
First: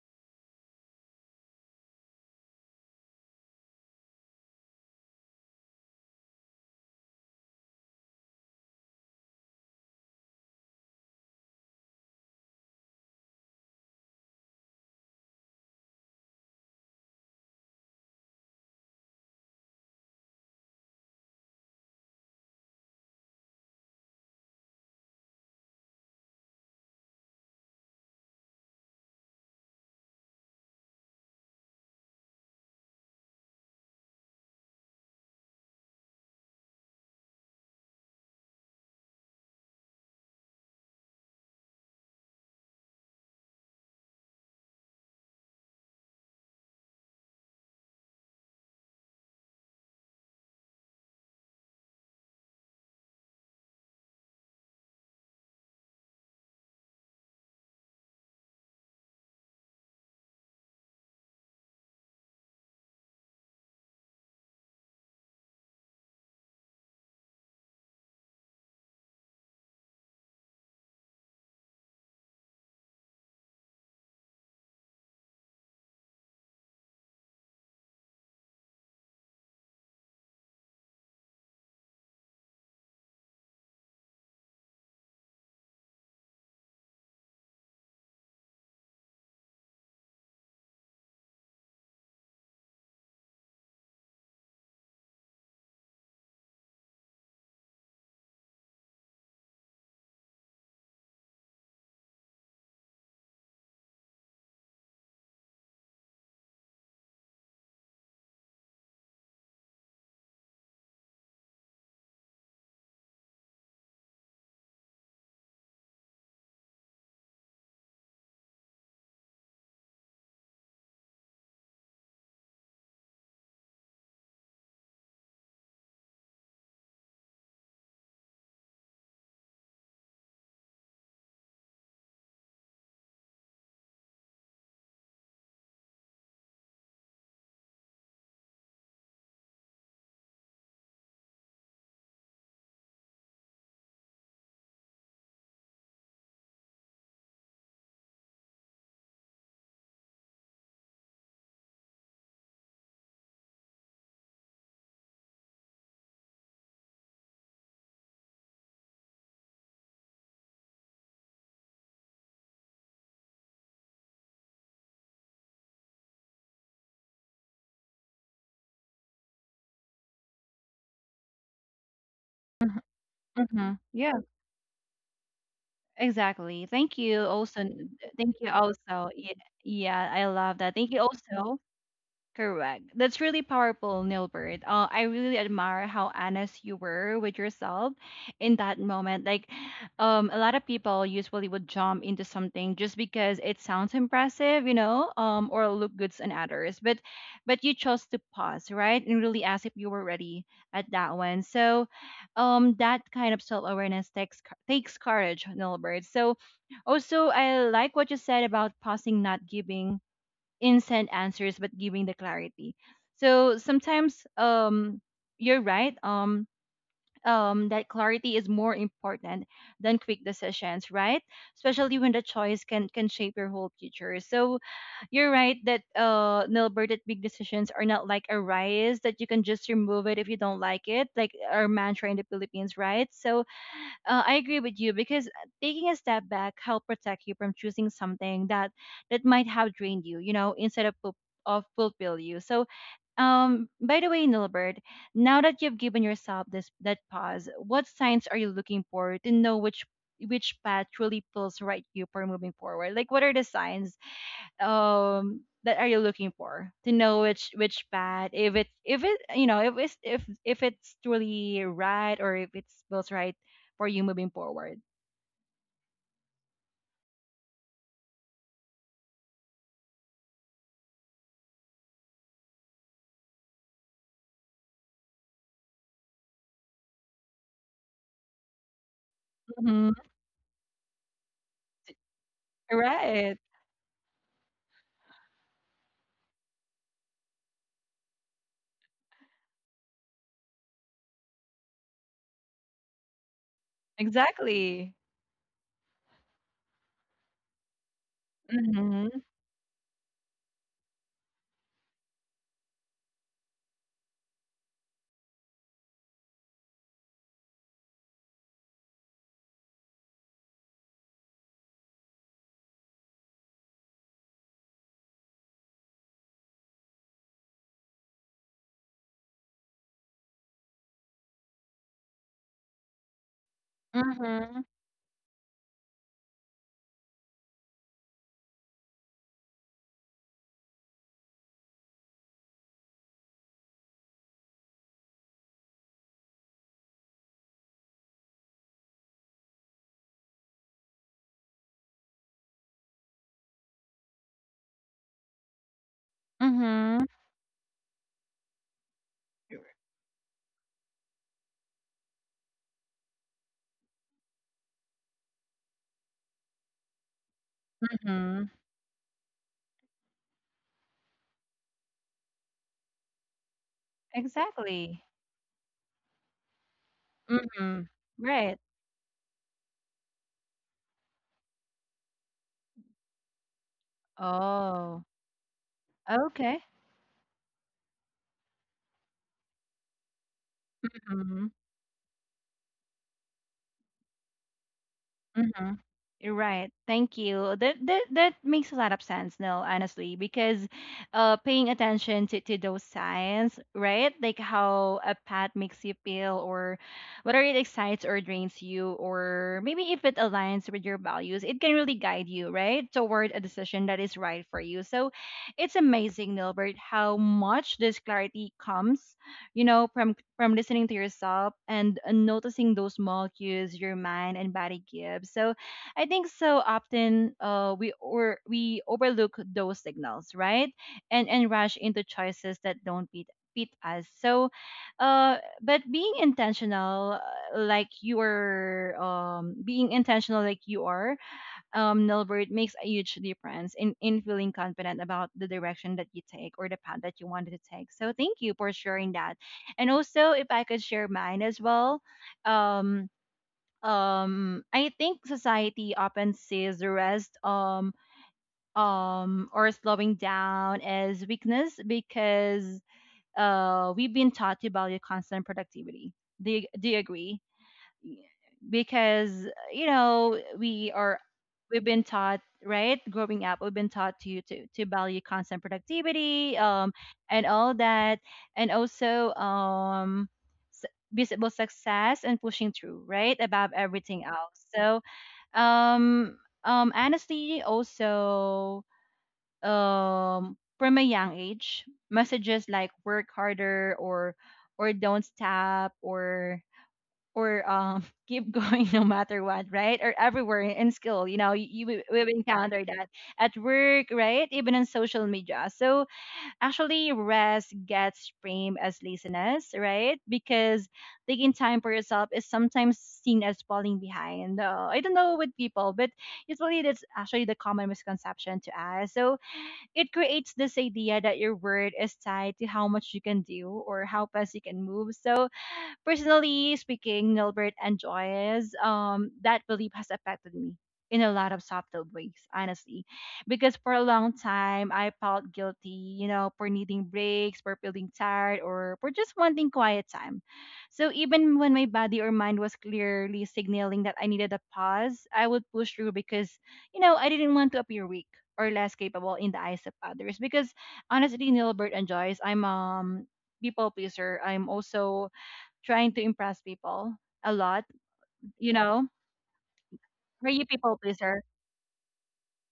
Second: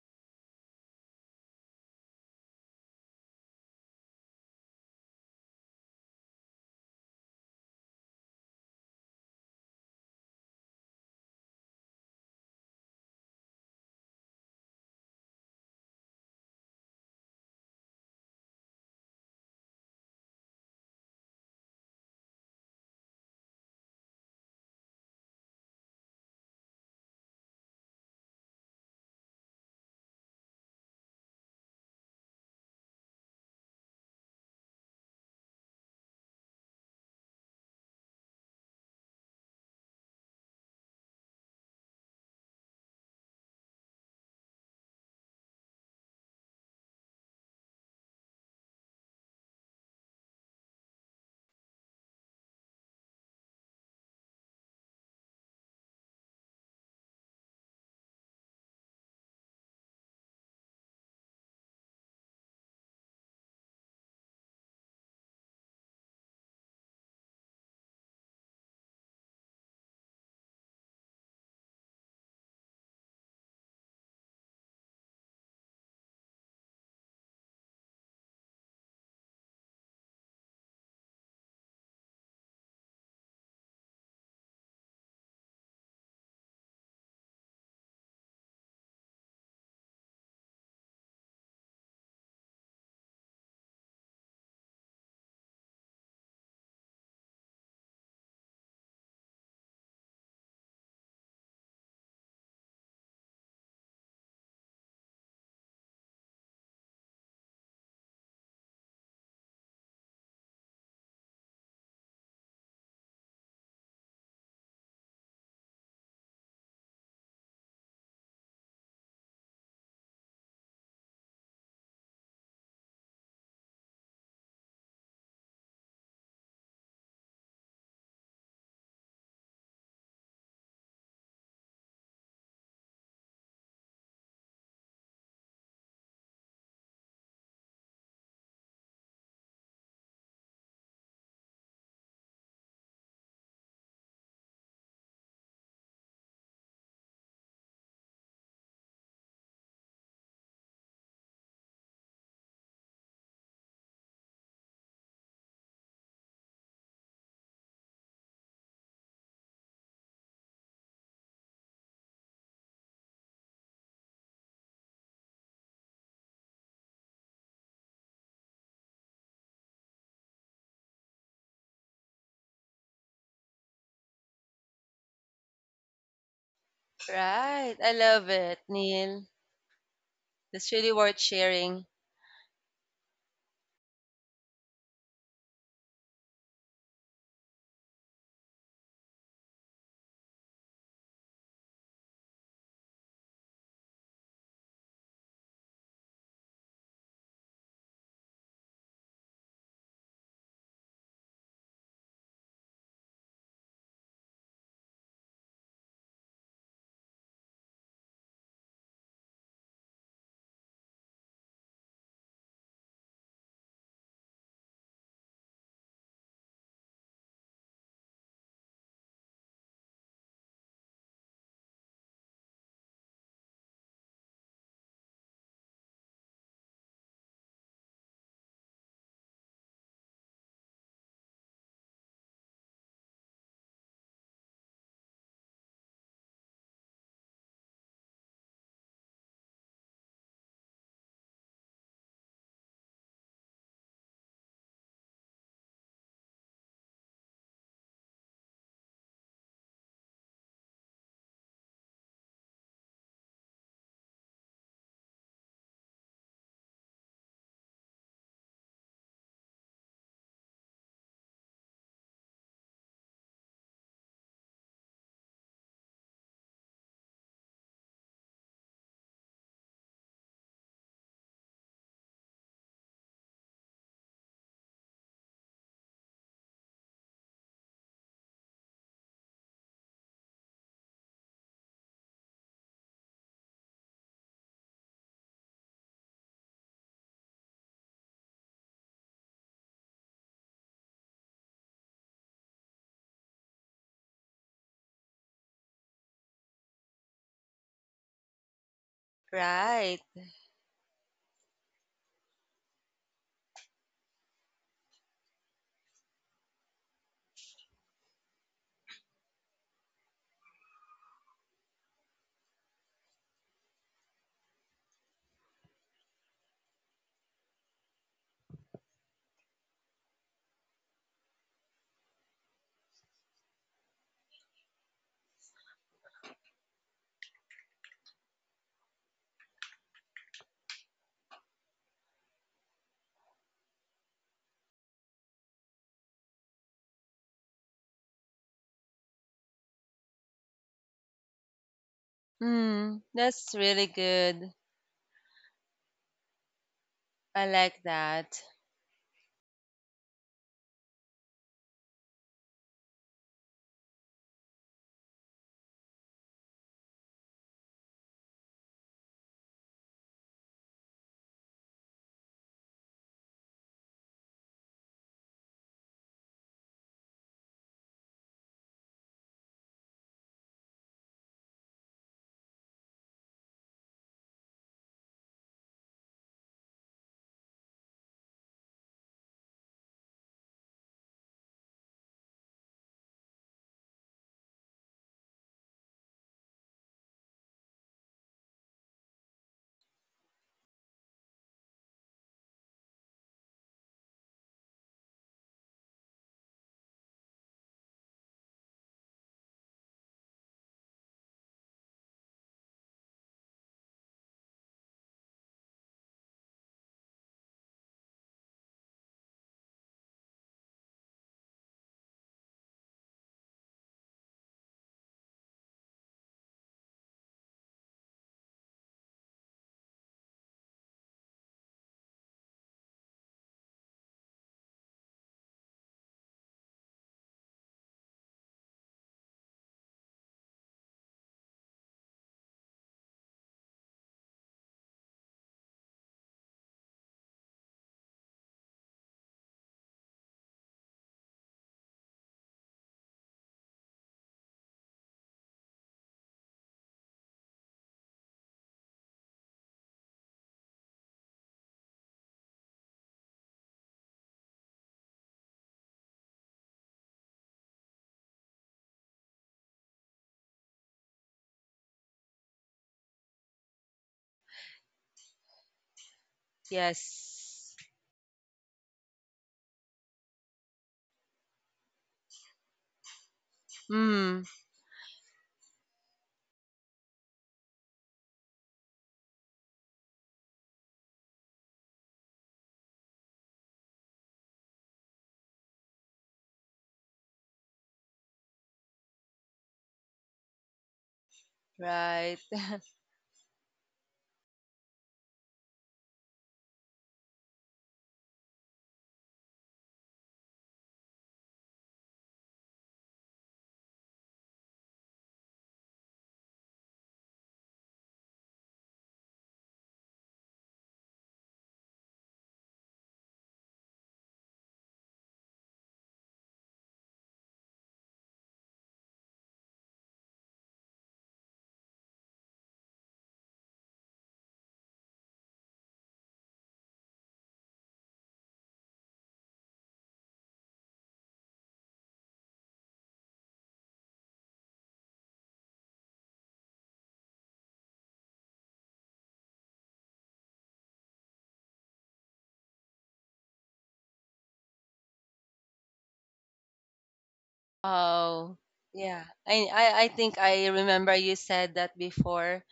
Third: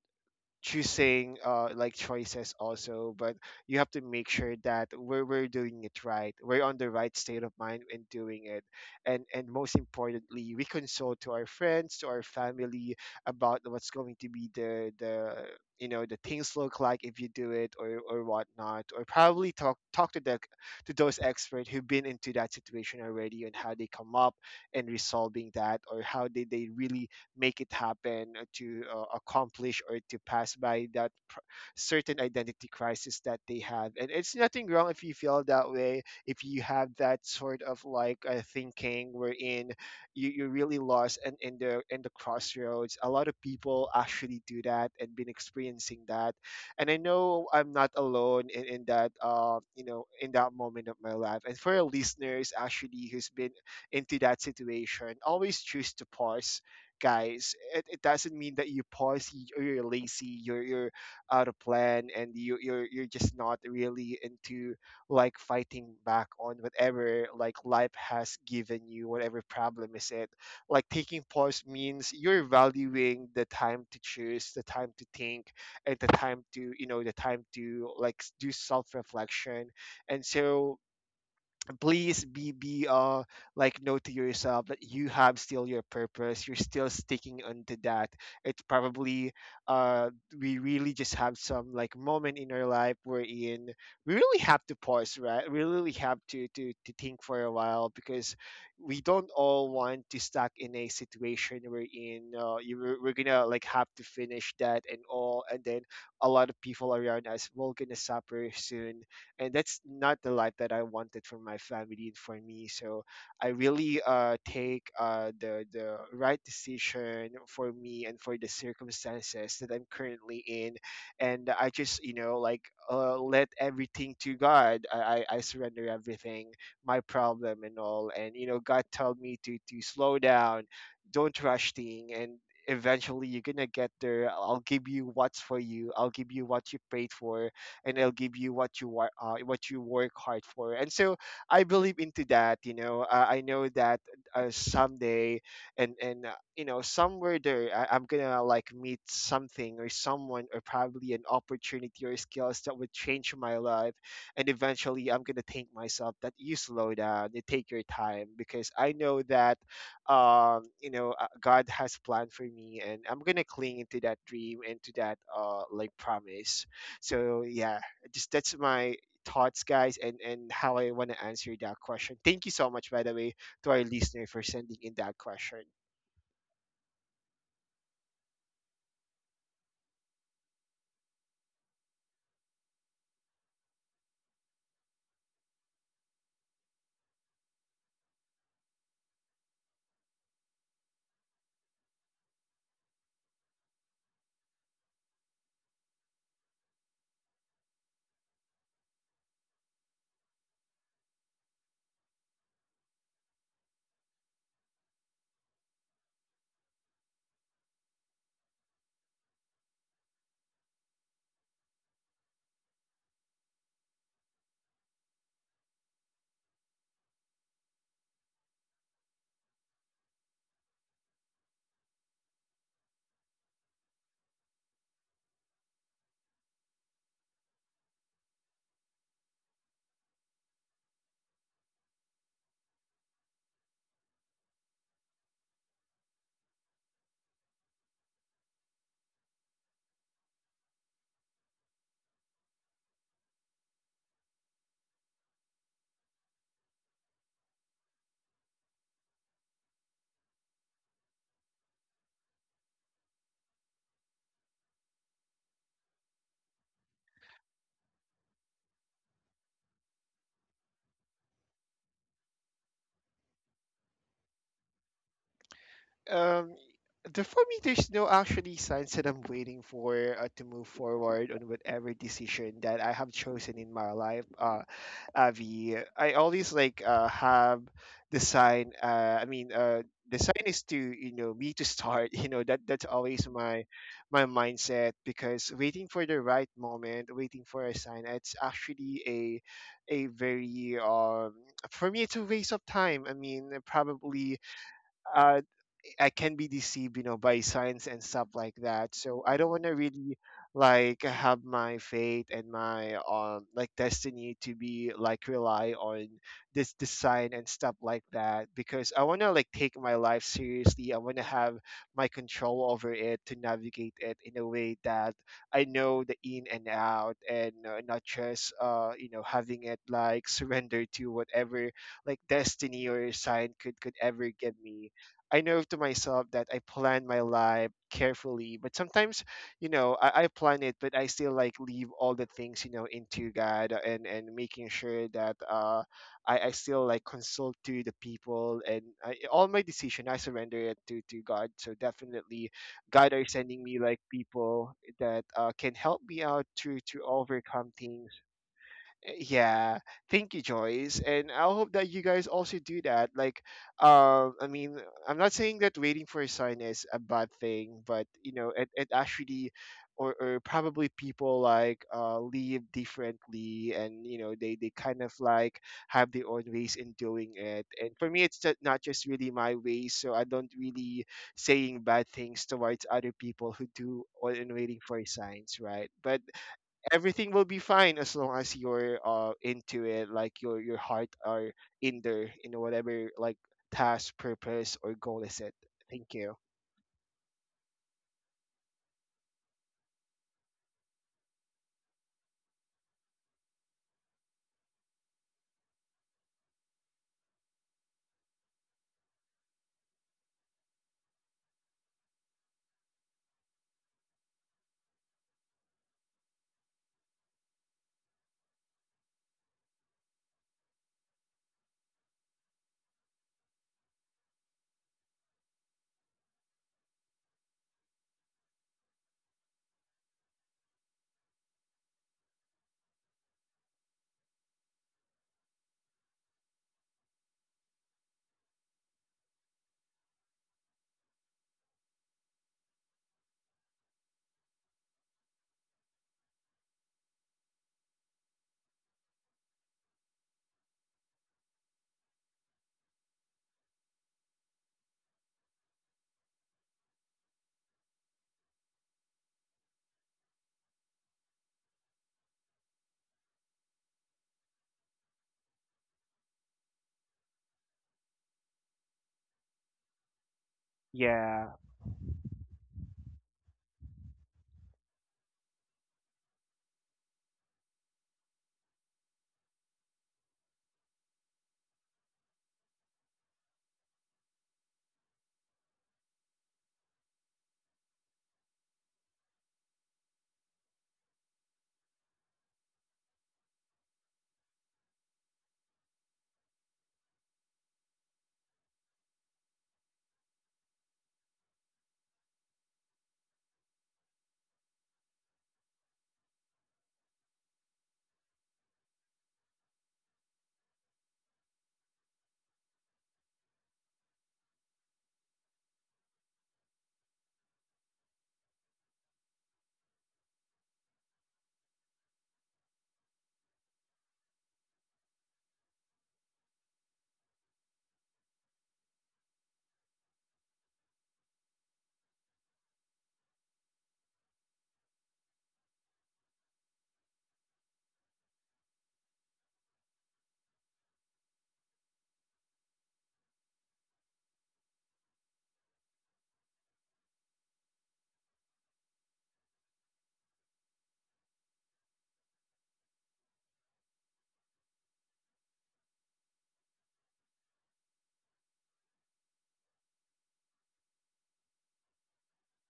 Speaker 3: choosing, like choices also. But you have to make sure that we're doing it right, we're on the right state of mind in doing it. And most importantly, we consult to our friends, to our family about what's going to be the the things look like if you do it or whatnot. Or probably talk to the, to those experts who've been into that situation already and how they come up and resolving that, or how did they really make it happen, to accomplish or to pass by that certain identity crisis that they have. And it's nothing wrong if you feel that way, if you have that sort of like thinking wherein you really lost and in the crossroads. A lot of people actually do that and been experiencing that. And I know I'm not alone in that you know, in that moment of my life. And for our listeners actually who's been into that situation, always choose to pause, guys. It doesn't mean that you poisy, or you're lazy, you're out of plan, and you're just not really into like fighting back on whatever like life has given you, whatever problem is it. Like taking pause means you're valuing the time to choose, the time to think, and the time to, like do self reflection. And so please be like know to yourself that you have still your purpose. You're still sticking onto that. It's probably, uh we really just have some like moment in our life wherein we really have to pause, right? We really have to to think for a while. Because we don't all want to stuck in a situation wherein we're gonna like have to finish that and all, and then a lot of people around us will gonna suffer soon. And that's not the life that I wanted for my family and for me. So I really take the right decision for me and for the circumstances that I'm currently in. And I just, you know, like let everything to God. I surrender everything, my problem and all. And, you know, God told me to slow down, don't rush thing. And eventually you're gonna get there. I'll give you what's for you. I'll give you what you prayed for, and I will give you what you what you work hard for. And so I believe into that. You know, I know that someday and you know, somewhere there, I'm gonna like meet something or someone, or probably an opportunity or skills that would change my life. And eventually I'm gonna think myself that you slow down, you take your time. Because I know that, God has planned for me. And I'm gonna cling into that dream and to that like promise. So yeah, just that's my thoughts, guys. And how I want to answer that question. Thank you so much, by the way, to
Speaker 1: Mm-hmm.
Speaker 3: our listener for sending in that question.
Speaker 1: Exactly. Thank you also.
Speaker 2: Right. I love
Speaker 1: Thank you
Speaker 2: it,
Speaker 1: also.
Speaker 2: Neil.
Speaker 1: Yeah, yeah, I love
Speaker 2: That's
Speaker 1: that.
Speaker 2: really
Speaker 1: Thank you
Speaker 2: worth
Speaker 1: also.
Speaker 2: sharing.
Speaker 1: Correct. That's really powerful, Nilbert. I really admire how honest you were with yourself in that moment. Like, a lot of people usually would jump into something just because it sounds impressive, you know, or look good on others. But you chose to pause, right, and really ask if you were ready at that one. So, that kind of self-awareness takes courage, Nilbert. So, also, I like what you said about pausing, not giving instant answers but giving the clarity. So sometimes, you're right, that clarity is more important than quick decisions, right? Especially when the choice can shape your whole future. So you're right that Nilbert, that big decisions are not like a rice that you can just remove it if you don't like it, like our mantra in the Philippines, right? So I agree with you, because taking a step back help protect you from choosing something that might have drained you, you know, instead of of fulfill you. So, by the way, Nilbert, now that you've given yourself this that pause, what signs are you looking for to know which path truly feels right to you for moving forward? Like, what are the signs that are you looking for to know which path, if it you know, if it's truly right or if it's feels right for you moving forward.
Speaker 3: um the for me, there's no actually signs that I'm waiting for, to move forward on whatever decision that I have chosen in my life. Avi, I always like have the sign,
Speaker 1: Mm-hmm.
Speaker 3: the sign is to, you know, me to start you know, that that's always
Speaker 1: Right.
Speaker 3: my my mindset. Because waiting for the right moment, waiting for a sign, it's actually a very for me it's a waste of time. I mean, probably
Speaker 1: Exactly.
Speaker 3: uh, I can be deceived, you know, by signs and stuff like that.
Speaker 1: Mm-hmm.
Speaker 3: So I don't want to
Speaker 2: Right.
Speaker 3: really like have my fate and my like destiny to be like rely on this design and stuff like that. Because I want to like take my life seriously. I want to have my control over it, to navigate it in a way that I know the in and out. And not just you know, having it like surrender to whatever like destiny or sign could ever give
Speaker 1: Mm-hmm.
Speaker 3: me. I know to myself that I plan my life carefully. But sometimes, you know, I plan it, but I still like leave all the things, you know, into God. And making sure that uh, I still like consult to the people. And all my decision I surrender it to God. So definitely,
Speaker 2: Mm,
Speaker 3: God are
Speaker 2: that's
Speaker 3: sending me
Speaker 2: really
Speaker 3: like
Speaker 2: good.
Speaker 3: people that can help me out to
Speaker 1: Mm-hmm.
Speaker 2: I
Speaker 3: overcome
Speaker 2: like
Speaker 3: things.
Speaker 2: that.
Speaker 3: Yeah, thank you, Joyce. And I hope that you guys also do that, like I mean, I'm not saying that waiting for a sign is a bad thing. But, you
Speaker 1: Mm-hmm.
Speaker 3: know, it actually, or probably people like live differently. And, you know, they kind
Speaker 1: Exactly.
Speaker 3: of like have their own ways in doing it.
Speaker 1: Mm-hmm.
Speaker 3: And for me, it's
Speaker 1: Right.
Speaker 3: not just really my way. So I don't really saying bad things towards other people who do or in waiting
Speaker 1: Oh,
Speaker 3: for signs, right? But
Speaker 1: okay.
Speaker 3: everything will be fine as long as you're into it, like your heart
Speaker 1: Mm-hmm.
Speaker 3: are in there, in whatever like task, purpose, or goal is it.
Speaker 1: Mm-hmm.
Speaker 3: Thank
Speaker 1: You're
Speaker 3: you.
Speaker 1: right. Thank you. That makes a lot of sense, Neil, honestly, because paying attention to those signs, right? Like how a pet makes you feel, or whether it excites or drains you, or maybe if it aligns with your values, it can really guide you, right? Toward a decision that is right for you. So it's amazing, Nilbert, how much this clarity comes, you know, from listening to yourself and, noticing those small cues your mind and body give. So I think so often we, or we overlook those signals, right? And rush into choices that don't fit, fit us. So but being intentional, like you are being intentional like you are, Nilbert, makes a huge difference in feeling confident about the direction that you take or the path that you wanted to take. So thank you for sharing that. And also, if I could share mine as well, um, I think society often sees the rest, or slowing down, as weakness because we've been taught to value constant productivity. Do do you agree? Because, you know, we are,
Speaker 3: Yeah,
Speaker 1: we've been taught, right? Growing up we've been taught to value constant productivity, and all
Speaker 2: Yes.
Speaker 1: that. And also, s- visible success and pushing through, right, above everything
Speaker 2: Mm,
Speaker 1: else. So um honestly also, from a young age, messages like work harder, or don't stop, or keep going no matter what, right? Or everywhere in school, you know, you will
Speaker 2: right.
Speaker 1: encounter that at work, right? Even on social media. So actually, rest gets framed as laziness, right? Because taking time for yourself is sometimes seen as falling behind. I don't know with people, but usually that's actually the common misconception to us. So it creates this idea that your word is tied to how much you can do or how fast you can move. So personally speaking, Nilbert and Joyce, that belief has affected me in a lot of subtle ways, honestly. Because for a long time, I felt guilty, you know, for needing breaks, for feeling tired, or for just wanting quiet time. So even when my body or mind was clearly signaling that I needed a pause, I would push through because, you know, I didn't want to appear weak or less capable in the eyes of others. Because honestly, Nilbert and Joyce, I'm people pleaser. I'm also trying to impress people a lot,
Speaker 2: Oh,
Speaker 1: you know?
Speaker 2: yeah. I think
Speaker 1: Are you
Speaker 2: I
Speaker 1: people
Speaker 2: remember you
Speaker 1: pleaser?
Speaker 2: said that before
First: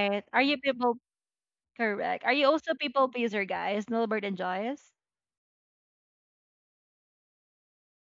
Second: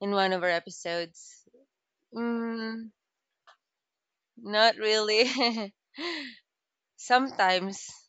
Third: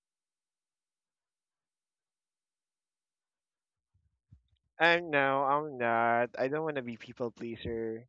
Speaker 2: in one of
Speaker 1: Are
Speaker 2: our
Speaker 1: you people
Speaker 2: episodes.
Speaker 1: correct? Are you also
Speaker 2: Mm,
Speaker 1: people pleaser, guys? Nilbert and
Speaker 2: not
Speaker 1: Joyce?
Speaker 2: really.
Speaker 3: I'm not, I don't want to be people
Speaker 2: Sometimes.
Speaker 3: pleaser.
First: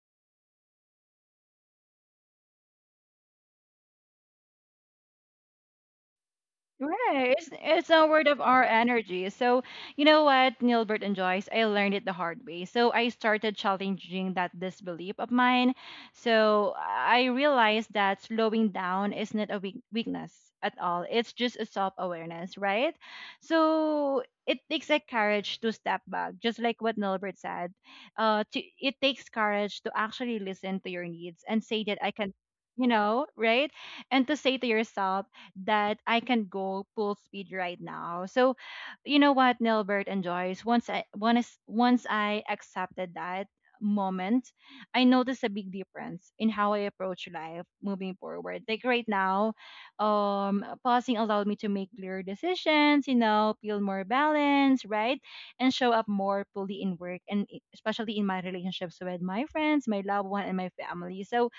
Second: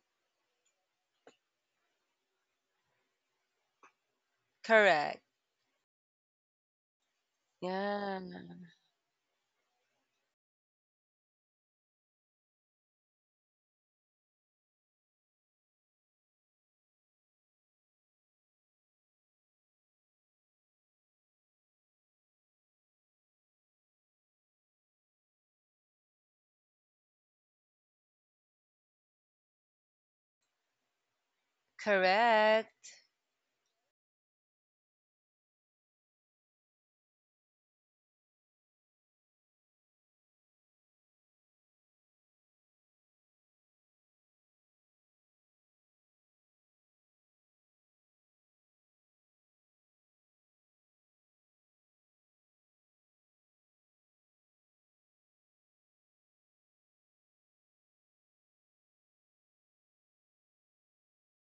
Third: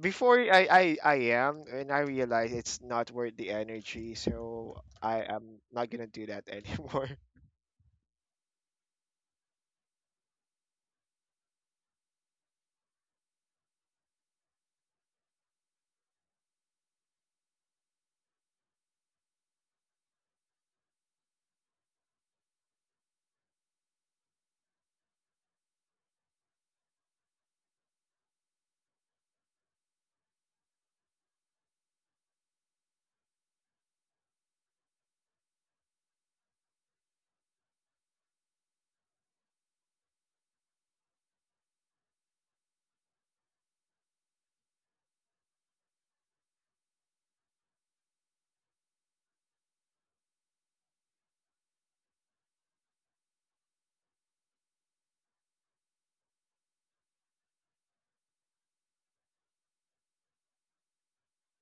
Speaker 3: Before, I am, and I realize it's not worth the energy, so I
Speaker 2: Correct.
Speaker 3: am not gonna do that anymore.
Speaker 1: Right. It's a
Speaker 2: Yeah.
Speaker 1: word of our energy. So, you know what, Nilbert and Joyce, I learned it the hard way. So, I started challenging that disbelief of mine. So, I realized that slowing down is not a weakness at all. It's just a self awareness, right? So, it takes a courage to step back, just like what Nilbert said. It takes courage to actually listen to your needs and say that I can, you
Speaker 2: Correct.
Speaker 1: know, right? And to say to yourself, that I can go full speed right now. So, you know what, Nilbert and Joyce, once I accepted that moment, I noticed a big difference in how I approach life moving forward. Like right now, pausing allowed me to make clearer decisions, you know, feel more balanced, right? And show up more fully in work and especially in my relationships with my friends, my loved one, and my family. So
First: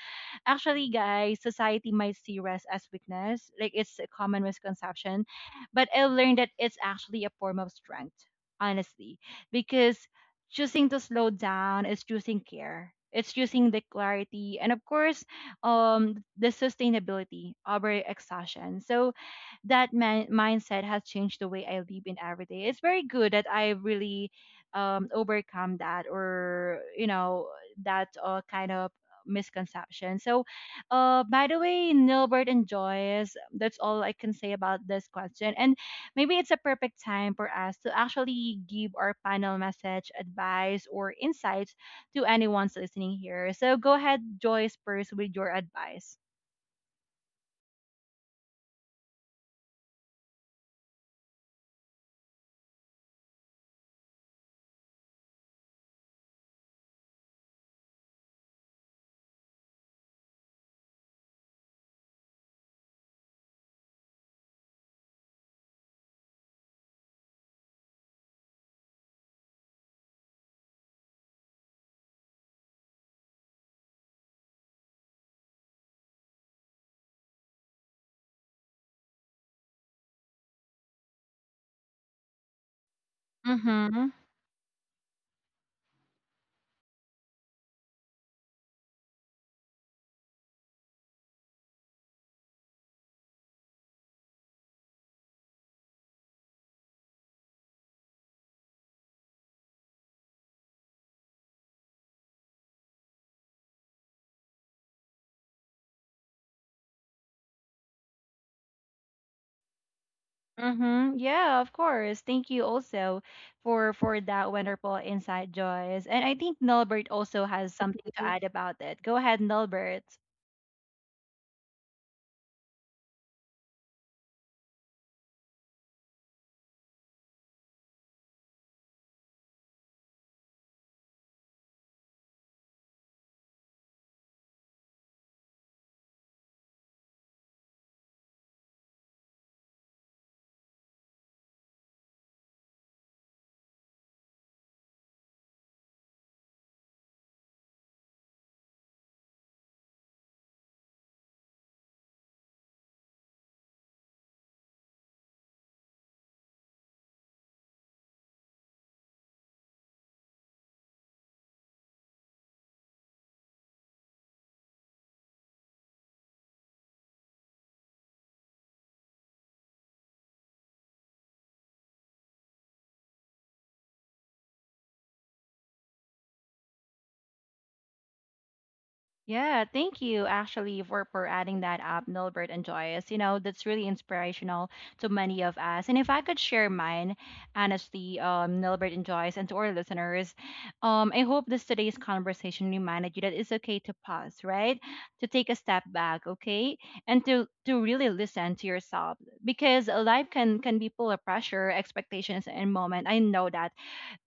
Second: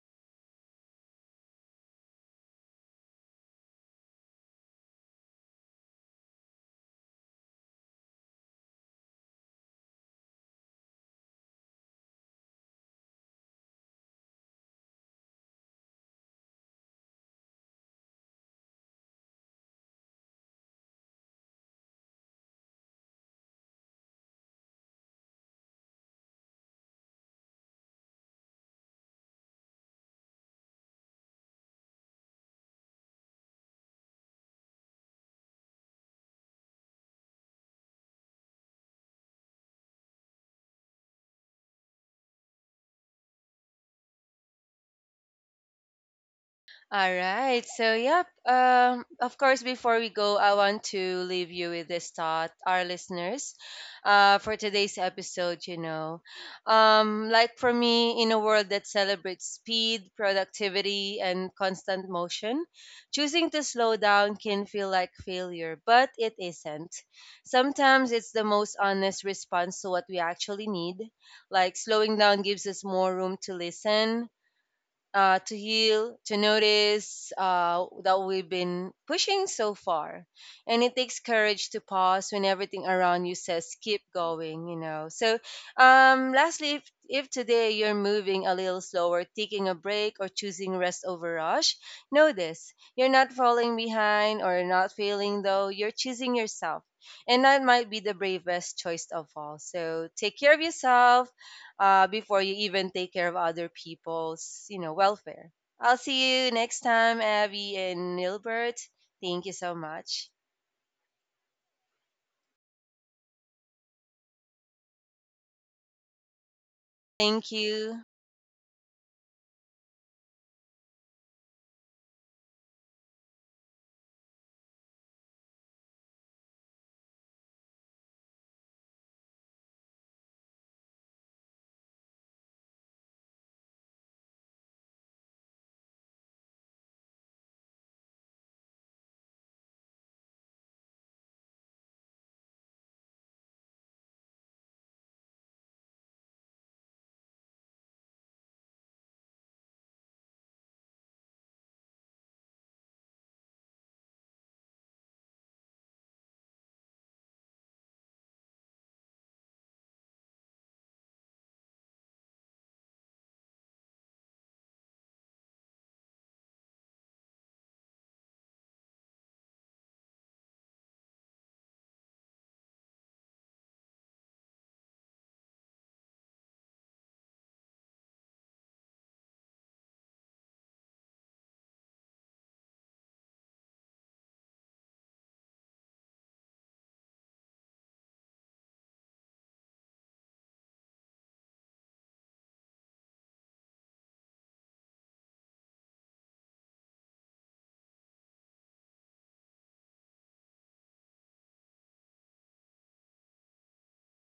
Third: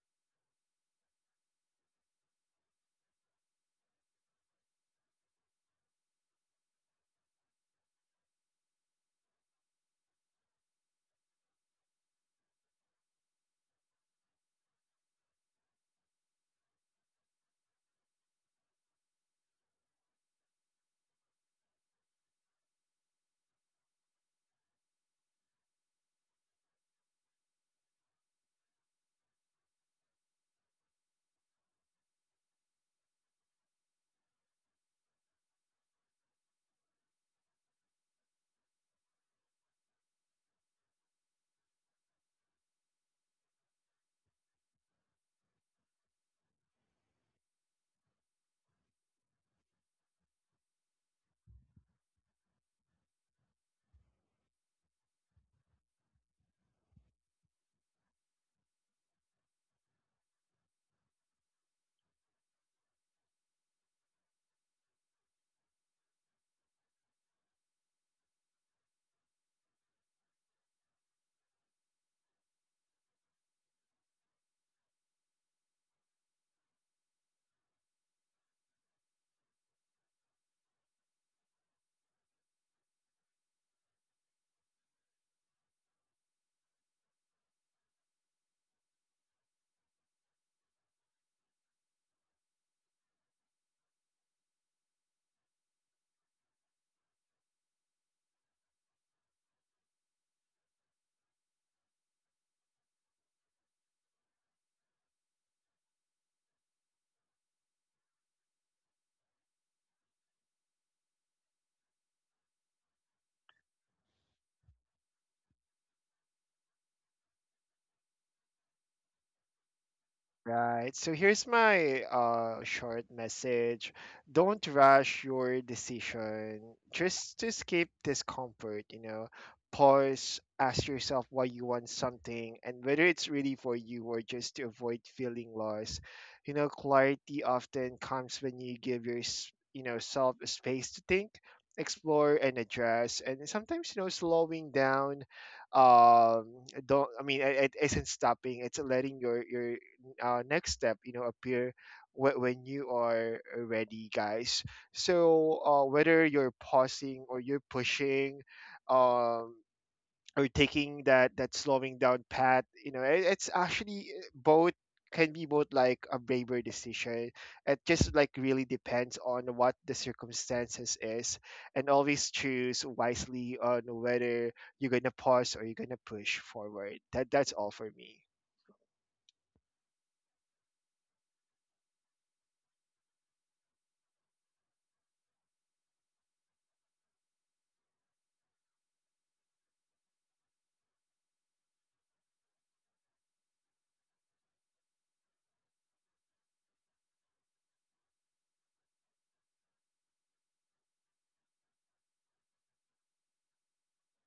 Speaker 1: actually, guys, society might see rest as weakness, like it's a common misconception, but I learned that it's actually a form of strength, honestly, because choosing to slow down is choosing care. It's choosing the clarity and, of course, the sustainability over exhaustion. So, that mindset has changed the way I live in every day. It's very good that I really overcome that, or you know, that kind of misconception. So, by the way, Nilbert and Joyce, that's all I can say about this question. And maybe it's a perfect time for us to actually give our panel message, advice, or insights to anyone's listening here. So go ahead, Joyce, first with your advice.
Speaker 2: All right. So, yep. Of course, before we go, I want to leave you with this thought, our listeners, for today's episode. You know, like for me, in a world that celebrates speed, productivity, and constant motion, choosing to slow down can feel like failure, but it isn't. Sometimes it's the most honest response to what we actually need. Like slowing down gives us more room to listen to heal, to notice that we've been pushing so far. And it takes courage to pause when everything around you says keep
Speaker 1: Mm-hmm.
Speaker 2: going, you know. So, lastly, if today you're moving a little slower, taking a break, or choosing rest over rush, know this you're not falling behind or not failing, though, you're choosing yourself. And that might be the bravest choice of all. So, take care of yourself before you even take care of other people's, you know, welfare. I'll see you next time, Abby and Nilbert. Thank you so much.
Speaker 1: Mm-hmm. Yeah, of course. Thank you also for that wonderful insight, Joyce. And I think Nelbert also
Speaker 2: Thank
Speaker 1: has something
Speaker 2: you.
Speaker 1: to add about it. Go ahead, Nelbert.
Speaker 3: Right. So here's my short message. Don't rush your decision just to keep discomfort, you know. Pause, ask yourself why you want something, and whether it's really for you or just to avoid feeling lost. You know, clarity often comes when you give your, self a space to think, explore and address. And sometimes, you know, slowing down, um don't I mean it isn't stopping. It's letting your next step, you know, appear when you are ready, guys. So whether you're pausing or you're pushing, um, or taking that slowing down path, you know, it's actually, both can be both like a braver decision. It just like really depends on what the circumstances is. And always choose wisely on whether you're gonna pause or you're gonna push forward. That's all for me.
Speaker 1: Yeah, thank you actually for adding that up, Milbert and Joyce. You know, that's really inspirational to many of us. And if I could share mine, honestly, Milbert and Joyce, and to our listeners, I hope this today's conversation reminded you that it's okay to pause, right? To take a step back, okay? And to really listen to yourself, because life can be full of pressure, expectations, and moment. I know that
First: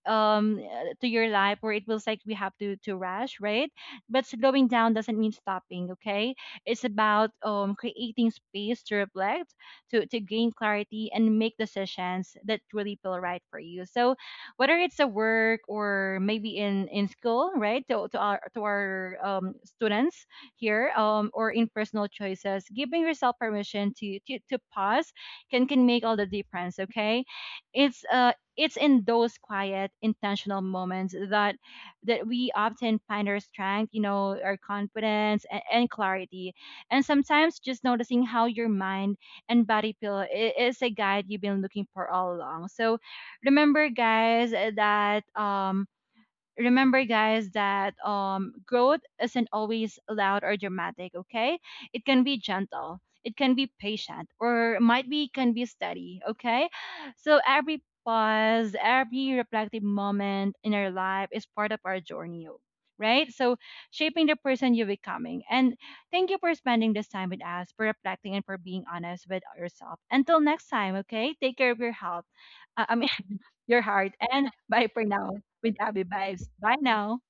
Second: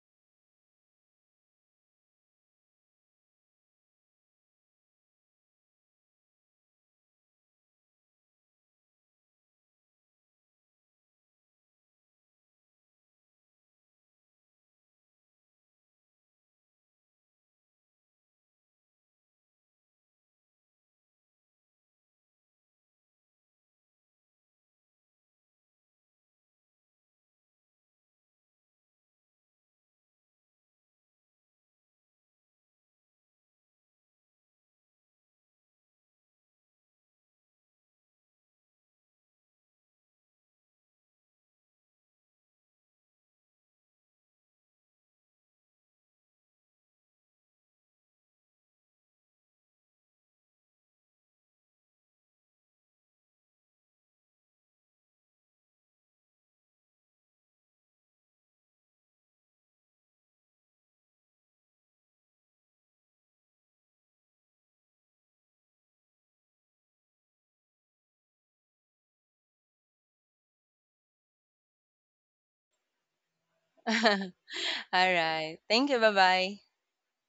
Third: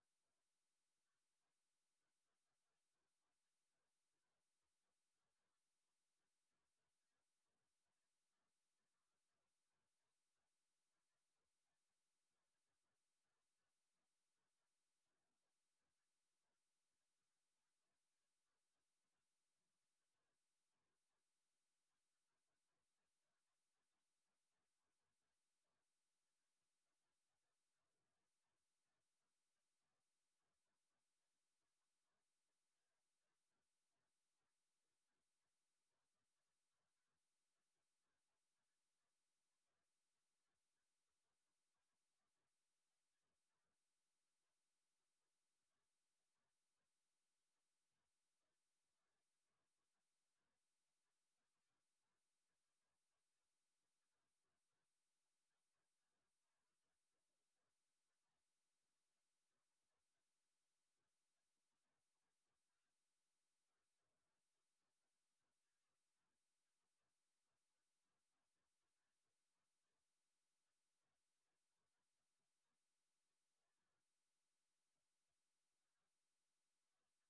Speaker 1: to your life where it feels like we have to rush, right? But slowing down doesn't mean stopping, okay? It's about creating space to reflect, to gain clarity and make decisions that really feel right for you. So whether it's a work or maybe in school, right, to our students here, or in personal choices, giving yourself permission to pause can make all the difference, okay? it's uh it's in those quiet intentional moments that, we often find our strength, you know, our confidence, and clarity. And sometimes just noticing how your mind and body feel is a guide you've been looking for all along. So remember guys that growth isn't always loud or dramatic, okay? It can be gentle, it can be patient, or might be, can be steady, okay? So every pause, every reflective moment in our life is part of our journey, right? So shaping the person you're becoming. And thank you for spending this time with us, for reflecting and for being honest with yourself. Until next time, okay, take care of your health, uh, i mean your heart,
Speaker 2: All
Speaker 1: and bye for now,
Speaker 2: right.
Speaker 1: with
Speaker 2: Thank you.
Speaker 1: Abby
Speaker 2: Bye
Speaker 1: Vibes.
Speaker 2: bye.
Speaker 1: Bye now.